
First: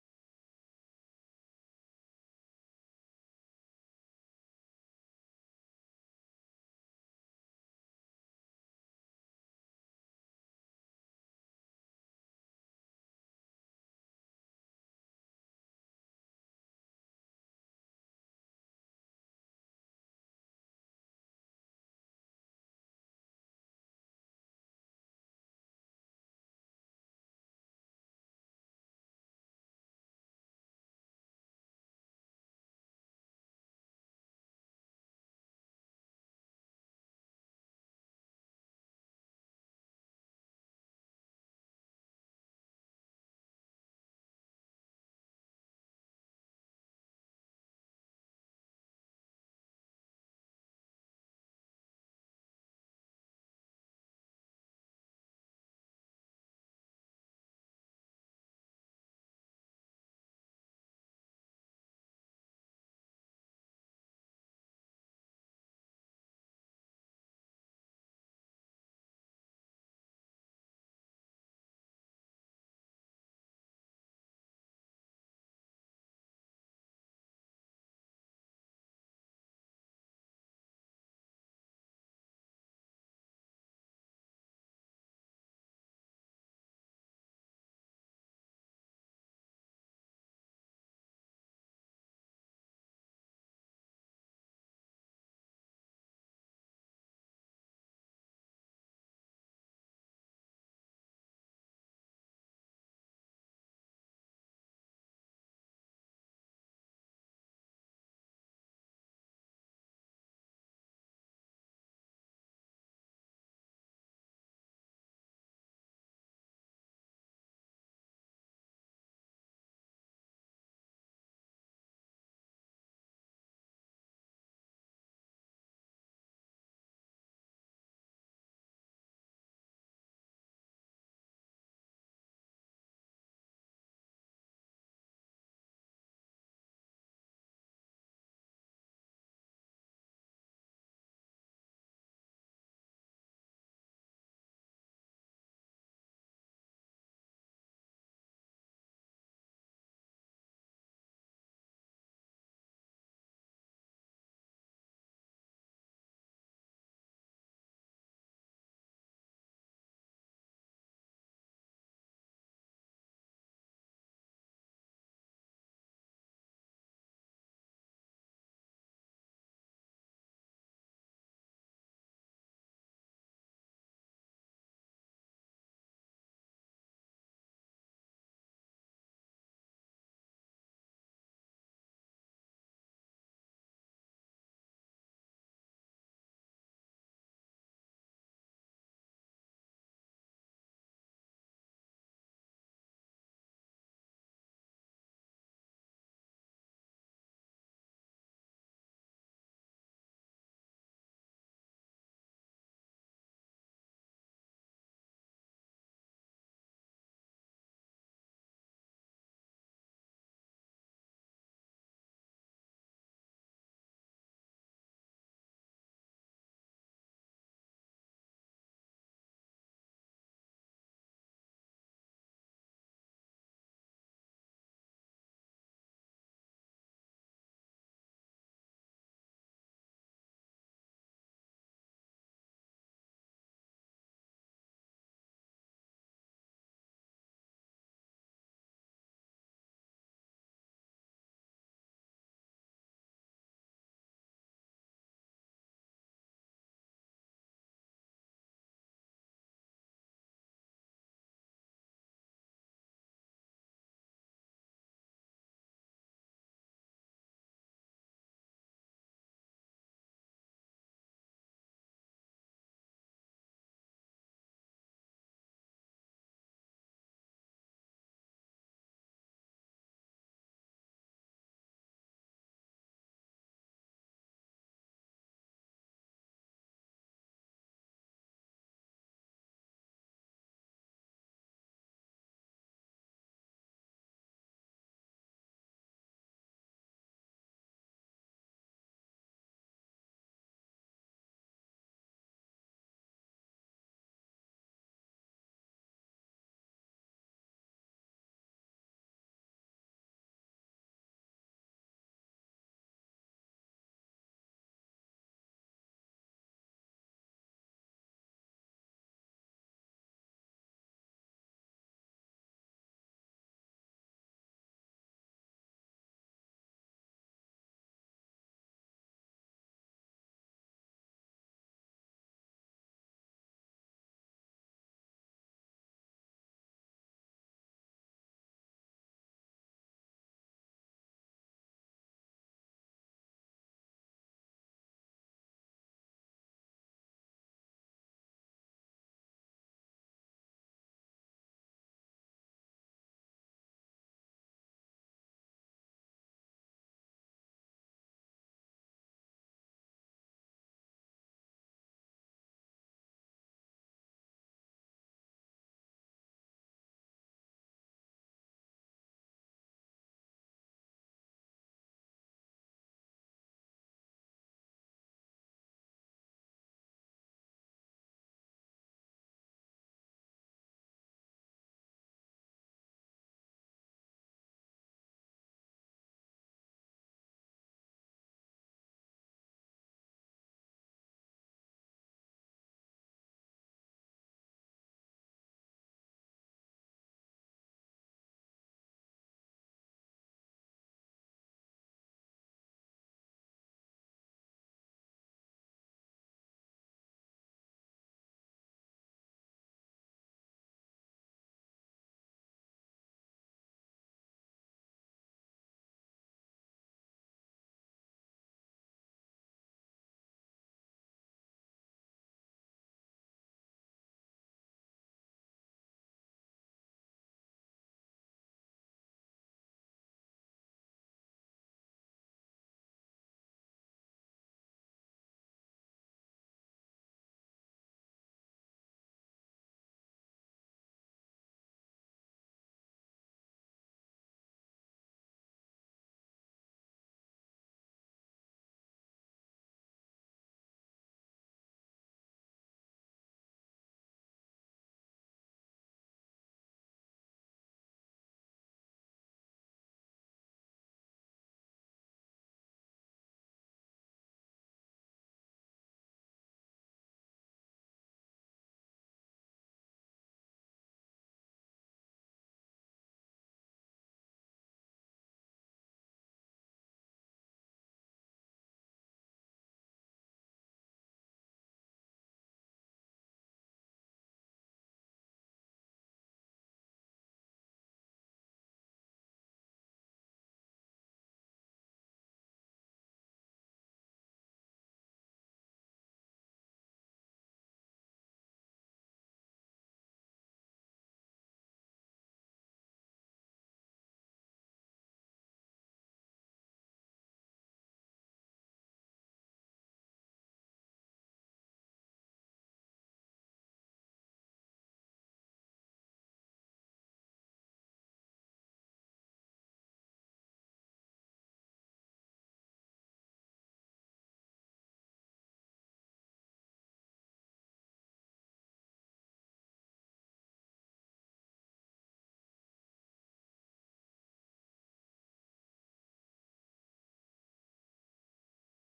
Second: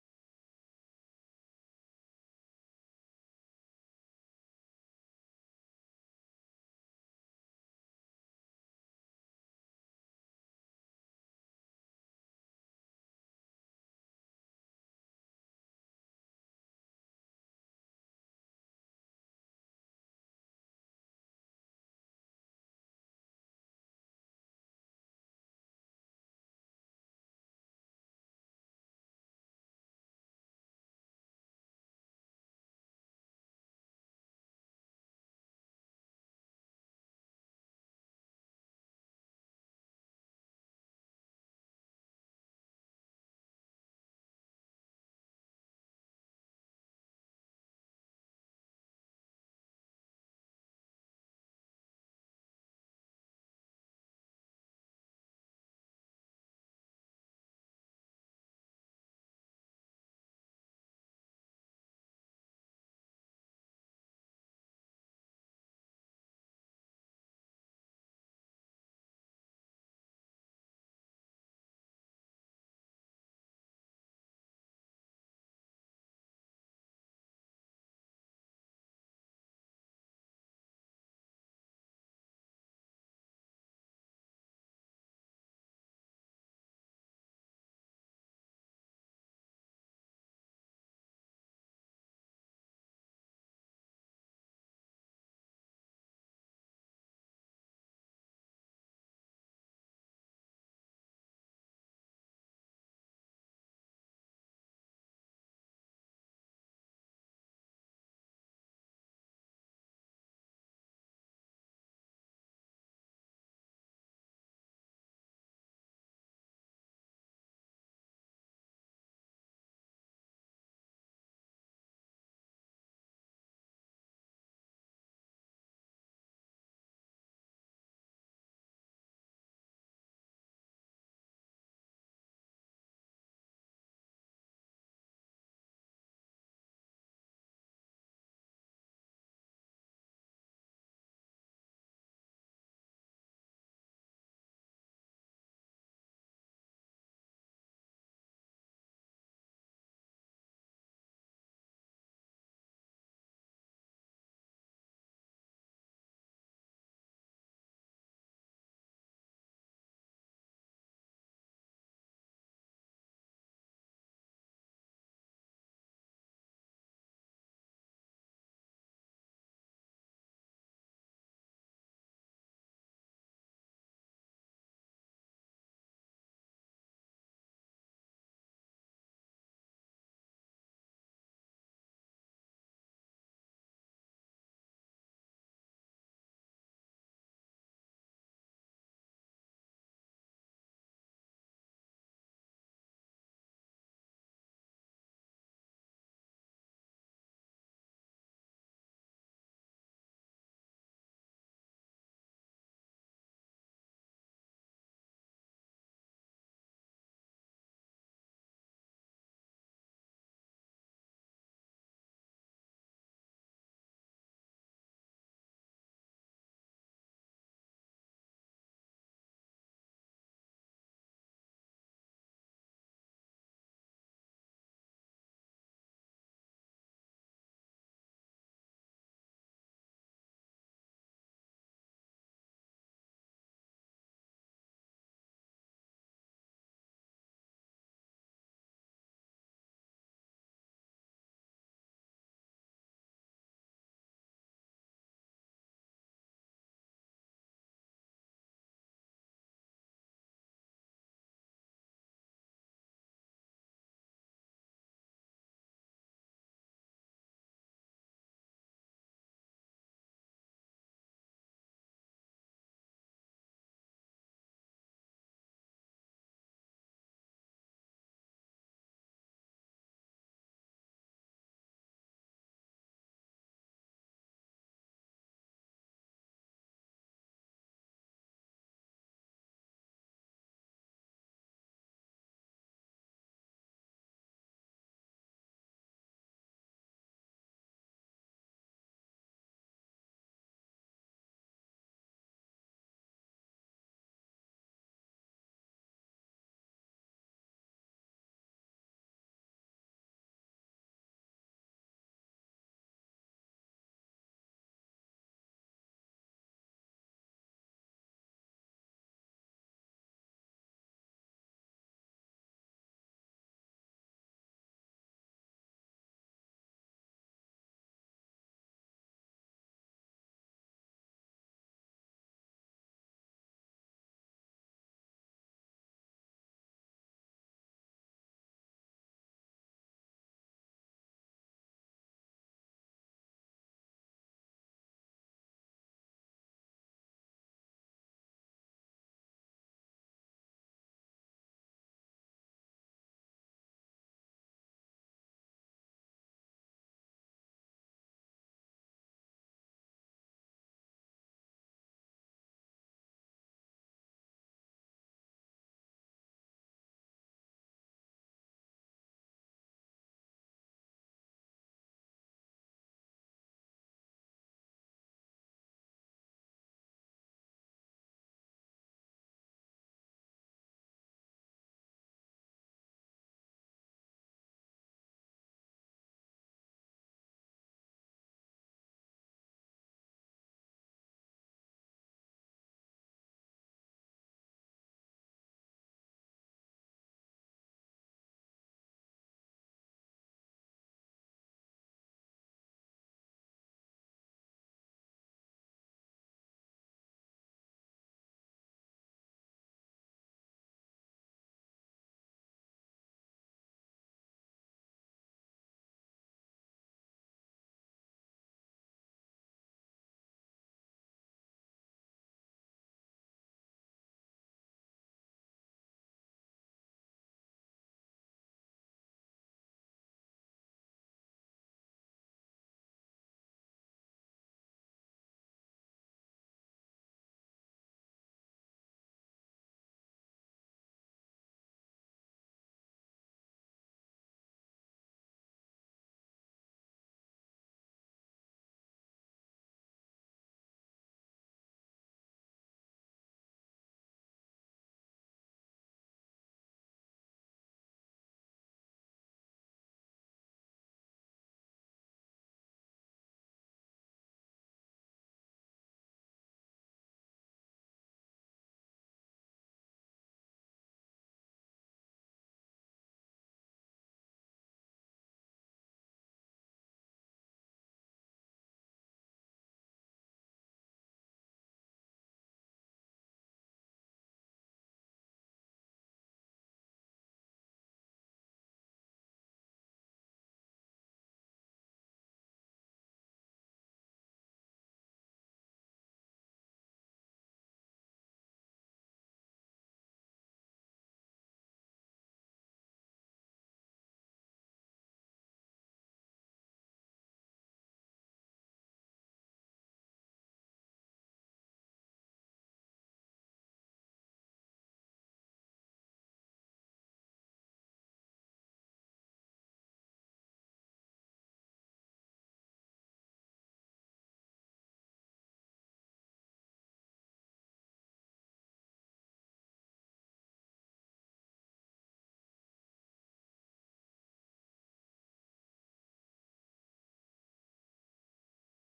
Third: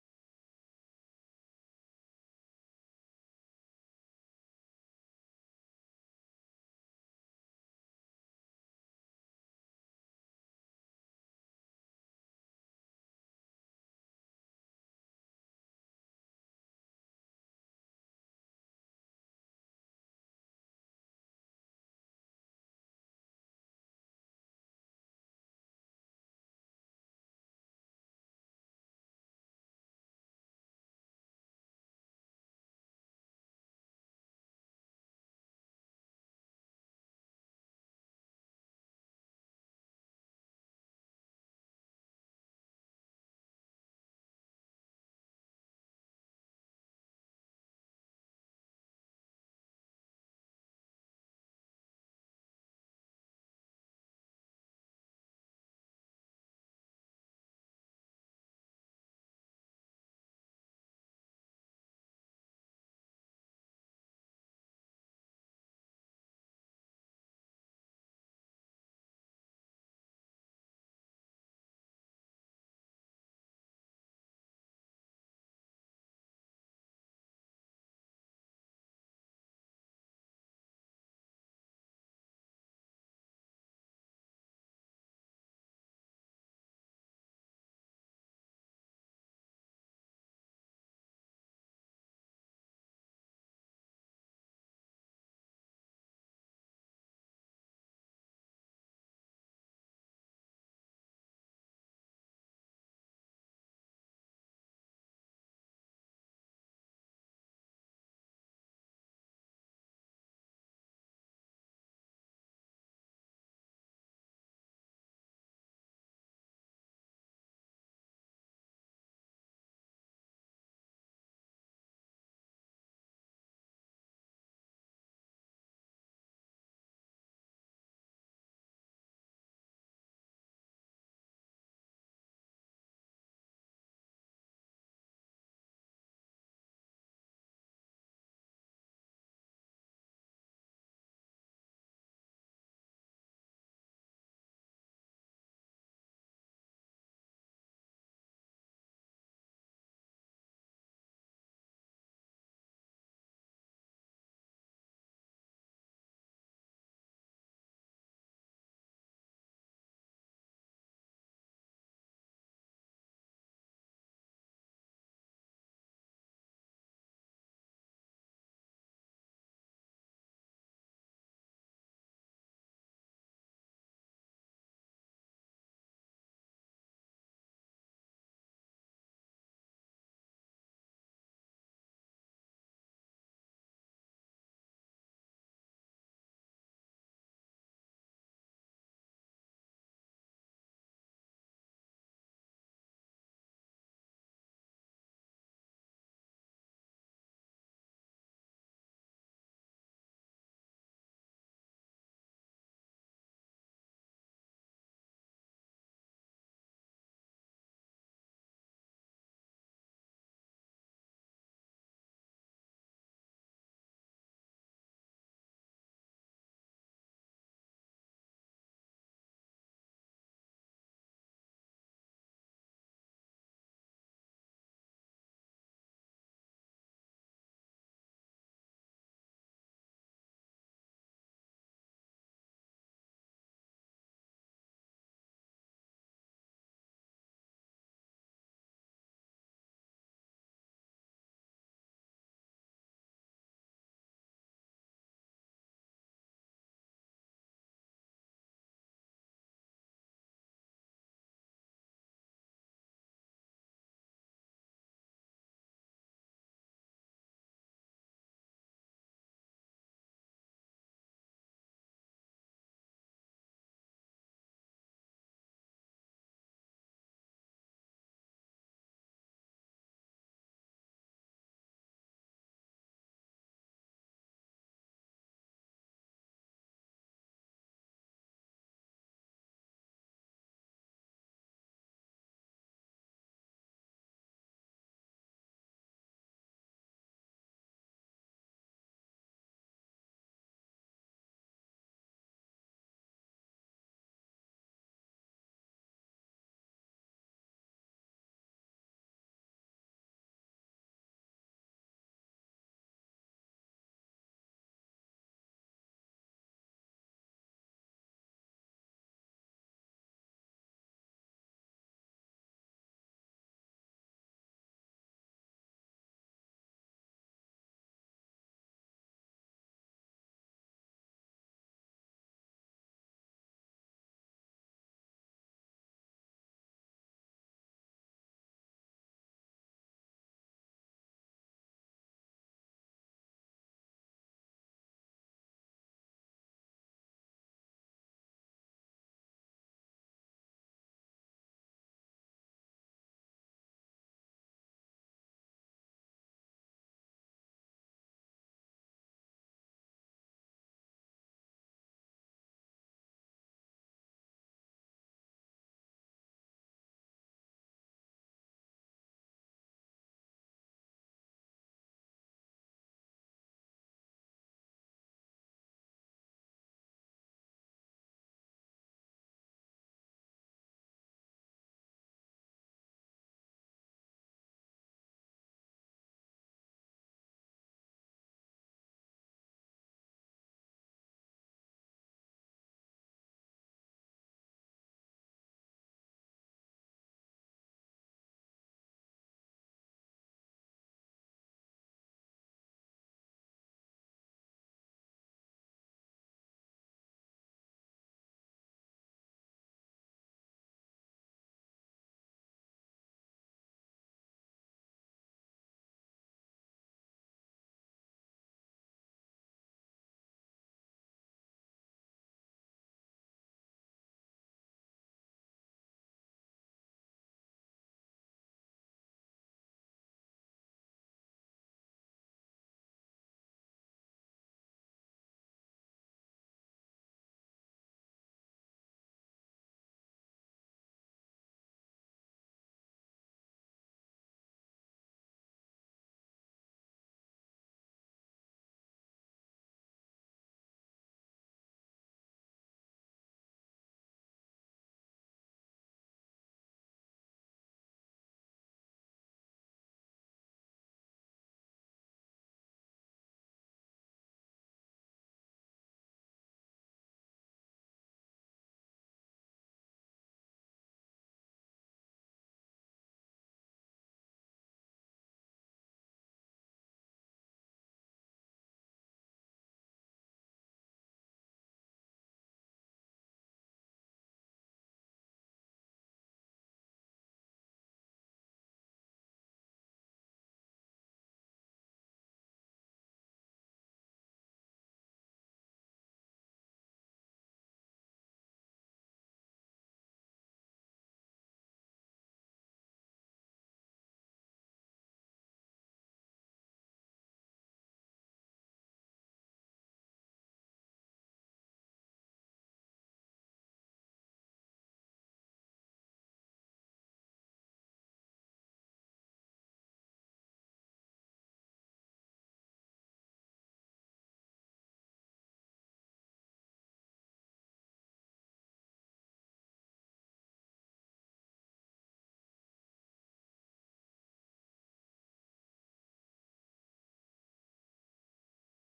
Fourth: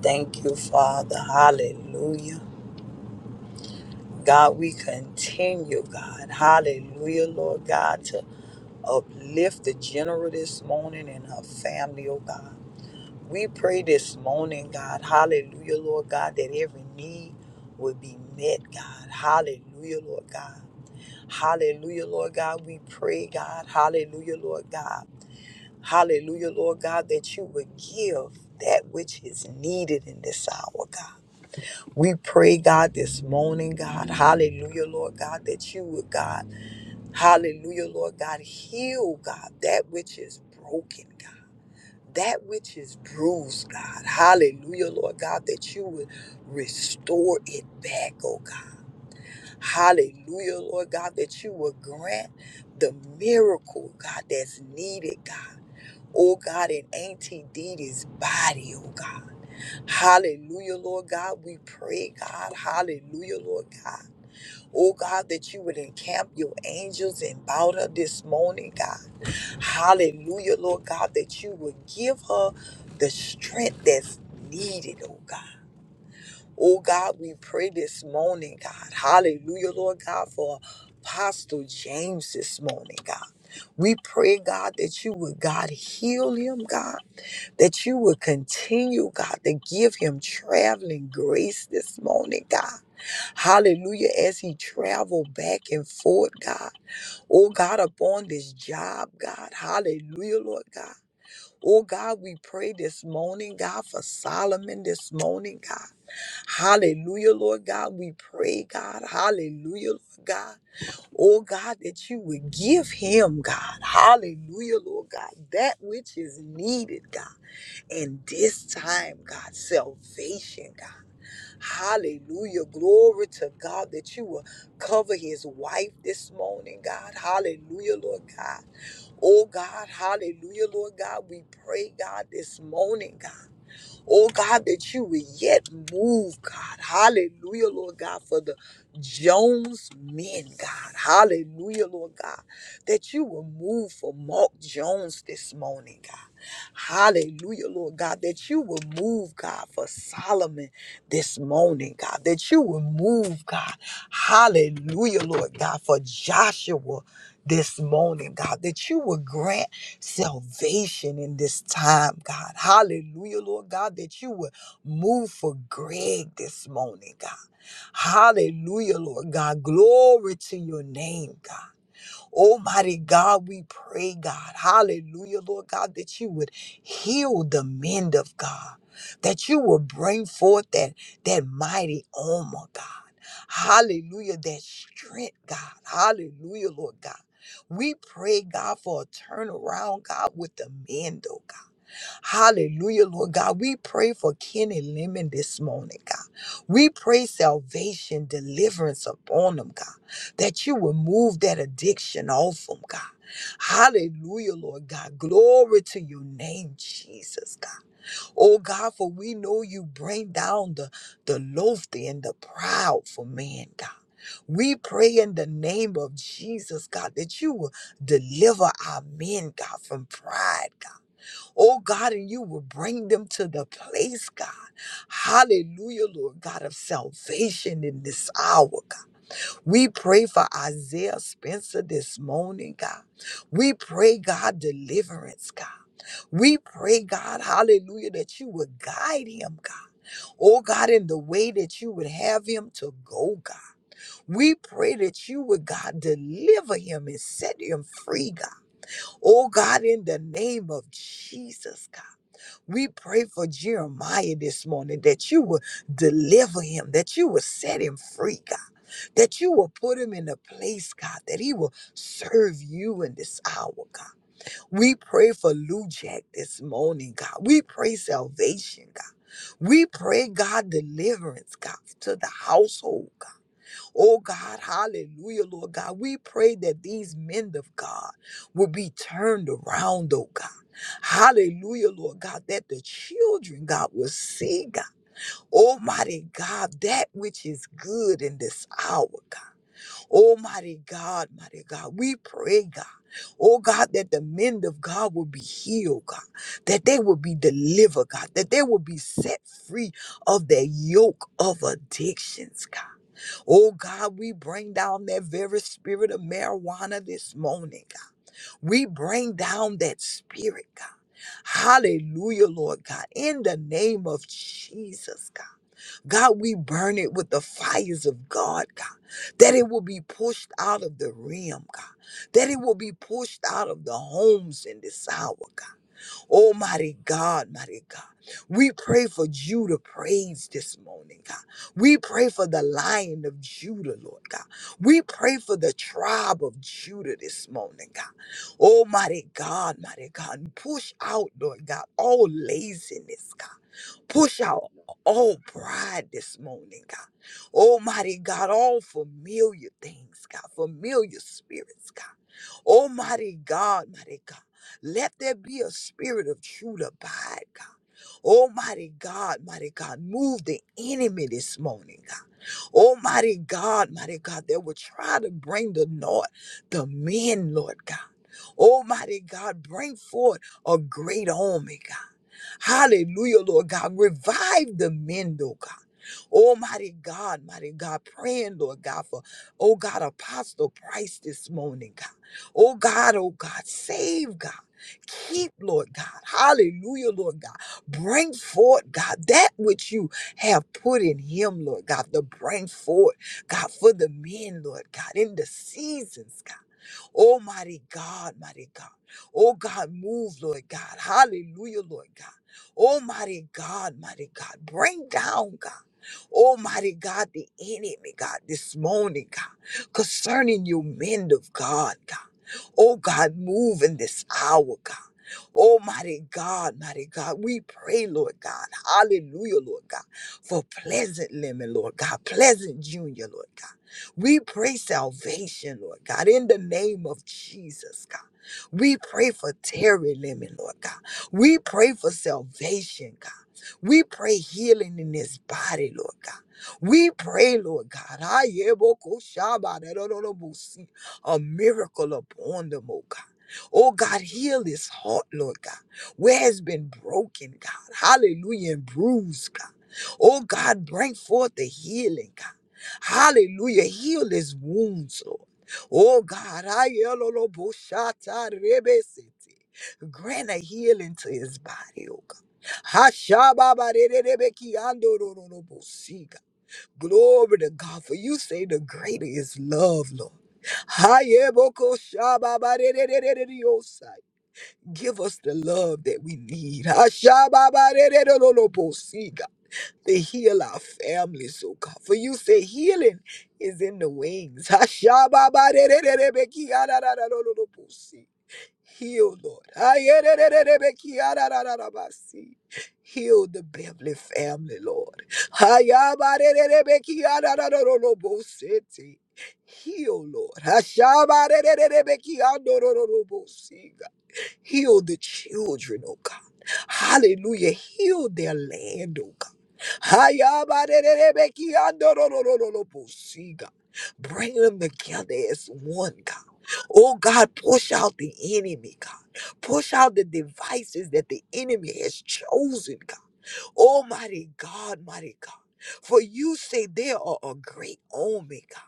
[SPEAKER 2] Thank you, Father. Hallelujah. God, we continue, God. Hallelujah, Lord God. Uplift the general this morning and her family, oh God. We pray this morning, God, hallelujah, Lord God, that every need will be met, God. Hallelujah, Lord God. Hallelujah, Lord God. We pray, God, hallelujah, Lord God. Hallelujah, Lord God, that you would give that which is needed in this hour, God. We pray, God, this morning, God, hallelujah, Lord God, that you would, God. Hallelujah, Lord God. Heal, God, that which is broken, God. That which is bruised, God. Hallelujah, Lord God, that you would restore it back, oh God. Hallelujah, Lord God, that you would grant the miracle, God, that's needed, God. Oh God, in Auntie Dee Dee's body, oh God. Hallelujah, Lord God. We pray, God. Hallelujah, Lord God. Oh God, that you would encamp your angels about her this morning, God. Hallelujah, Lord God, that you would give her the strength that's needed, oh God. Oh God, we pray this morning, God. Hallelujah, Lord God, for Apostle James this morning, God. We pray, God, that you would, God, heal him, God, that you would continue, God, to give him traveling grace this morning, God. Hallelujah, as he travel back and forth, God. Oh God, upon this job, God. Hallelujah, Lord God. Oh God, we pray this morning, God, for Solomon this morning, God. Hallelujah, Lord God. We pray, God. Hallelujah, Lord God. Oh God, that you would give him, God. Hallelujah, Lord God. That which is needed, God. And this time, God, salvation, God. Hallelujah. Glory to God that you will cover his wife this morning, God. Hallelujah, Lord God. Oh God, hallelujah, Lord God. We pray, God, this morning, God. Oh God, that you would yet move, God. Hallelujah, Lord God, for the Jones men, God. Hallelujah, Lord God, that you will move for Mark Jones this morning, God. Hallelujah, Lord God, that you will move, God, for Solomon this morning, God, that you will move, God. Hallelujah, Lord God, for Joshua this morning, God, that you will grant salvation in this time, God. Hallelujah, Lord God, that you would move for Greg this morning, God. Hallelujah, Lord God. Glory to your name, God. Almighty God, we pray, God, hallelujah, Lord God, that you would heal the men of God, that you will bring forth that, that mighty armor, God. Hallelujah, that strength, God. Hallelujah, Lord God. We pray, God, for a turnaround, God, with the men, though, God. Hallelujah, Lord God. We pray for Kenny Lemon this morning, God. We pray salvation, deliverance upon them, God, that you will move that addiction off them, God. Hallelujah, Lord God. Glory to your name, Jesus, God. Oh, God, for we know you bring down the, the lofty and the proud for man, God. We pray in the name of Jesus, God, that you will deliver our men, God, from pride, God. Oh God, and you will bring them to the place, God. Hallelujah, Lord God of salvation in this hour, God. We pray for Isaiah Spencer this morning, God. We pray, God, deliverance, God. We pray, God, hallelujah, that you would guide him, God. Oh God, in the way that you would have him to go, God. We pray that you would, God, deliver him and set him free, God. Oh God, in the name of Jesus, God. We pray for Jeremiah this morning that you will deliver him, that you will set him free, God, that you will put him in a place, God, that he will serve you in this hour, God. We pray for Lou Jack this morning, God. We pray salvation, God. We pray, God, deliverance, God, to the household, God. Oh God, hallelujah, Lord God. We pray that these men of God will be turned around, oh God. Hallelujah, Lord God, that the children, God, will see, God. Almighty God, that which is good in this hour, God. Almighty God, mighty God, we pray, God. Oh God, that the men of God will be healed, God, that they will be delivered, God, that they will be set free of the yoke of addictions, God. Oh God, we bring down that very spirit of marijuana this morning. God. We bring down that spirit, God. Hallelujah, Lord God. In the name of Jesus, God. God, we burn it with the fires of God, God. That it will be pushed out of the realm, God. That it will be pushed out of the homes in this hour, God. Almighty God, mighty God. We pray for Judah praise this morning, God. We pray for the lion of Judah, Lord God. We pray for the tribe of Judah this morning, God. Almighty God, mighty God. Push out, Lord God, all laziness, God. Push out all pride this morning, God. Almighty God, all familiar things, God, familiar spirits, God. Oh, mighty God, mighty God, let there be a spirit of truth abide, God. Almighty God, mighty God, move the enemy this morning, God. Almighty God, mighty God, that will try to bring the Lord, the men, Lord God. Almighty God, bring forth a great army, God. Hallelujah, Lord God. Revive the men, Lord God. Almighty God, mighty God, praying, Lord God, for, oh God, Apostle Price this morning, God. Oh God, oh God, save God. Keep, Lord God. Hallelujah, Lord God. Bring forth, God, that which you have put in him, Lord God, to bring forth, God, for the men, Lord God, in the seasons, God. Oh, mighty God, mighty God. Oh, God, move, Lord God. Hallelujah, Lord God. Oh, mighty God, mighty God. Bring down, God. Almighty God, the enemy, God, this morning, God, concerning you, men of God, God. Oh, God, move in this hour, God. Almighty God, mighty God, we pray, Lord God, hallelujah, Lord God, for Pleasant Lemon, Lord God, Pleasant Junior, Lord God. We pray salvation, Lord God, in the name of Jesus, God. We pray for Terry Lemon, Lord God. We pray for salvation, God. We pray healing in his body, Lord God. We pray, Lord God, ayebokoshabarerorobosi, a miracle upon them, oh God. Oh God, heal his heart, Lord God, where has been broken, God. Hallelujah, and bruised, God. Oh God, bring forth the healing, God. Hallelujah. Heal his wounds, Lord. Oh God, I yellow boshata rebesete. Grant a healing to his body, oh God. Hashababarererebekiandororobosiga. Glory to God, for you say the greater is love, Lord. Hayebokoshababarerererererosai. Give us the love that we need. Hashababarerererobosiga to heal our families, oh God. For you say healing is in the wings. Hashababarererebekiararararorobosi. Heal, Lord. Ayerererebekiararararabasi. Heal the Beverly family, Lord. Hayabarererebekiararararorobosete. Heal, Lord. Hashabarererebekiandorororobosi. Heal the children, oh God. Hallelujah. Heal their land, oh God. Hayabarererebekiandorororororobosi, God. Bring them together as one, God. Oh God, push out the enemy, God. Push out the devices that the enemy has chosen, God. Oh, mighty God, mighty God. For you say they are a great army, God.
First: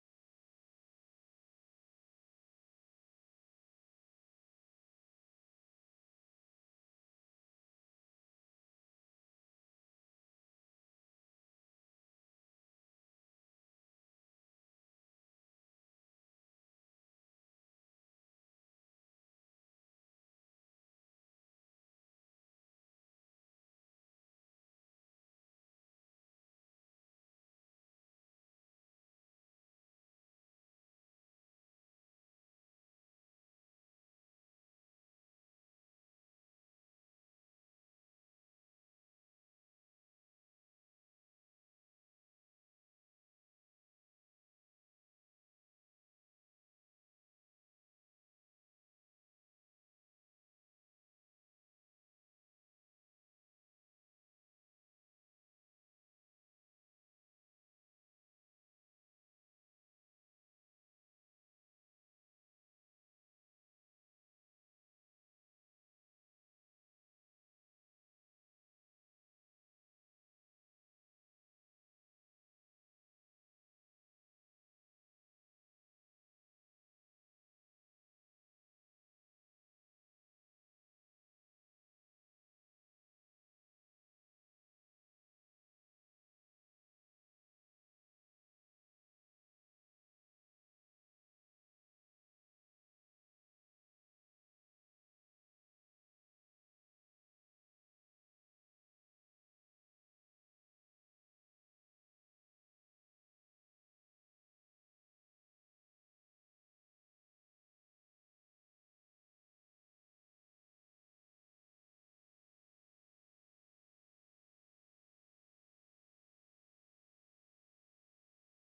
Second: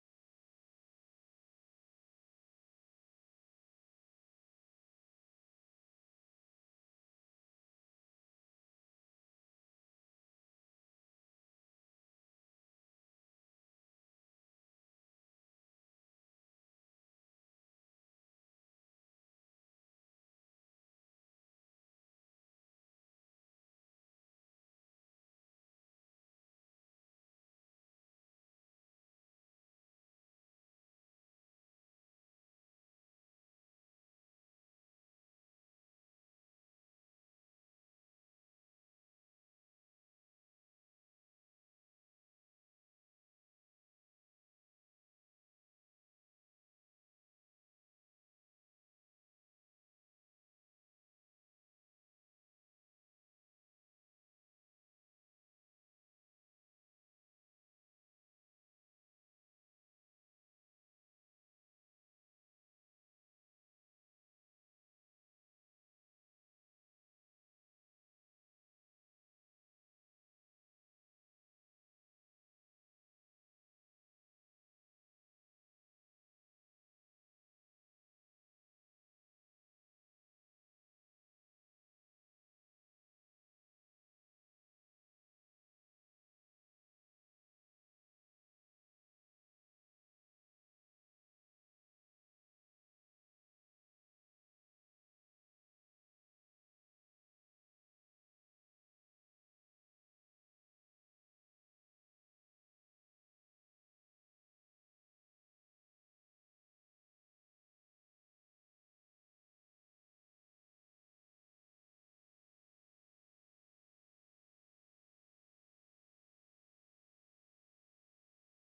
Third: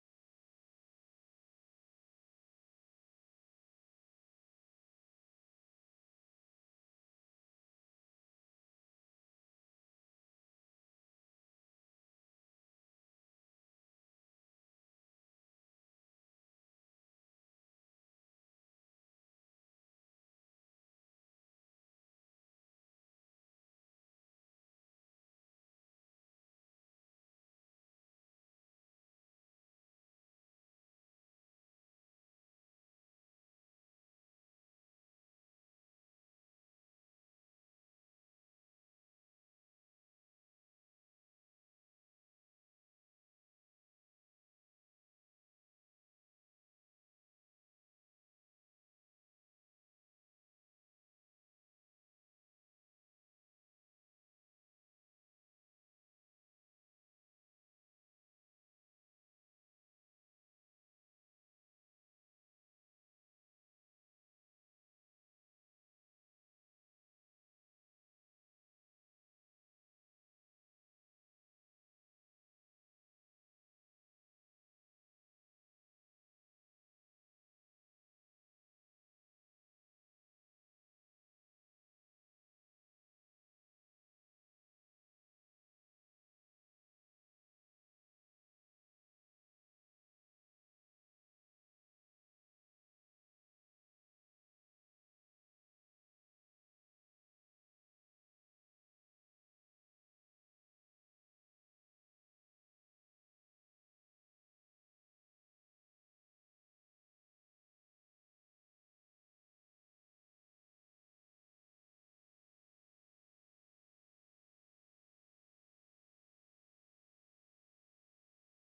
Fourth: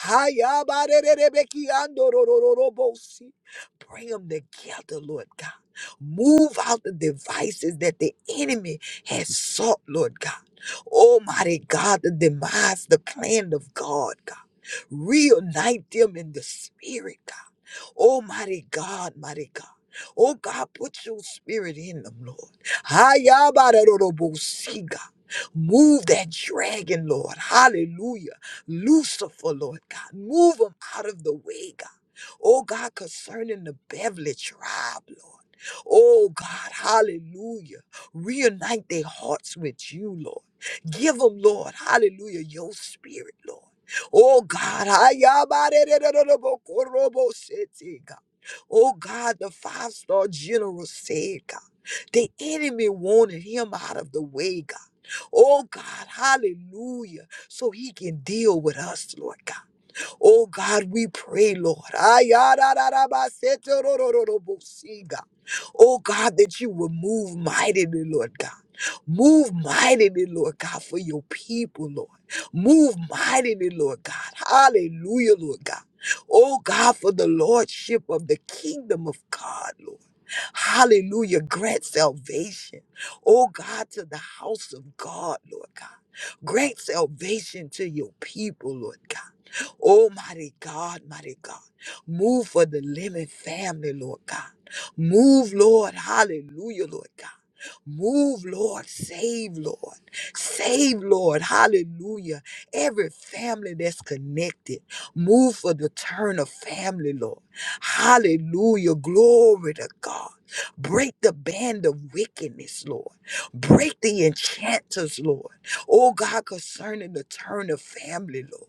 [SPEAKER 2] Hayabarererebekiandorororobosi. Bring them together, Lord God. Move out the devices that the enemy has sought, Lord God. Almighty God, the demise, the plan of God, God. Reunite them in the spirit, God. Oh, mighty God, mighty God. Oh, God, put your spirit in them, Lord. Hayabarorobosiga. Move that dragon, Lord. Hallelujah. Lucifer, Lord God. Move them out of the way, God. Oh, God, concerning the Beverly tribe, Lord. Oh, God, hallelujah. Reunite their hearts with you, Lord. Give them, Lord, hallelujah, your spirit, Lord. Oh God, ayabarerererobokoroboshete, God. Oh God, the five-star general said, God, the enemy wanted him out of the way, God. Oh God, hallelujah. So he can deal with us, Lord God. Oh God, we pray, Lord. Ayarararabasetorororobosi, God. Oh God, that you will move mightily, Lord God. Move mightily, Lord God, for your people, Lord. Move mightily, Lord God. Hallelujah, Lord God. Oh God, for the lordship of the kingdom of God, Lord. Hallelujah. Grant salvation, oh God, to the house of God, Lord God. Grant salvation to your people, Lord God. Oh, mighty God, mighty God. Move for the Lemon family, Lord God. Move, Lord. Hallelujah, Lord God. Move, Lord. Save, Lord. Save, Lord. Hallelujah. Every family that's connected. Move for the Turner family, Lord. Hallelujah. Glory to God. Break the band of wickedness, Lord. Break the enchanters, Lord. Oh God, concerning the Turner family, Lord.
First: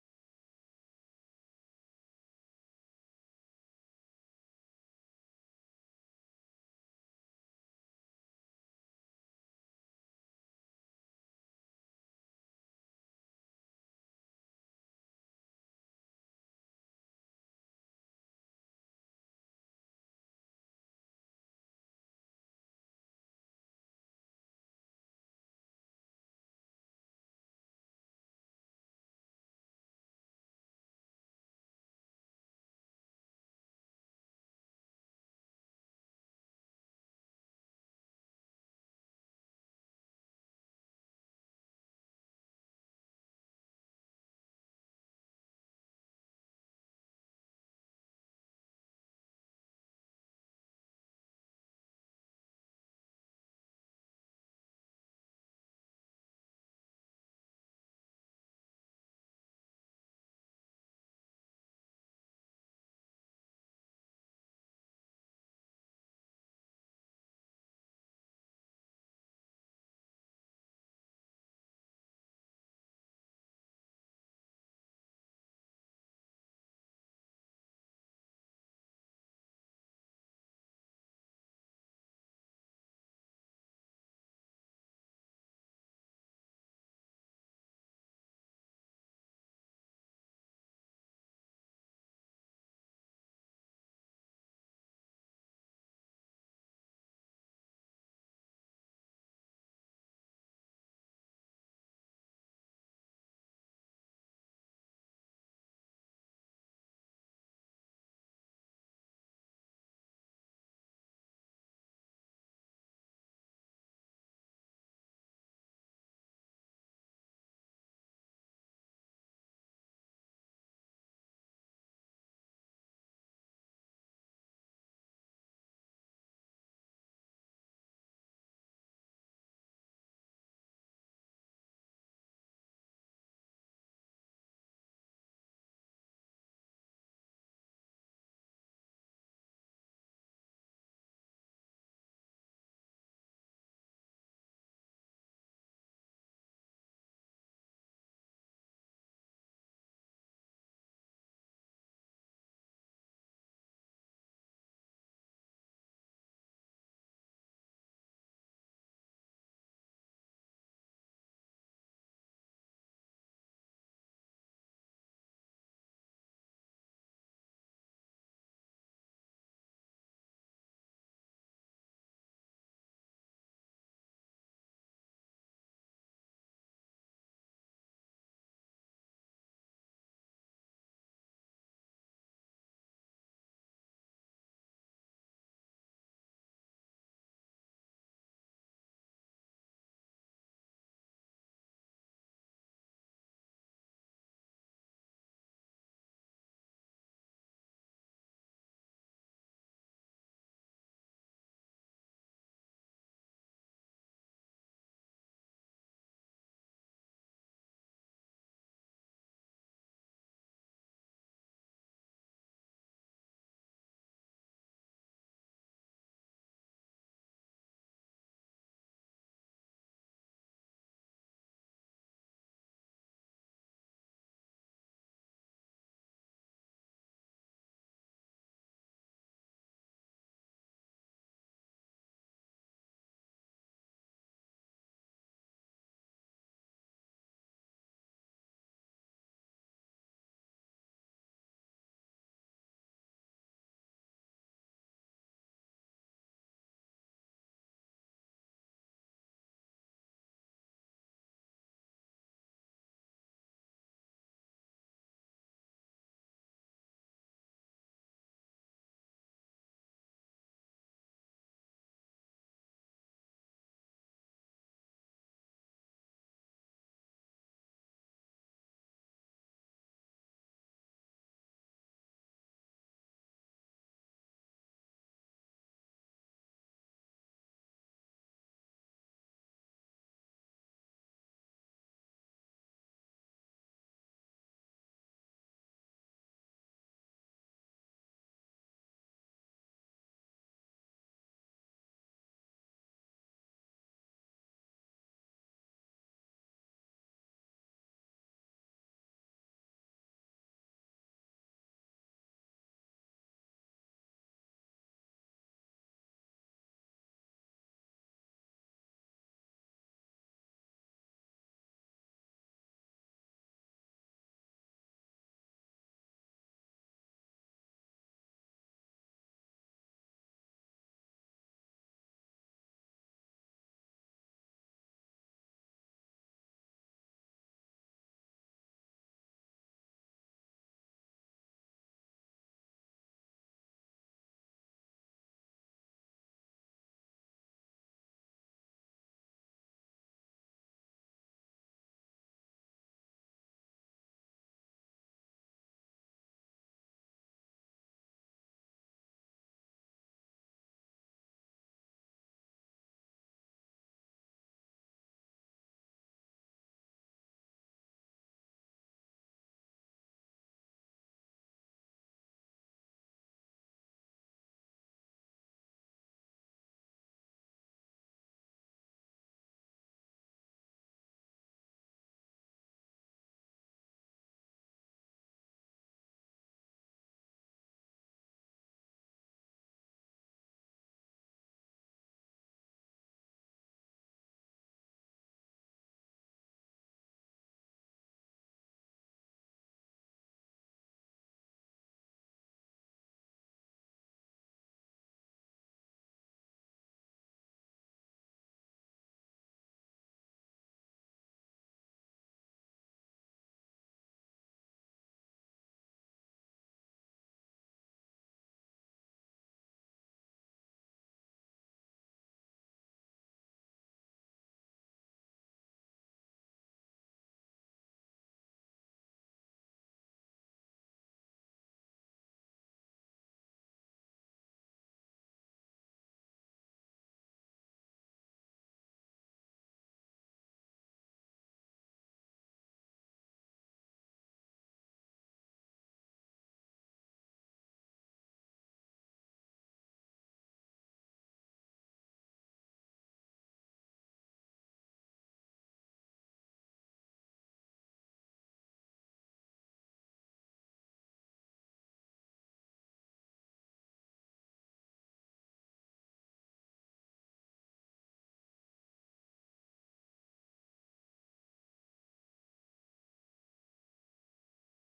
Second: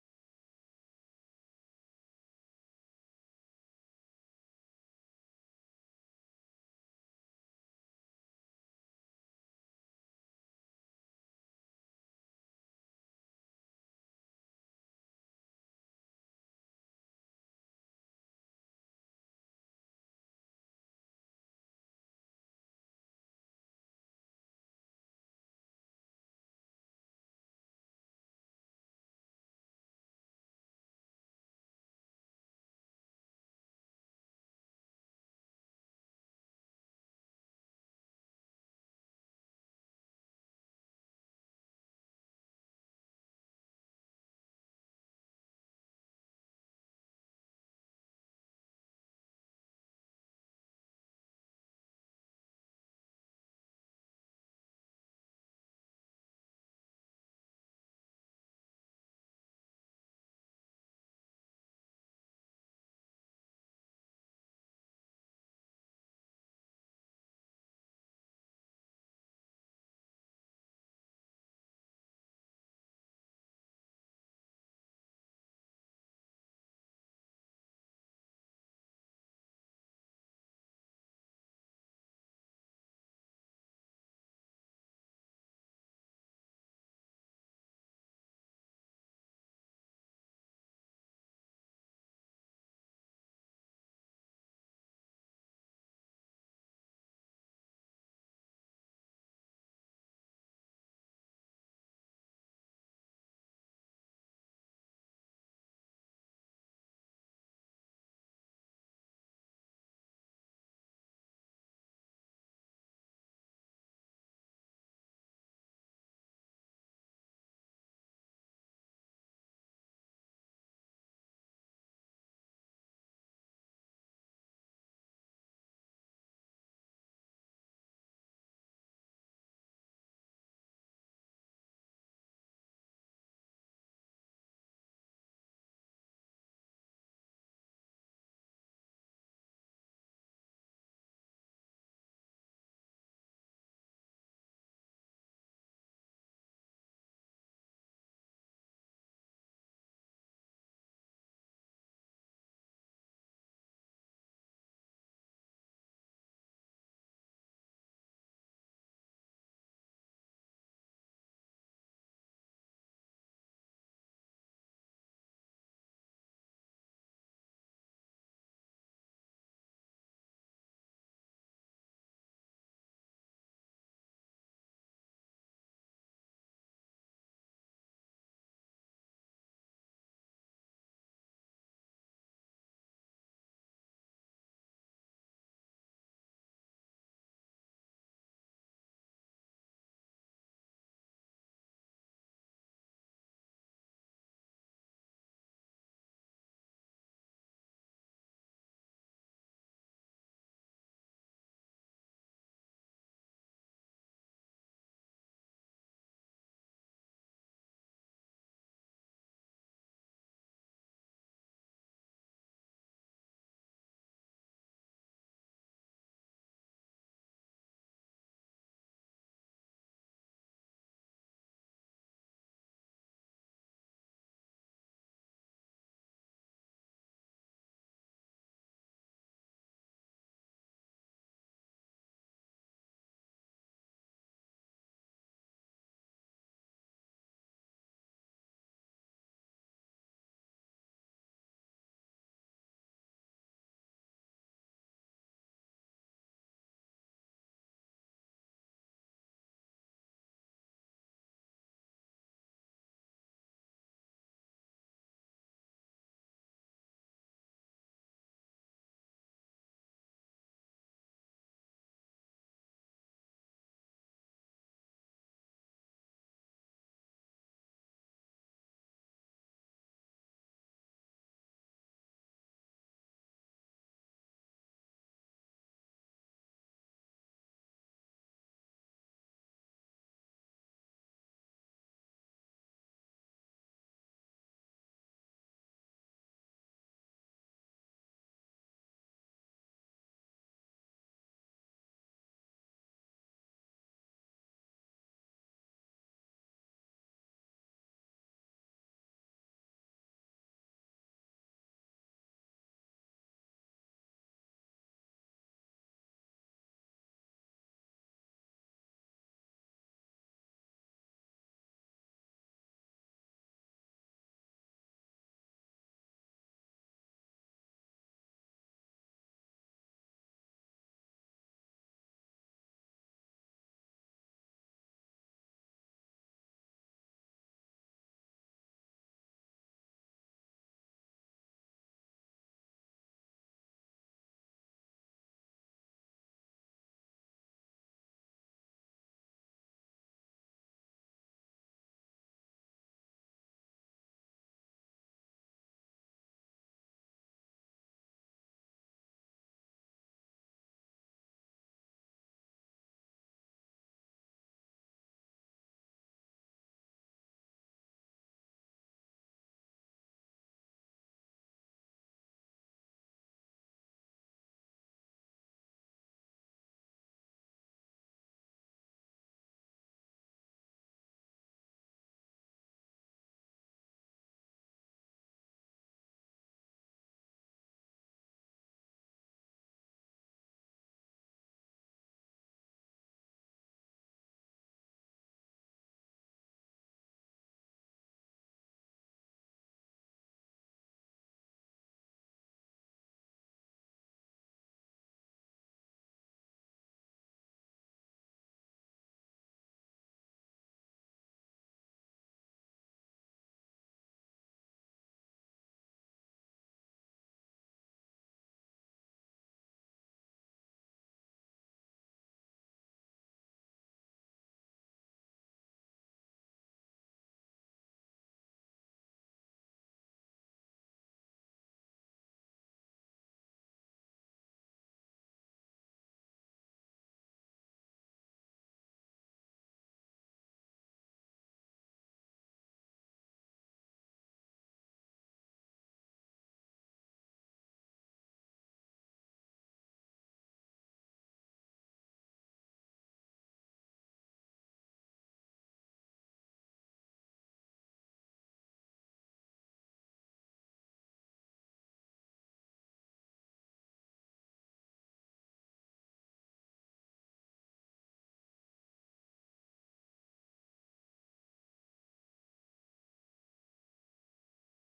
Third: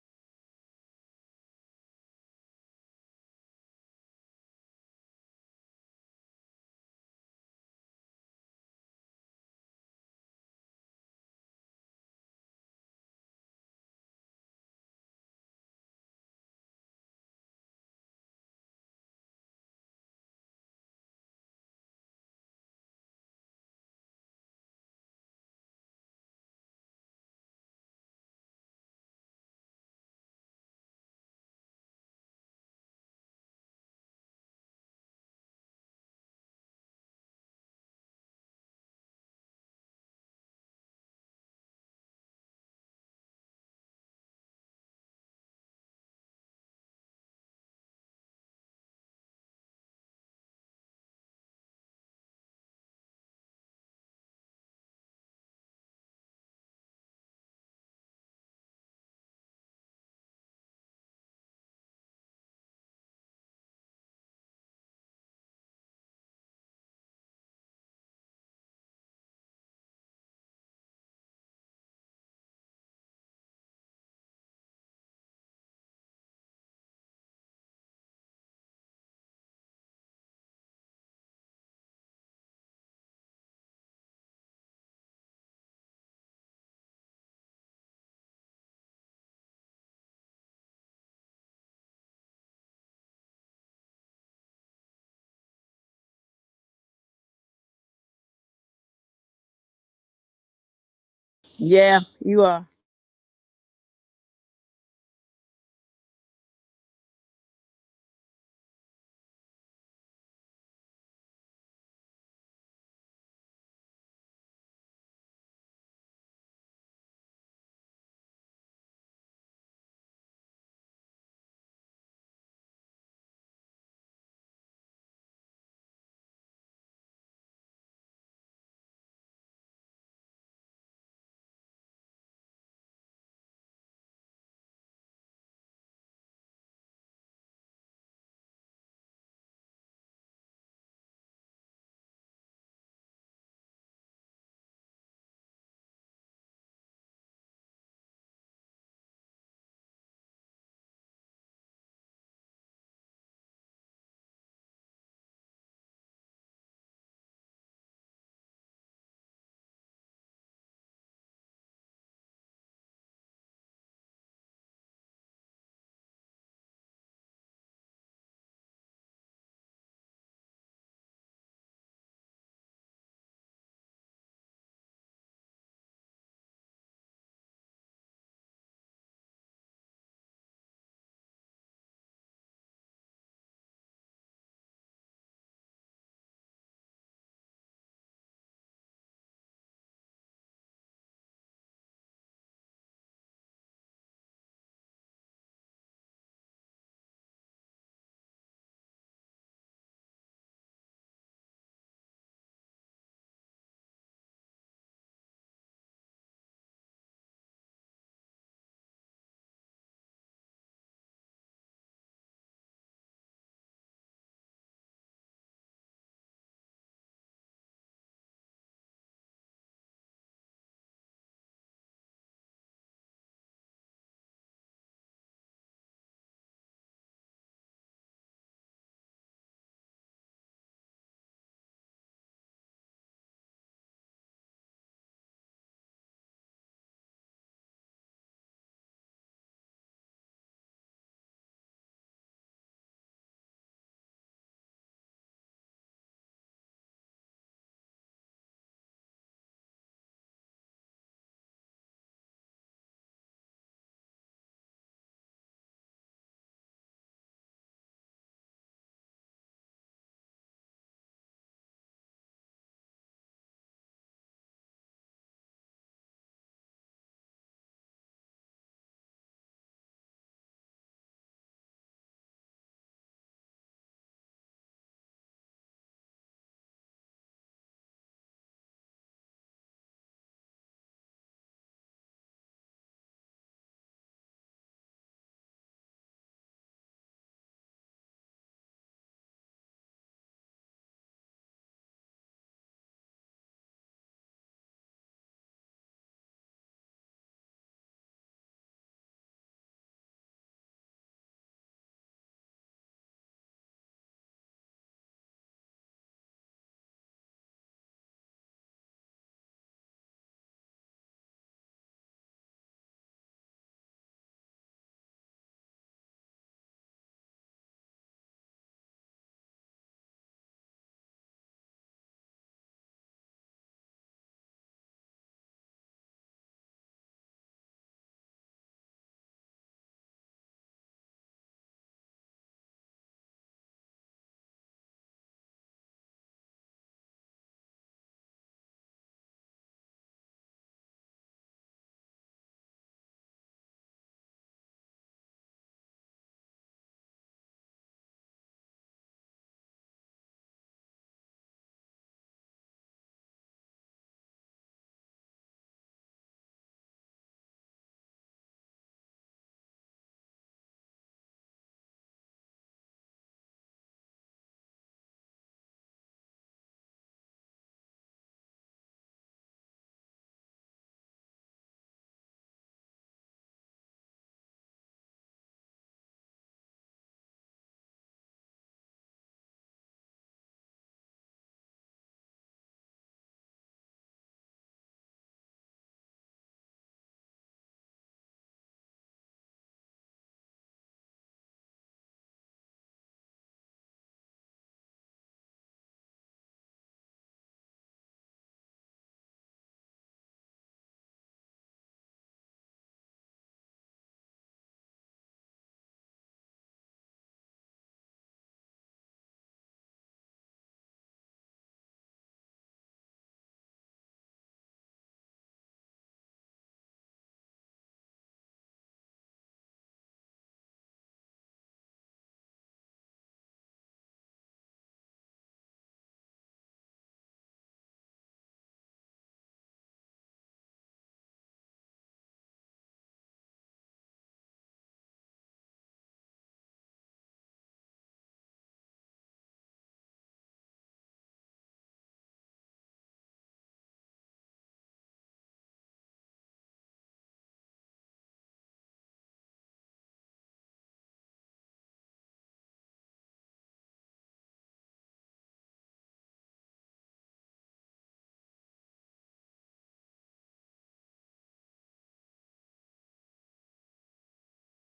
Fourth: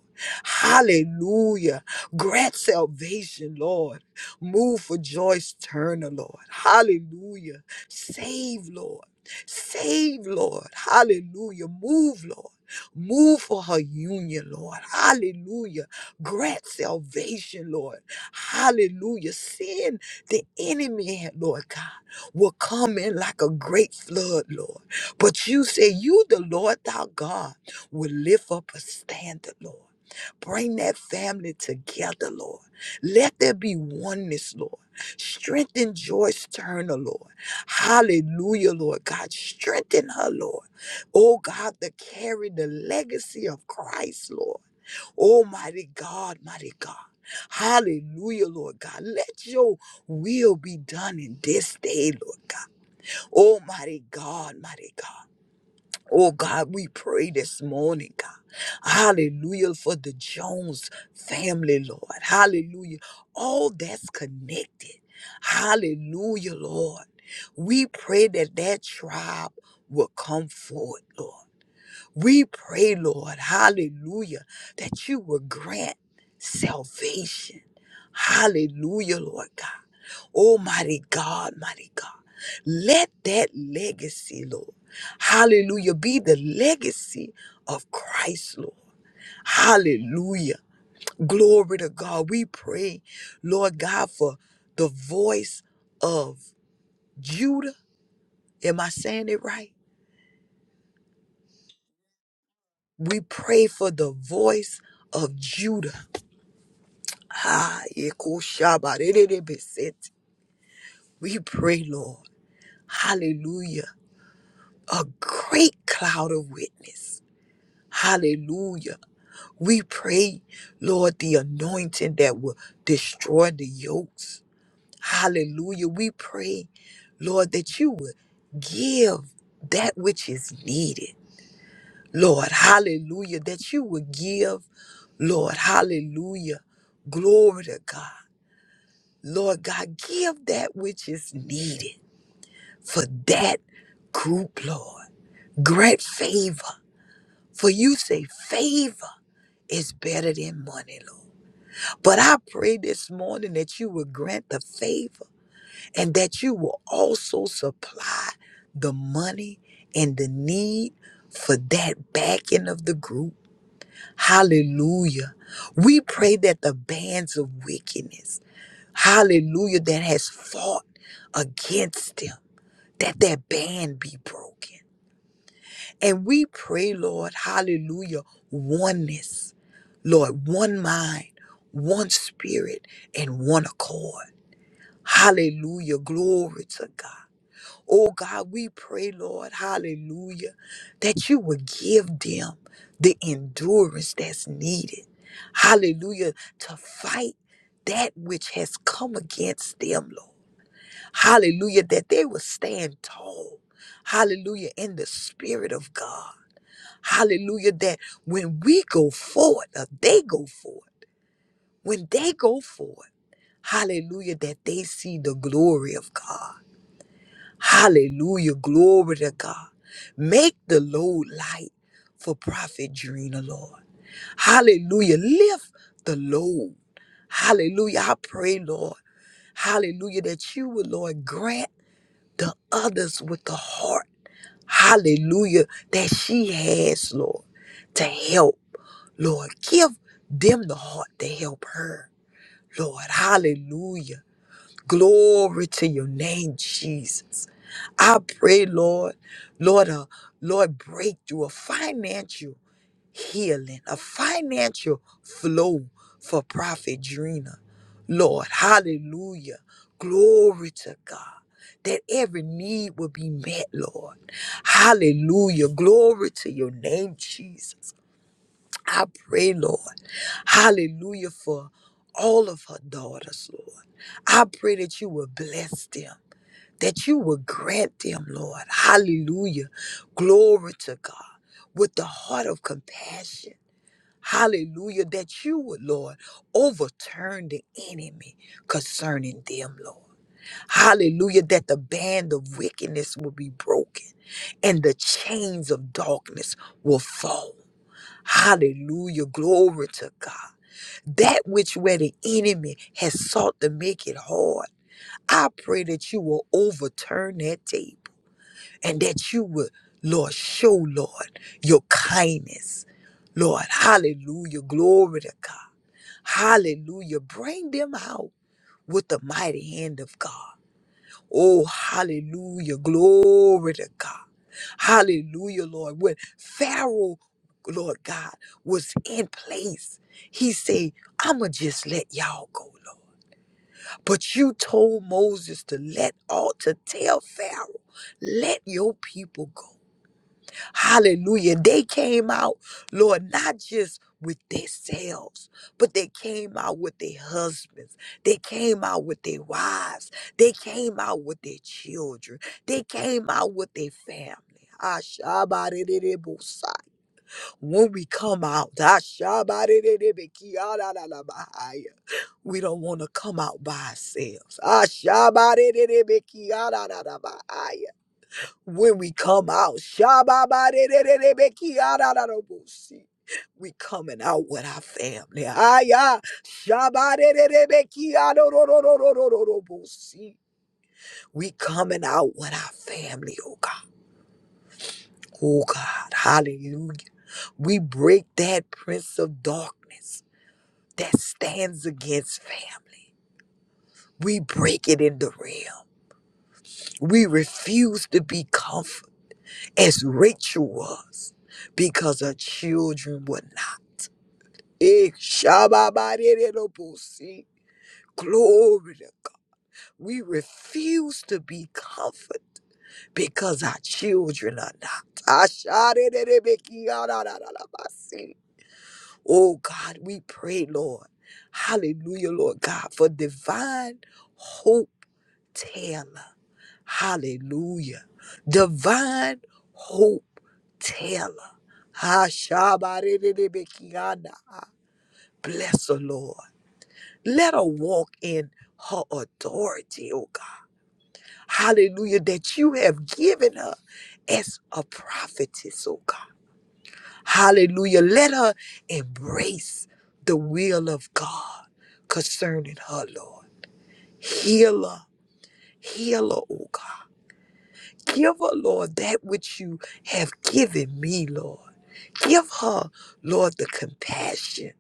[SPEAKER 2] Hallelujah. Grant salvation, Lord. Move for Joyce Turner, Lord. Hallelujah. Save, Lord. Save, Lord. Hallelujah. Move, Lord. Move for her union, Lord. Hallelujah. Grant salvation, Lord. Hallelujah. Sin, the enemy, Lord God, will come in like a great flood, Lord. But you say, You, the Lord, thou God, will lift up a standard, Lord. Bring that family together, Lord. Let there be oneness, Lord. Strengthen Joyce Turner, Lord. Hallelujah, Lord God. Strengthen her, Lord. Oh God, to carry the legacy of Christ, Lord. Almighty God, mighty God. Hallelujah, Lord God. Let your will be done in this day, Lord God. Almighty God, mighty God. Oh God, we pray this morning, God. Hallelujah for the Jones family, Lord. Hallelujah. All that's connected. Hallelujah, Lord. We pray that that tribe will come forward, Lord. We pray, Lord, hallelujah, that you will grant salvation. Hallelujah, Lord God. Almighty God, mighty God. Let that legacy, Lord, hallelujah, be the legacy of Christ, Lord. Hallelujah. Glory to God. We pray, Lord God, for the voice of Judah. Am I saying it right?
[SPEAKER 4] Yeah, you are.
[SPEAKER 2] We pray for the voice of Judah. Ah, yekushabarereribisete. We pray, Lord. Hallelujah. A great cloud of witness. Hallelujah. We pray, Lord, the anointing that will destroy the yokes. Hallelujah. We pray, Lord, that you would give that which is needed. Lord, hallelujah. That you would give, Lord, hallelujah. Glory to God. Lord God, give that which is needed for that group, Lord. Grant favor, for you say favor is better than money, Lord. But I pray this morning that you will grant the favor and that you will also supply the money and the need for that backing of the group. Hallelujah. We pray that the bands of wickedness, hallelujah, that has fought against them. that that band be broken. And we pray, Lord, hallelujah, oneness. Lord, one mind, one spirit, and one accord. Hallelujah, glory to God. Oh God, we pray, Lord, hallelujah, that you would give them the endurance that's needed. Hallelujah, to fight that which has come against them, Lord. Hallelujah. That they will stand tall. Hallelujah. In the Spirit of God. Hallelujah. That when we go forward, or they go forward, when they go forward, hallelujah, that they see the glory of God. Hallelujah. Glory to God. Make the load light for Prophet Drina, Lord. Hallelujah. Lift the load. Hallelujah. I pray, Lord. Hallelujah. That you would, Lord, grant. the others with the heart, hallelujah, that she has, Lord, to help, Lord. Give them the heart to help her, Lord, hallelujah. Glory to your name, Jesus. I pray, Lord, Lord, uh, Lord, breakthrough, a financial healing, a financial flow for Prophet Drina. Lord, hallelujah. Glory to God. That every need will be met, Lord. Hallelujah. Glory to your name, Jesus. I pray, Lord. Hallelujah for all of her daughters, Lord. I pray that you will bless them, that you will grant them, Lord. Hallelujah. Glory to God with the heart of compassion. Hallelujah. That you would, Lord, overturn the enemy concerning them, Lord. Hallelujah. That the band of wickedness will be broken and the chains of darkness will fall. Hallelujah. Glory to God. That which where the enemy has sought to make it hard, I pray that you will overturn that table and that you will, Lord, show, Lord, your kindness. Lord, hallelujah. Glory to God. Hallelujah. Bring them out with the mighty hand of God. Oh, hallelujah. Glory to God. Hallelujah, Lord. When Pharaoh, Lord God, was in place, he said, I'ma just let y'all go, Lord. But you told Moses to let all to tell Pharaoh, let your people go. Hallelujah. They came out, Lord, not just with themselves, but they came out with their husbands. They came out with their wives. They came out with their children. They came out with their family. Ashabarererebosa. When we come out, ashabarererebekiarararabahaya, we don't want to come out by ourselves. Ashabarererebekiarararabahaya when we come out. Shabba-ba-de-de-de-de-be-ki-ya-da-da-da-bo-si. We coming out with our family. Aya. Shabba-de-de-de-be-ki-ya-do-do-do-do-do-do-do-bo-si. We coming out with our family, oh God. Oh God. Hallelujah. We break that prince of darkness that stands against family. We break it in the realm. We refuse to be comforted. as Rachel was, because her children were not. Eh, shababadedobosi. Glory. to- We refuse to be comforted because our children are not. Ashadededebekiyadadadadabasi. Oh God, we pray, Lord. Hallelujah, Lord God, for divine hope, Taylor. Hallelujah. Divine hope teller. Hashabarebebekiana. Bless the Lord. Let her walk in her authority, oh God. Hallelujah. That you have given her as a prophetess, oh God. Hallelujah. Let her embrace the will of God concerning her, Lord. Heal her. Heal her, oh God. Give her, Lord, that which you have given me, Lord. Give her, Lord, the compassion.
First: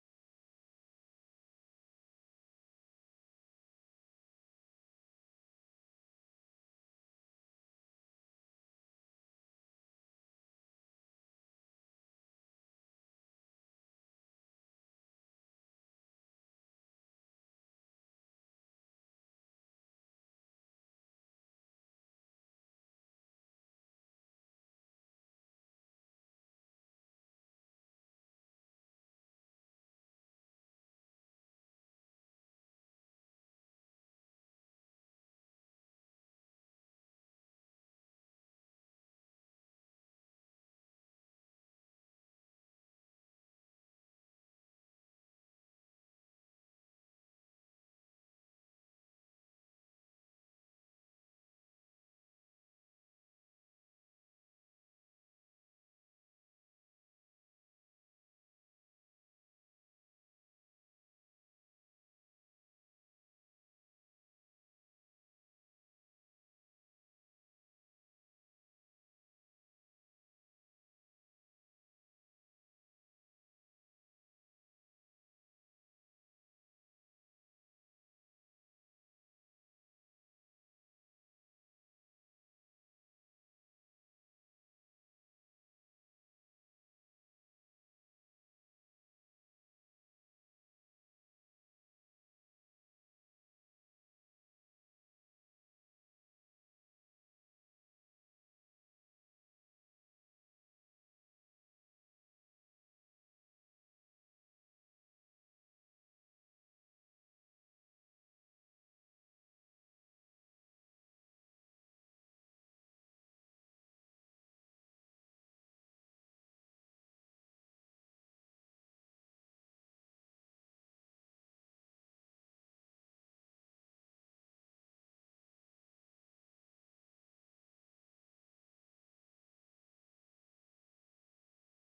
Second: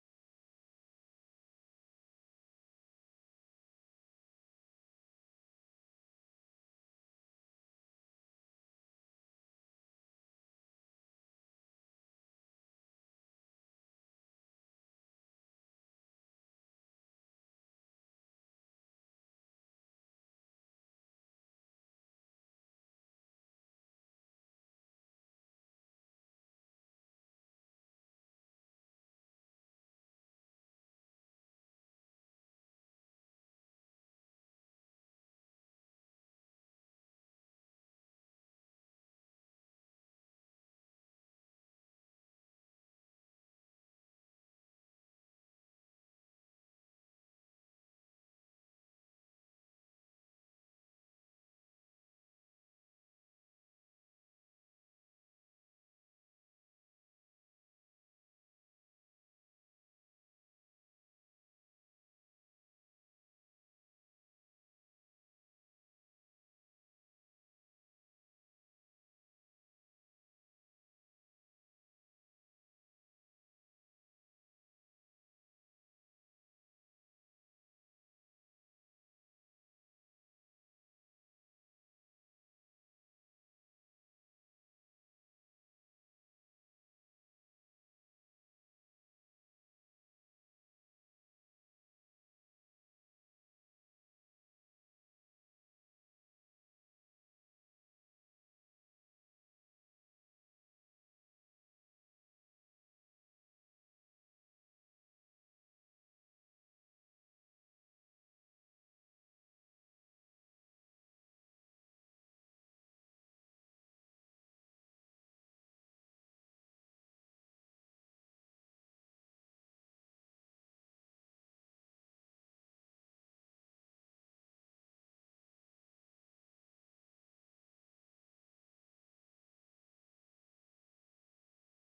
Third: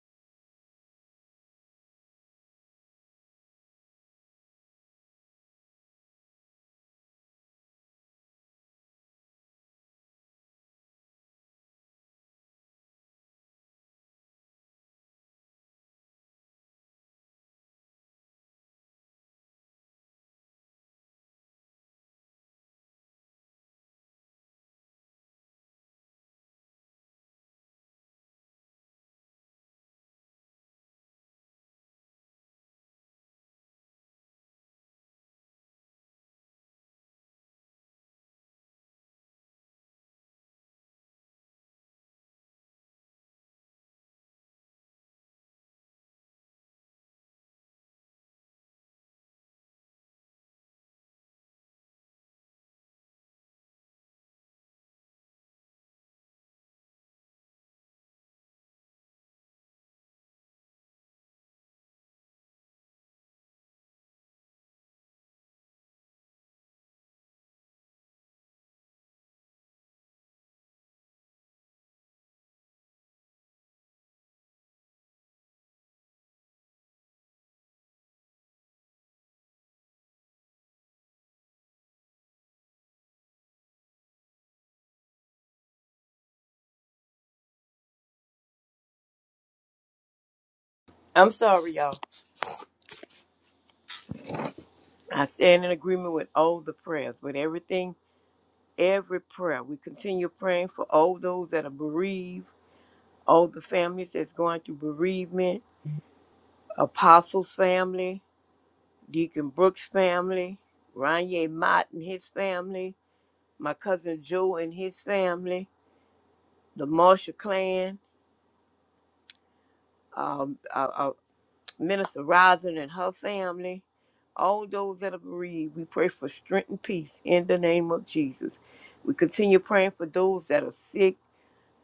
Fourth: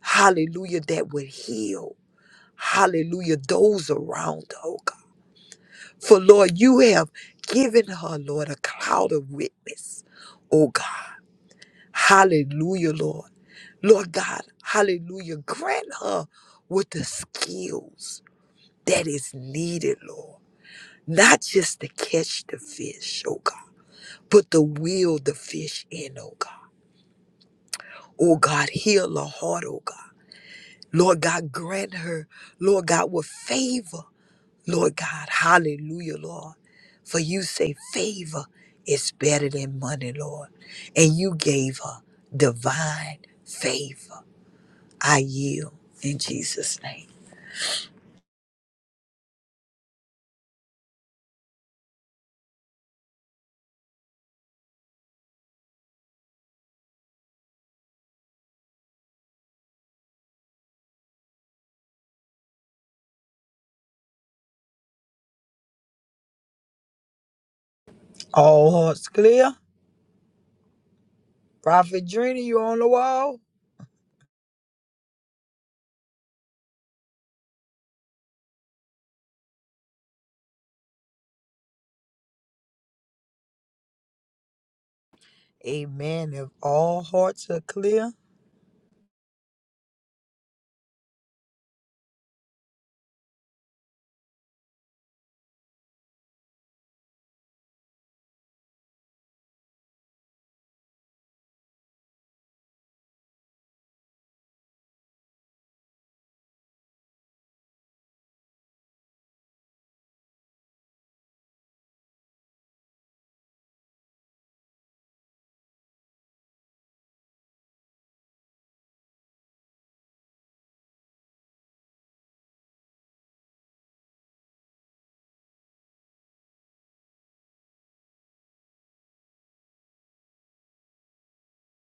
[SPEAKER 2] Hallelujah, that would heal. Hallelujah, those around her, oh God. For, Lord, you have given her, Lord, a cloud of witness, oh God. Hallelujah, Lord. Lord God, hallelujah. Grant her with the skills that is needed, Lord. Not just to catch the fish, oh God Put the will, the fish in, oh God. Oh God, heal her heart, oh God. Lord God, grant her, Lord God, with favor. Lord God, hallelujah, Lord. For you say favor is better than money, Lord. And you gave her divine favor. I yield in Jesus' name. All hearts clear. Prophet Drina, you on the wall? Amen. If all hearts are clear,
[SPEAKER 4] I'm sorry, y'all. I stand in agreement with all the prayers, with everything, every prayer. We continue praying for all those that are bereaved, all the families that's going through bereavement, Apostles' family, Deacon Brooks' family, Ranye Mott and his family, my cousin Joe and his family, the Marshall clan, Minister Rising and her family, all those that are bereaved, we pray for strength and peace in the name of Jesus. We continue praying for those that are sick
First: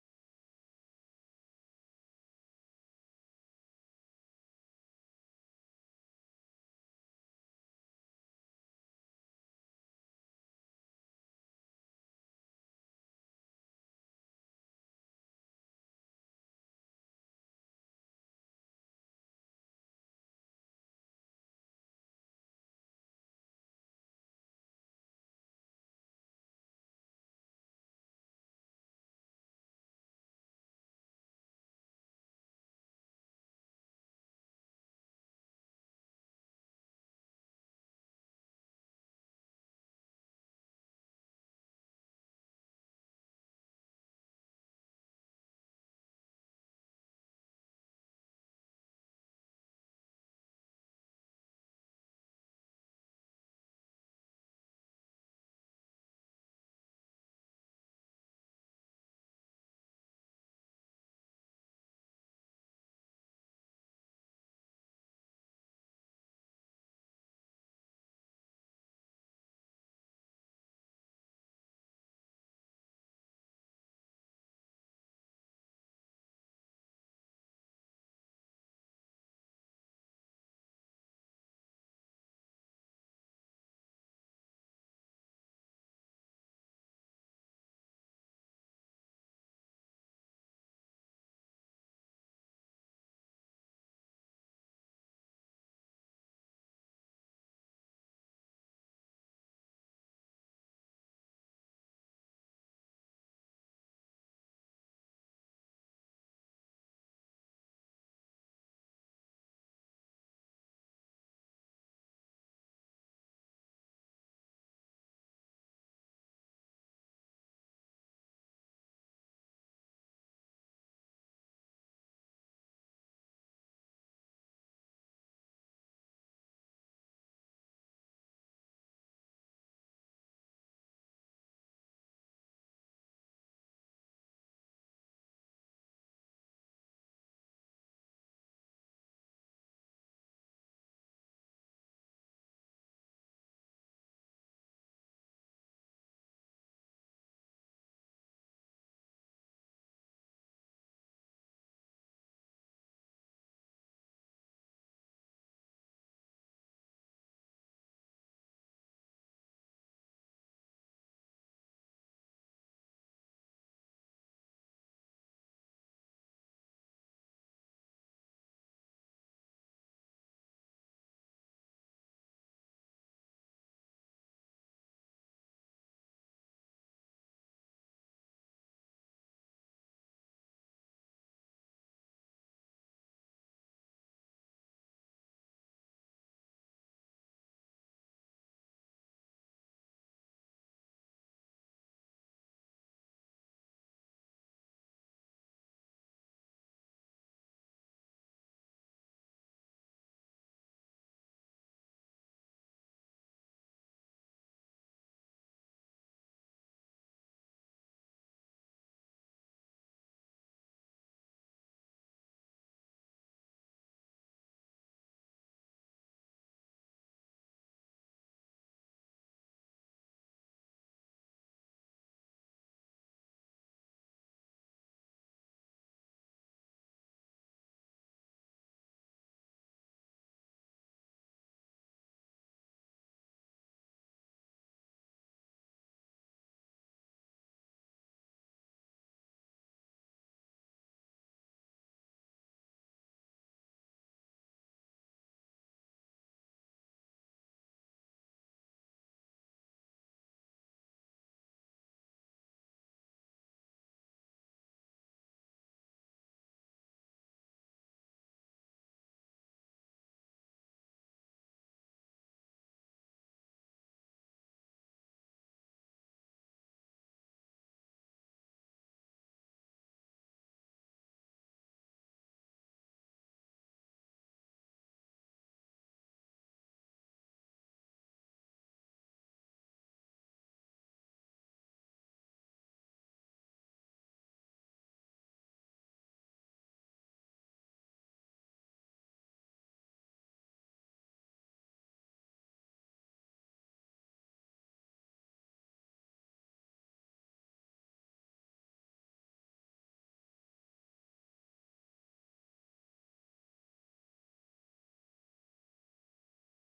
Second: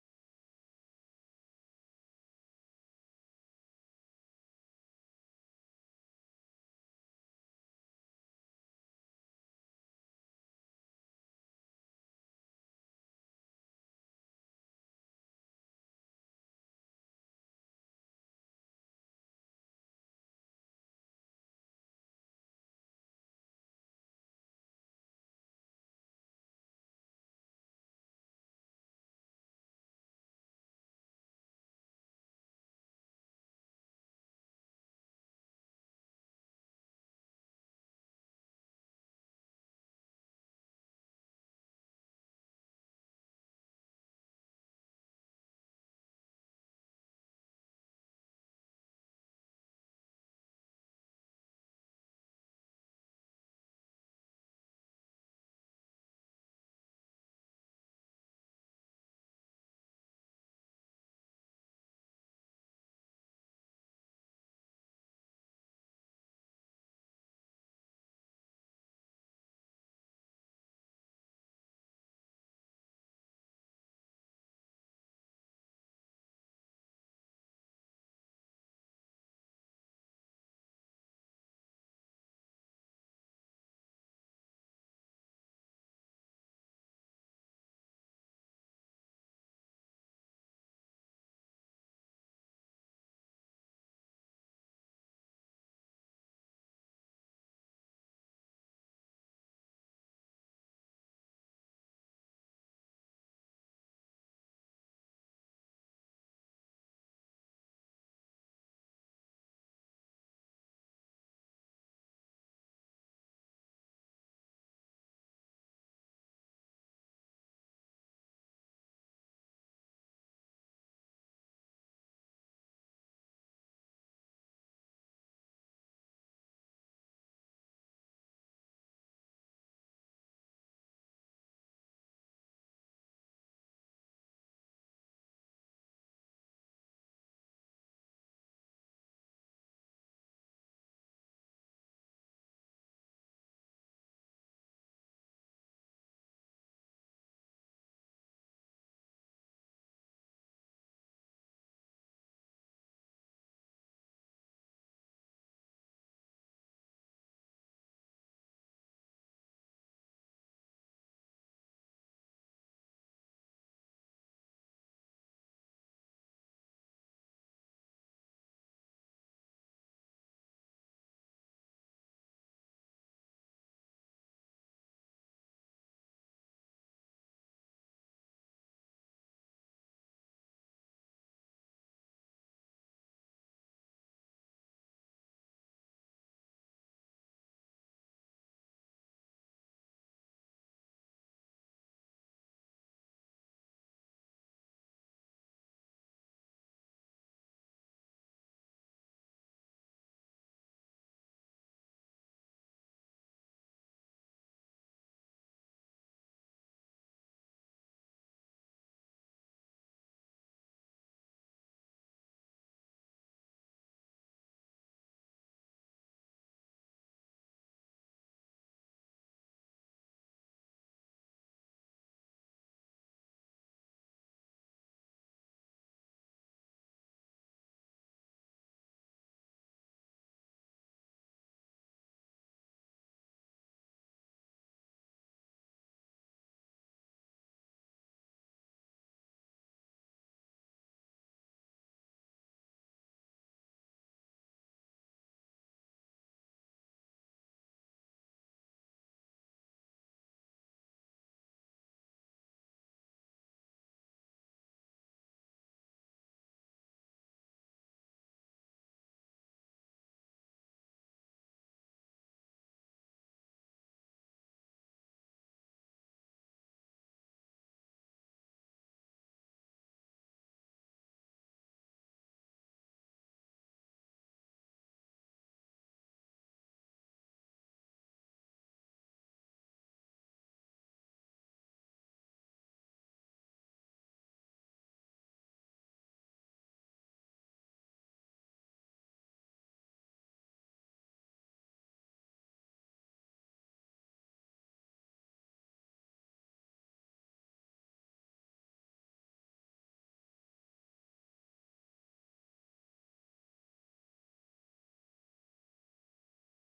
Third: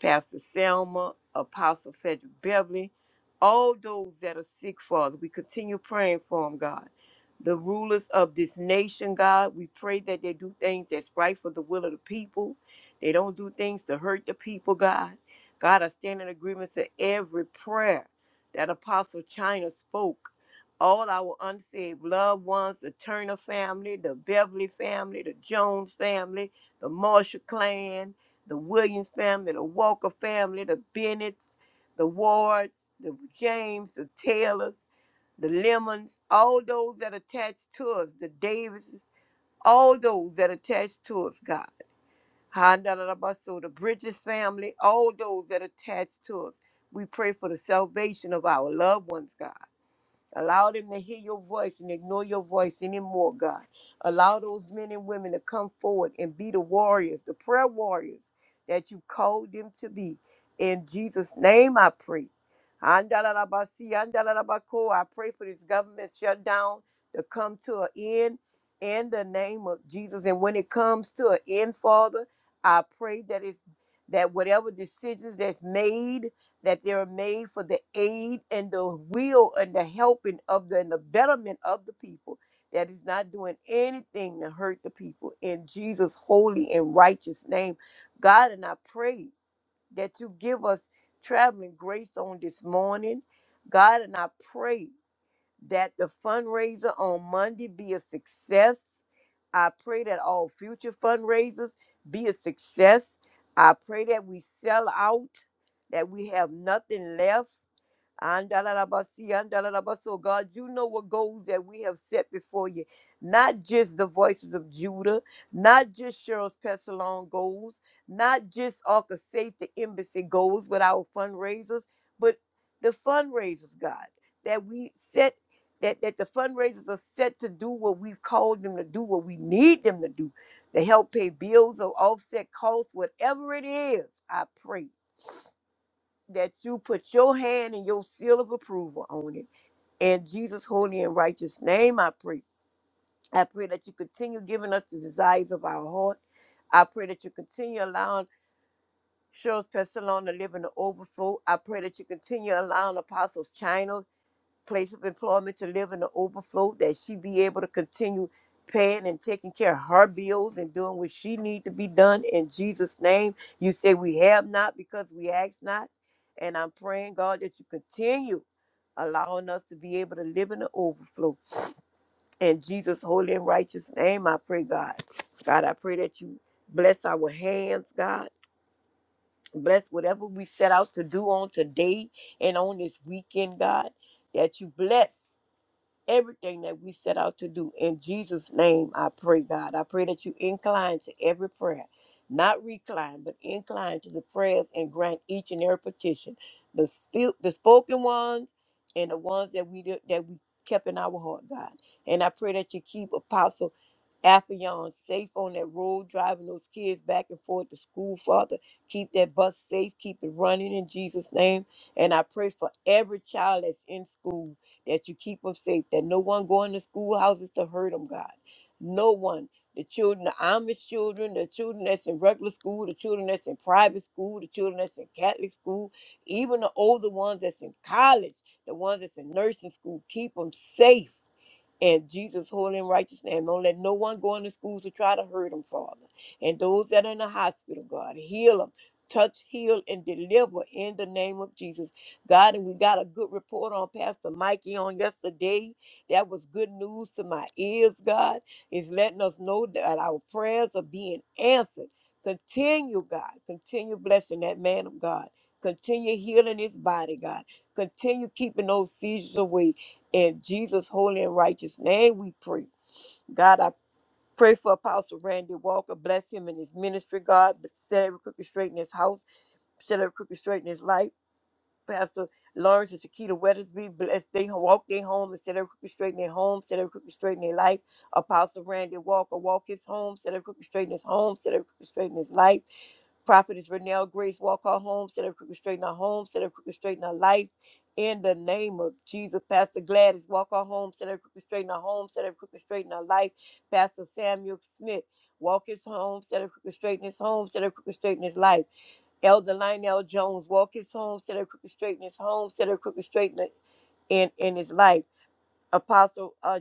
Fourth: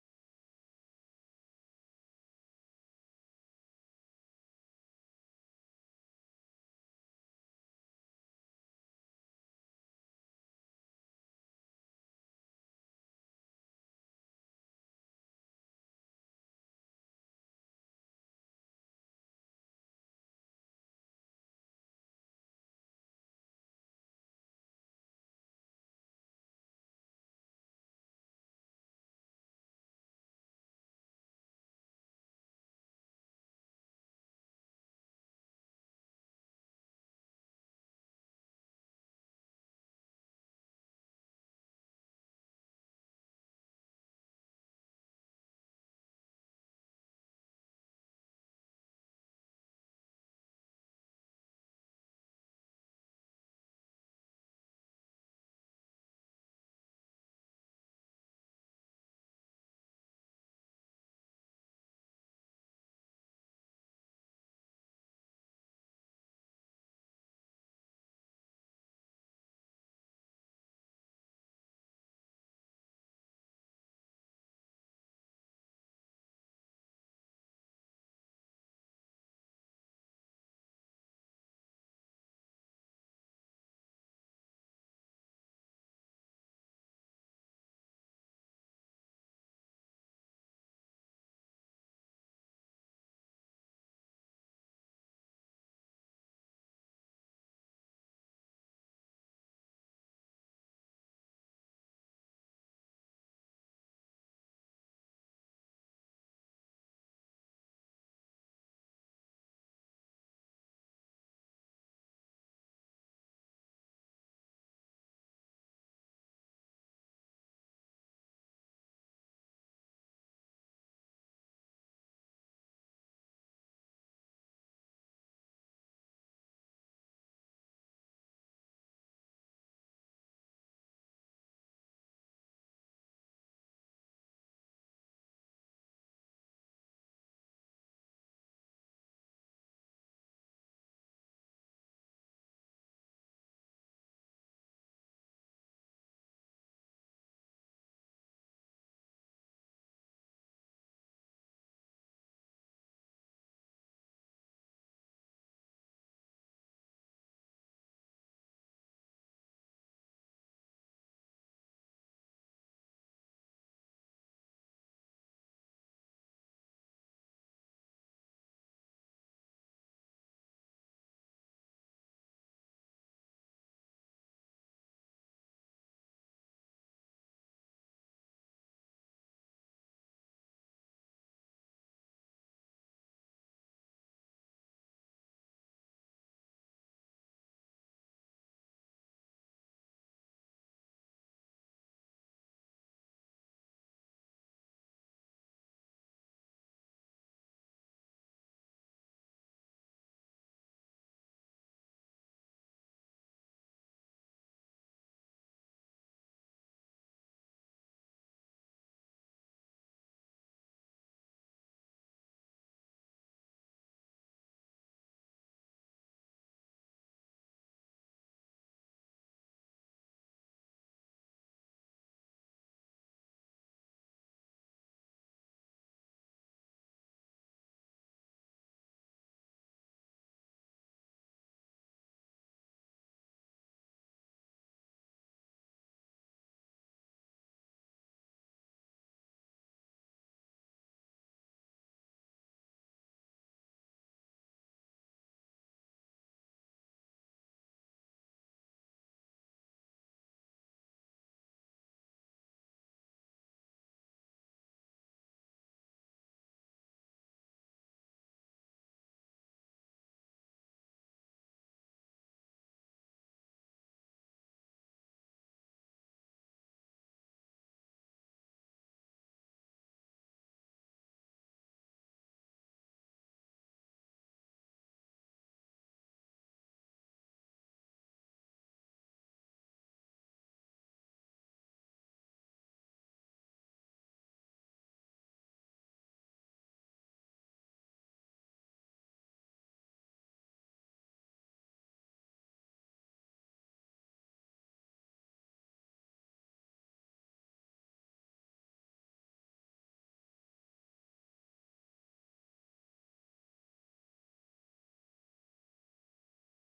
[SPEAKER 4] Pastor Selma, Apostle Frederick Beverly, all those that are sick, Father. We continue praying for them, God. The rulers of this nation, God, we pray that they do things that's right for the will of the people. They don't do things to hurt the people, God. God, I stand in agreement to every prayer that Apostle China spoke. All our unsaved loved ones, the Turner family, the Beverly family, the Jones family, the Marshall clan, the Williams family, the Walker family, the Bennetts, the Wards, the James, the Taylors, the Lemons, all those that attached to us, the Davises, all those that attached to us, God. Handalabaso, the Bridges family, all those that attached to us. We pray for the salvation of our loved ones, God. Allow them to hear your voice and ignore your voice anymore, God. Allow those men and women to come forward and be the warriors, the prayer warriors that you called them to be. In Jesus' name I pray. Andalabasi, andalabako. I pray for this government shutdown to come to an end in the name of Jesus. And when it comes to an end, Father, I pray that it's that whatever decisions that's made that they are made for the aid and the will and the helping of the and the betterment of the people that is not doing anything to hurt the people in Jesus holy and righteous name God and I pray that you give us traveling grace on this morning God and I pray that the fundraiser on Monday be a success. I pray that all future fundraisers be a success. I pray that we sell out, that we have nothing left. Andalabasi, andalabaso. God, you know what goals that we have set before you. Not just the voices of Judah, not just Cheryl's Pestalon goals, not just Arca Safety Embassy goals with our fundraisers, but the fundraisers, God, that we set. That, that the fundraisers are set to do what we've called them to do, what we need them to do, to help pay bills or offset costs, whatever it is, I pray that you put your hand and your seal of approval on it. In Jesus' holy and righteous name, I pray. I pray that you continue giving us the desires of our heart. I pray that you continue allowing Cheryl's Pestalon to live in the overflow. I pray that you continue allowing Apostles China place of employment to live in the overflow that she be able to continue paying and taking care of her bills and doing what she need to be done in jesus name you say we have not because we ask not and i'm praying god that you continue allowing us to be able to live in the overflow in jesus holy and righteous name i pray god god i pray that you bless our hands god bless whatever we set out to do on today and on this weekend god that you bless everything that we set out to do. In Jesus' name, I pray, God. I pray that you incline to every prayer, not recline, but incline to the prayers and grant each and every petition, the still, the spoken ones and the ones that we did, that we kept in our heart, God. And I pray that you keep Apostle Affion safe on that road, driving those kids back and forth to school, Father. Keep that bus safe, keep it running in Jesus' name. And I pray for every child that's in school that you keep them safe, that no one go in the schoolhouses to hurt them, God. No one. The children, the Amish children, the children that's in regular school, the children that's in private school, the children that's in Catholic school, even the older ones that's in college, the ones that's in nursing school, keep them safe and Jesus holy and righteous name. Don't let no one go into schools to try to hurt them, Father. And those that are in the hospital, God, heal them. Touch, heal, and deliver in the name of Jesus. God, and we got a good report on Pastor Mikey on yesterday. That was good news to my ears, God. It's letting us know that our prayers are being answered. Continue, God. Continue blessing that man of God. Continue healing his body, God. Continue keeping those seizures away. In Jesus' holy and righteous name, we pray. God, I pray for Apostle Randy Walker. Bless him in his ministry, God. Set every crooked straight in his house. Set every crooked straight in his life. Pastor Lawrence and Shakita Weathersby, bless they walk their home and set every crooked straight in their home, set every crooked straight in their life. Apostle Randy Walker, walk his home, set every crooked straight in his home, set every crooked straight in his life. Prophetess Renelle Grace, walk our home, set up crooked straighten our home, set up crooked straighten our life. In the name of Jesus, Pastor Gladys, walk our home, set up crooked straighten our home, set up crooked straighten our life. Pastor Samuel Smith, walk his home, set up crooked straighten his home, set up crooked straighten his life. Elder Lionel Jones, walk his home, set up crooked straighten his home, set up crooked straighten in in his life. Apostle uh,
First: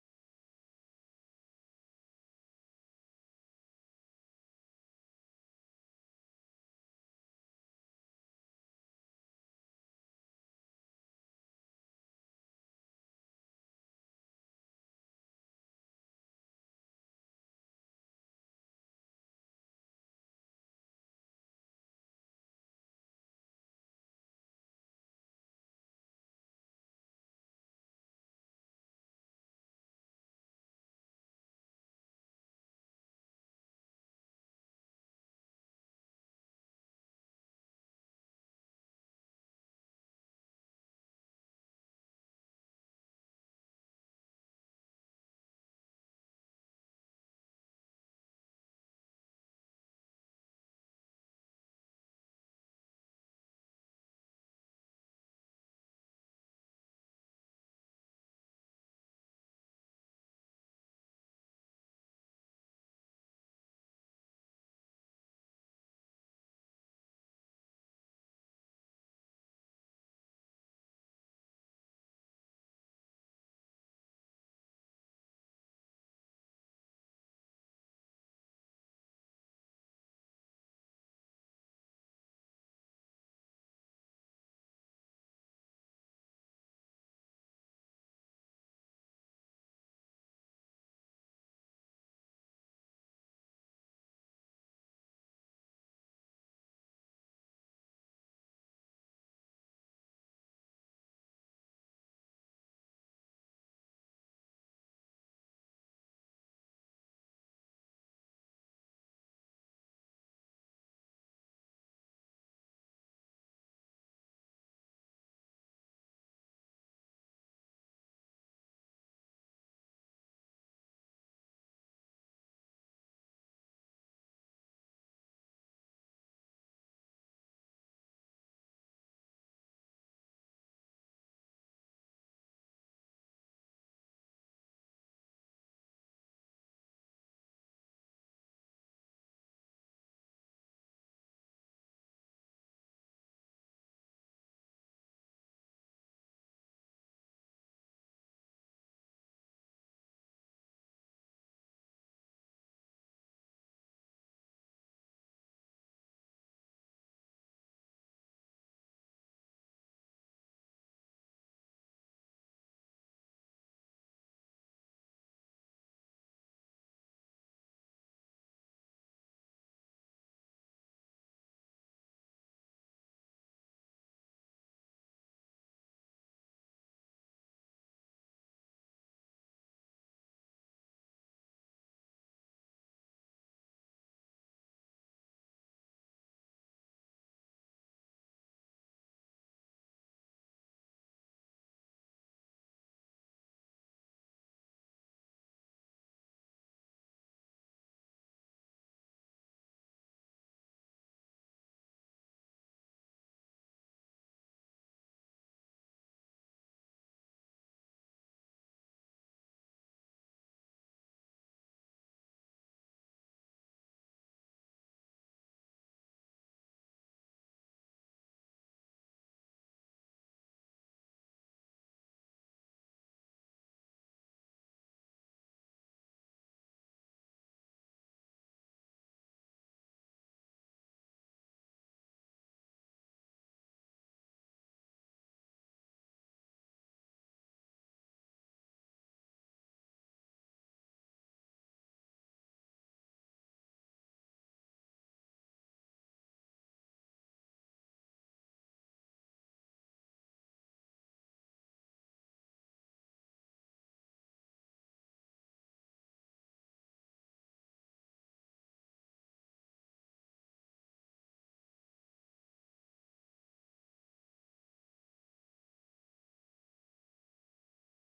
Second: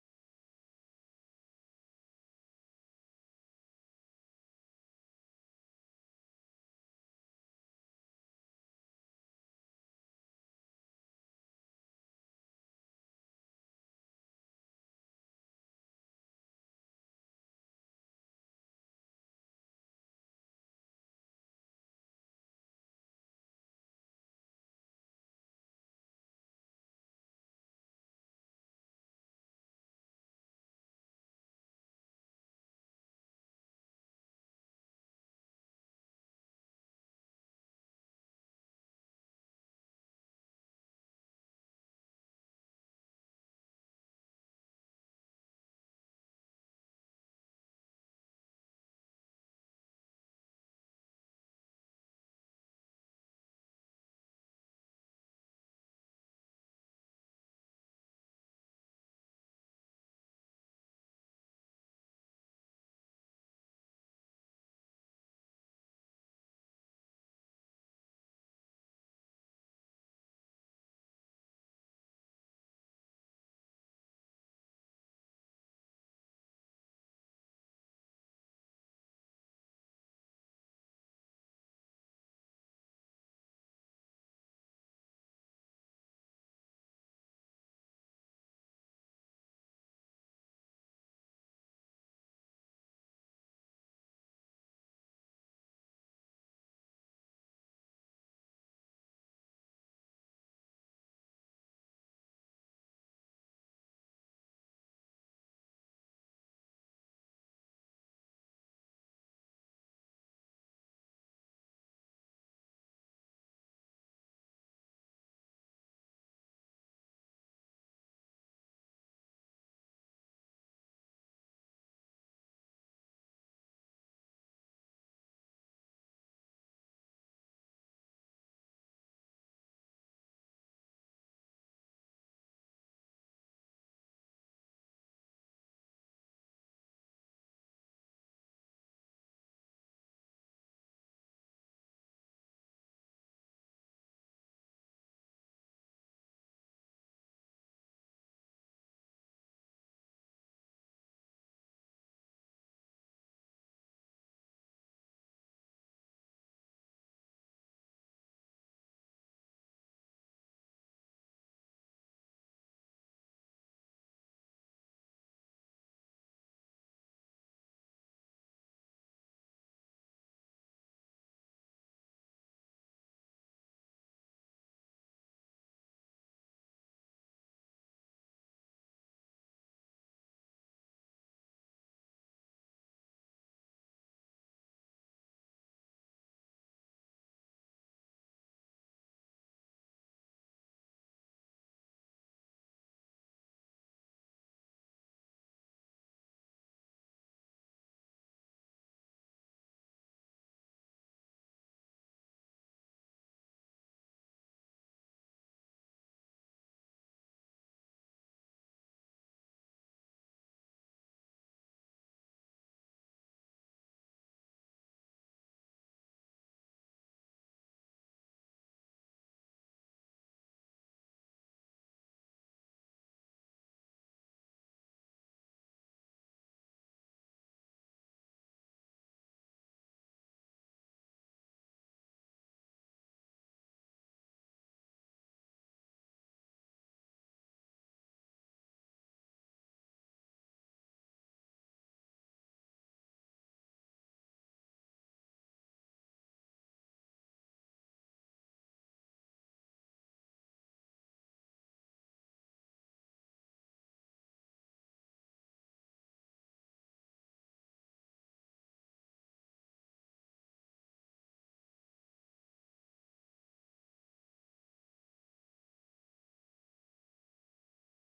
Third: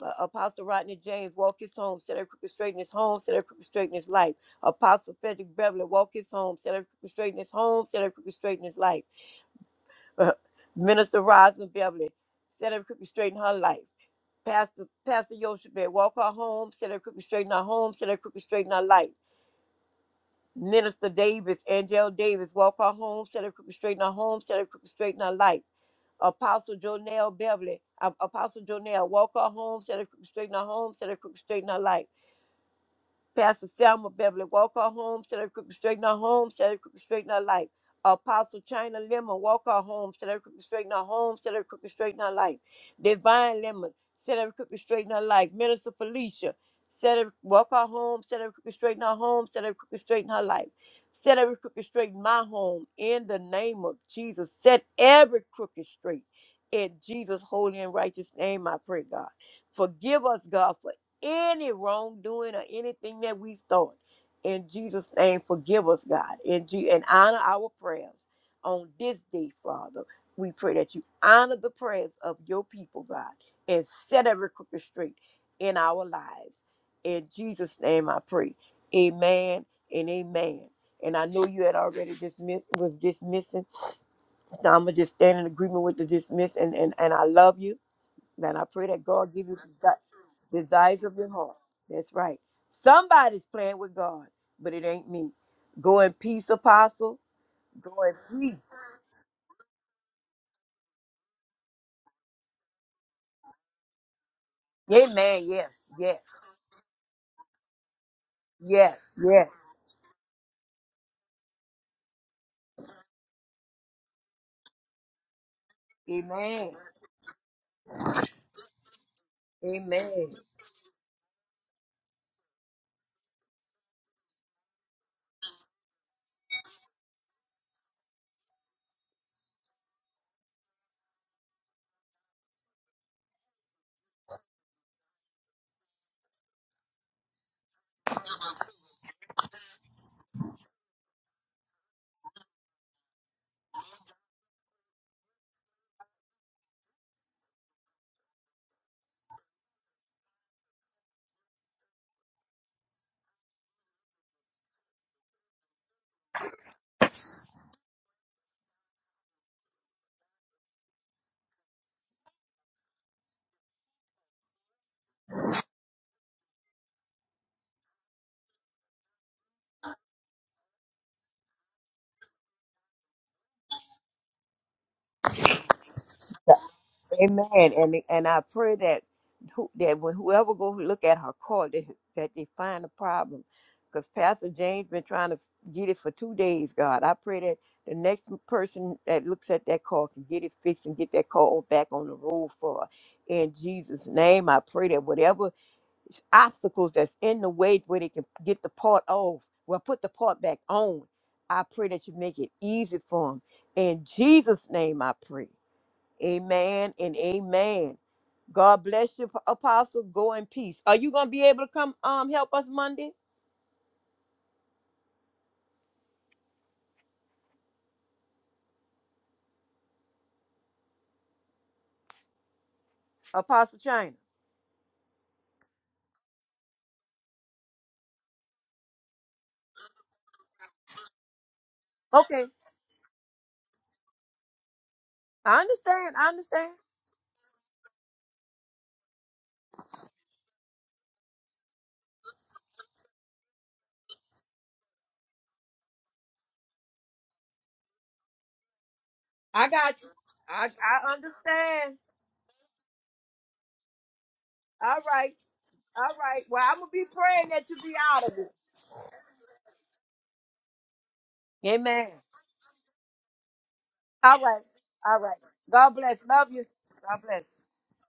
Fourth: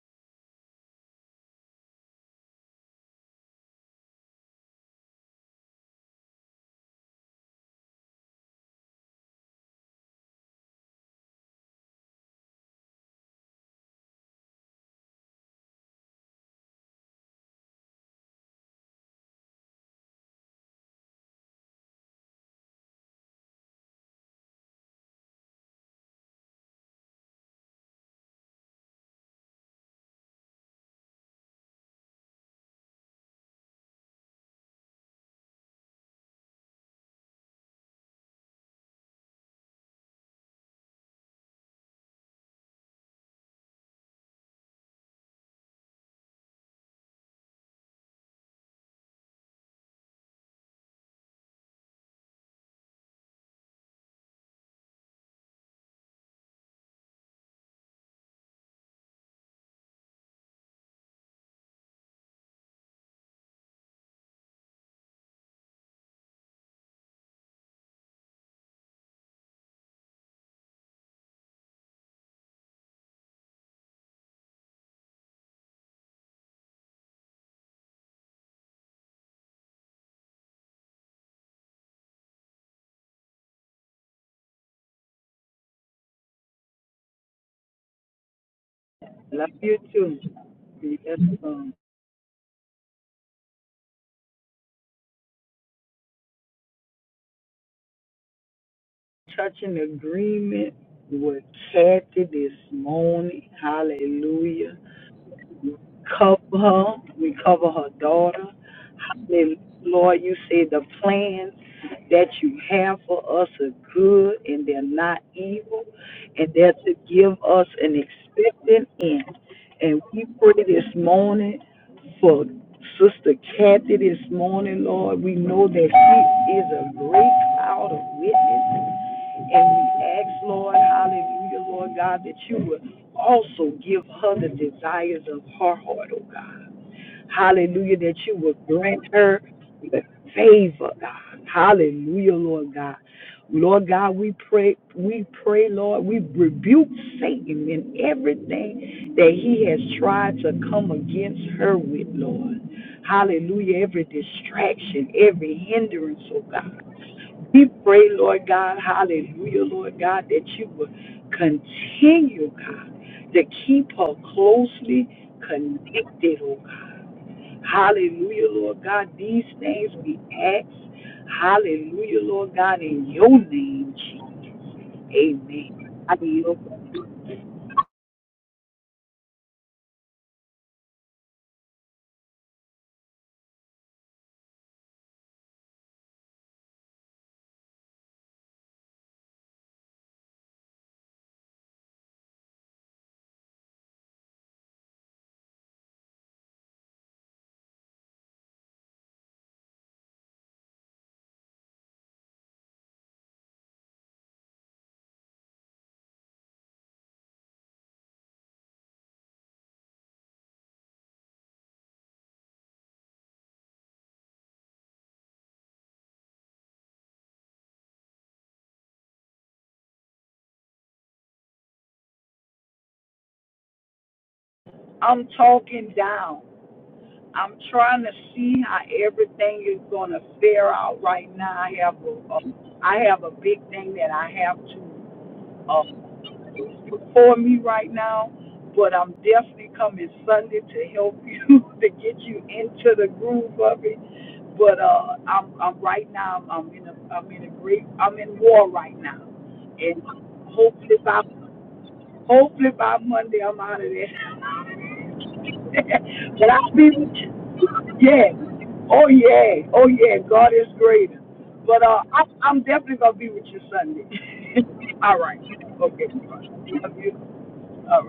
[SPEAKER 4] uh, Apostle Rodney James, walk his home, set every crooked straight in his home, set every crooked straight in his life. Apostle Frederick Beverly, walk his home, set every crooked straight in his home, set every crooked straight in his life. Uh, Minister Rosin Beverly, set every crooked straight in her life. Pastor Pastor Yoshebed, walk her home, set every crooked straight in her home, set every crooked straight in her life. Minister Davis, Angel Davis, walk her home, set every crooked straight in her home, set every crooked straight in her life. Apostle Jonell Beverly, A- Apostle Jonell, walk her home, set her crooked straight in her home, set her crooked straight in her life. Pastor Selma Beverly Walker home, set every crooked straight in her home, set every crooked straight in her life. Apostle China Lemon Walker home, set every crooked straight in her home, set every crooked straight in her life. Divine Lemon, set every crooked straight in her life. Minister Felicia, set her Walker home, set every crooked straight in her home, set every crooked straight in her life. Set every crooked straight in my home in the name of Jesus. Set every crooked straight in Jesus' holy and righteous name, I pray, God. Forgive us, God, for any wrongdoing or anything that we've thought. In Jesus' name, forgive us, God, and, Je- and honor our prayers on this day, Father. We pray that you honor the prayers of your people, God, and set every crooked straight in our lives. In Jesus' name, I pray. Amen and amen. And I know you had already dismissed was dismissing. So I'm gonna just stand in agreement with the dismiss and, and, and I love you then I pray that God give
[SPEAKER 2] Love
[SPEAKER 4] you
[SPEAKER 2] you
[SPEAKER 4] the
[SPEAKER 2] too.
[SPEAKER 4] desires of your heart.
[SPEAKER 2] Yes,
[SPEAKER 4] That's right. Somebody's playing with God, but it ain't me. Go in peace, apostle. Go in peace.
[SPEAKER 2] Touching agreement with Kathy this morning. Hallelujah.
[SPEAKER 4] Amen. Yes.
[SPEAKER 2] We
[SPEAKER 4] Yes.
[SPEAKER 2] cover her. We cover her daughter.
[SPEAKER 4] Yes. Yes.
[SPEAKER 2] Hallelujah. Lord, you say the plans that you have for us are good and they're not evil, and they're
[SPEAKER 4] Amen.
[SPEAKER 2] to give us an expected end. And we
[SPEAKER 4] Amen.
[SPEAKER 2] pray this morning for Sister Kathy this morning, Lord. We know that she is a great cloud of witness and we ask, Lord, hallelujah, Lord God, that you would also give her the desires of her heart, oh God. Hallelujah, that you would grant her the favor, God. Hallelujah, Lord God. Lord God, we pray, we pray, Lord, we rebuke Satan in everything that he has tried to come against her with, Lord. Hallelujah, every distraction, every hindrance, oh God. We pray, Lord God, hallelujah, Lord God, that you would continue, God, to keep her closely connected, oh God. Hallelujah, Lord God. These things we ask, hallelujah, Lord God, in your name, Jesus. Amen. I yield.
[SPEAKER 4] Amen. And and I pray that who, that when whoever go look at her court, that, that they find a problem, because Pastor James been trying to get it for two days. God, I pray that the next person that looks at that call can get it fixed and get that call back on the road for her. In Jesus' name, I pray that whatever obstacles that's in the way where they can get the part off, well, put the part back on. I pray that you make it easy for them. In Jesus' name, I pray. Amen and amen. God bless you, Apostle. Go in peace. Are you gonna be able to come um help us Monday, Apostle China?
[SPEAKER 2] I'm talking down. I'm trying to see how everything is going to fare out right now. I have a, a
[SPEAKER 4] Okay,
[SPEAKER 2] I have a big thing that I have to
[SPEAKER 4] I
[SPEAKER 2] um,
[SPEAKER 4] understand. I understand.
[SPEAKER 2] for me right now, but I'm definitely coming Sunday to help you to get you into the groove of it. But uh, I'm, I'm right now. I'm in a I'm in a great I'm in war right now,
[SPEAKER 4] I
[SPEAKER 2] and
[SPEAKER 4] got you. I
[SPEAKER 2] hopefully
[SPEAKER 4] I
[SPEAKER 2] by
[SPEAKER 4] understand.
[SPEAKER 2] hopefully by Monday I'm out of there.
[SPEAKER 4] All right. All right.
[SPEAKER 2] But I
[SPEAKER 4] Well,
[SPEAKER 2] will
[SPEAKER 4] I'm
[SPEAKER 2] be
[SPEAKER 4] gonna be
[SPEAKER 2] with you?
[SPEAKER 4] praying that you be out
[SPEAKER 2] Yeah.
[SPEAKER 4] of it.
[SPEAKER 2] Oh yeah. Oh yeah. God is greater. But uh,
[SPEAKER 4] Amen.
[SPEAKER 2] i I'm definitely gonna be with you Sunday.
[SPEAKER 4] All right.
[SPEAKER 2] All
[SPEAKER 4] All right.
[SPEAKER 2] right.
[SPEAKER 4] God
[SPEAKER 2] Okay.
[SPEAKER 4] bless. Love you.
[SPEAKER 2] Love you.
[SPEAKER 4] God bless.
[SPEAKER 2] All right.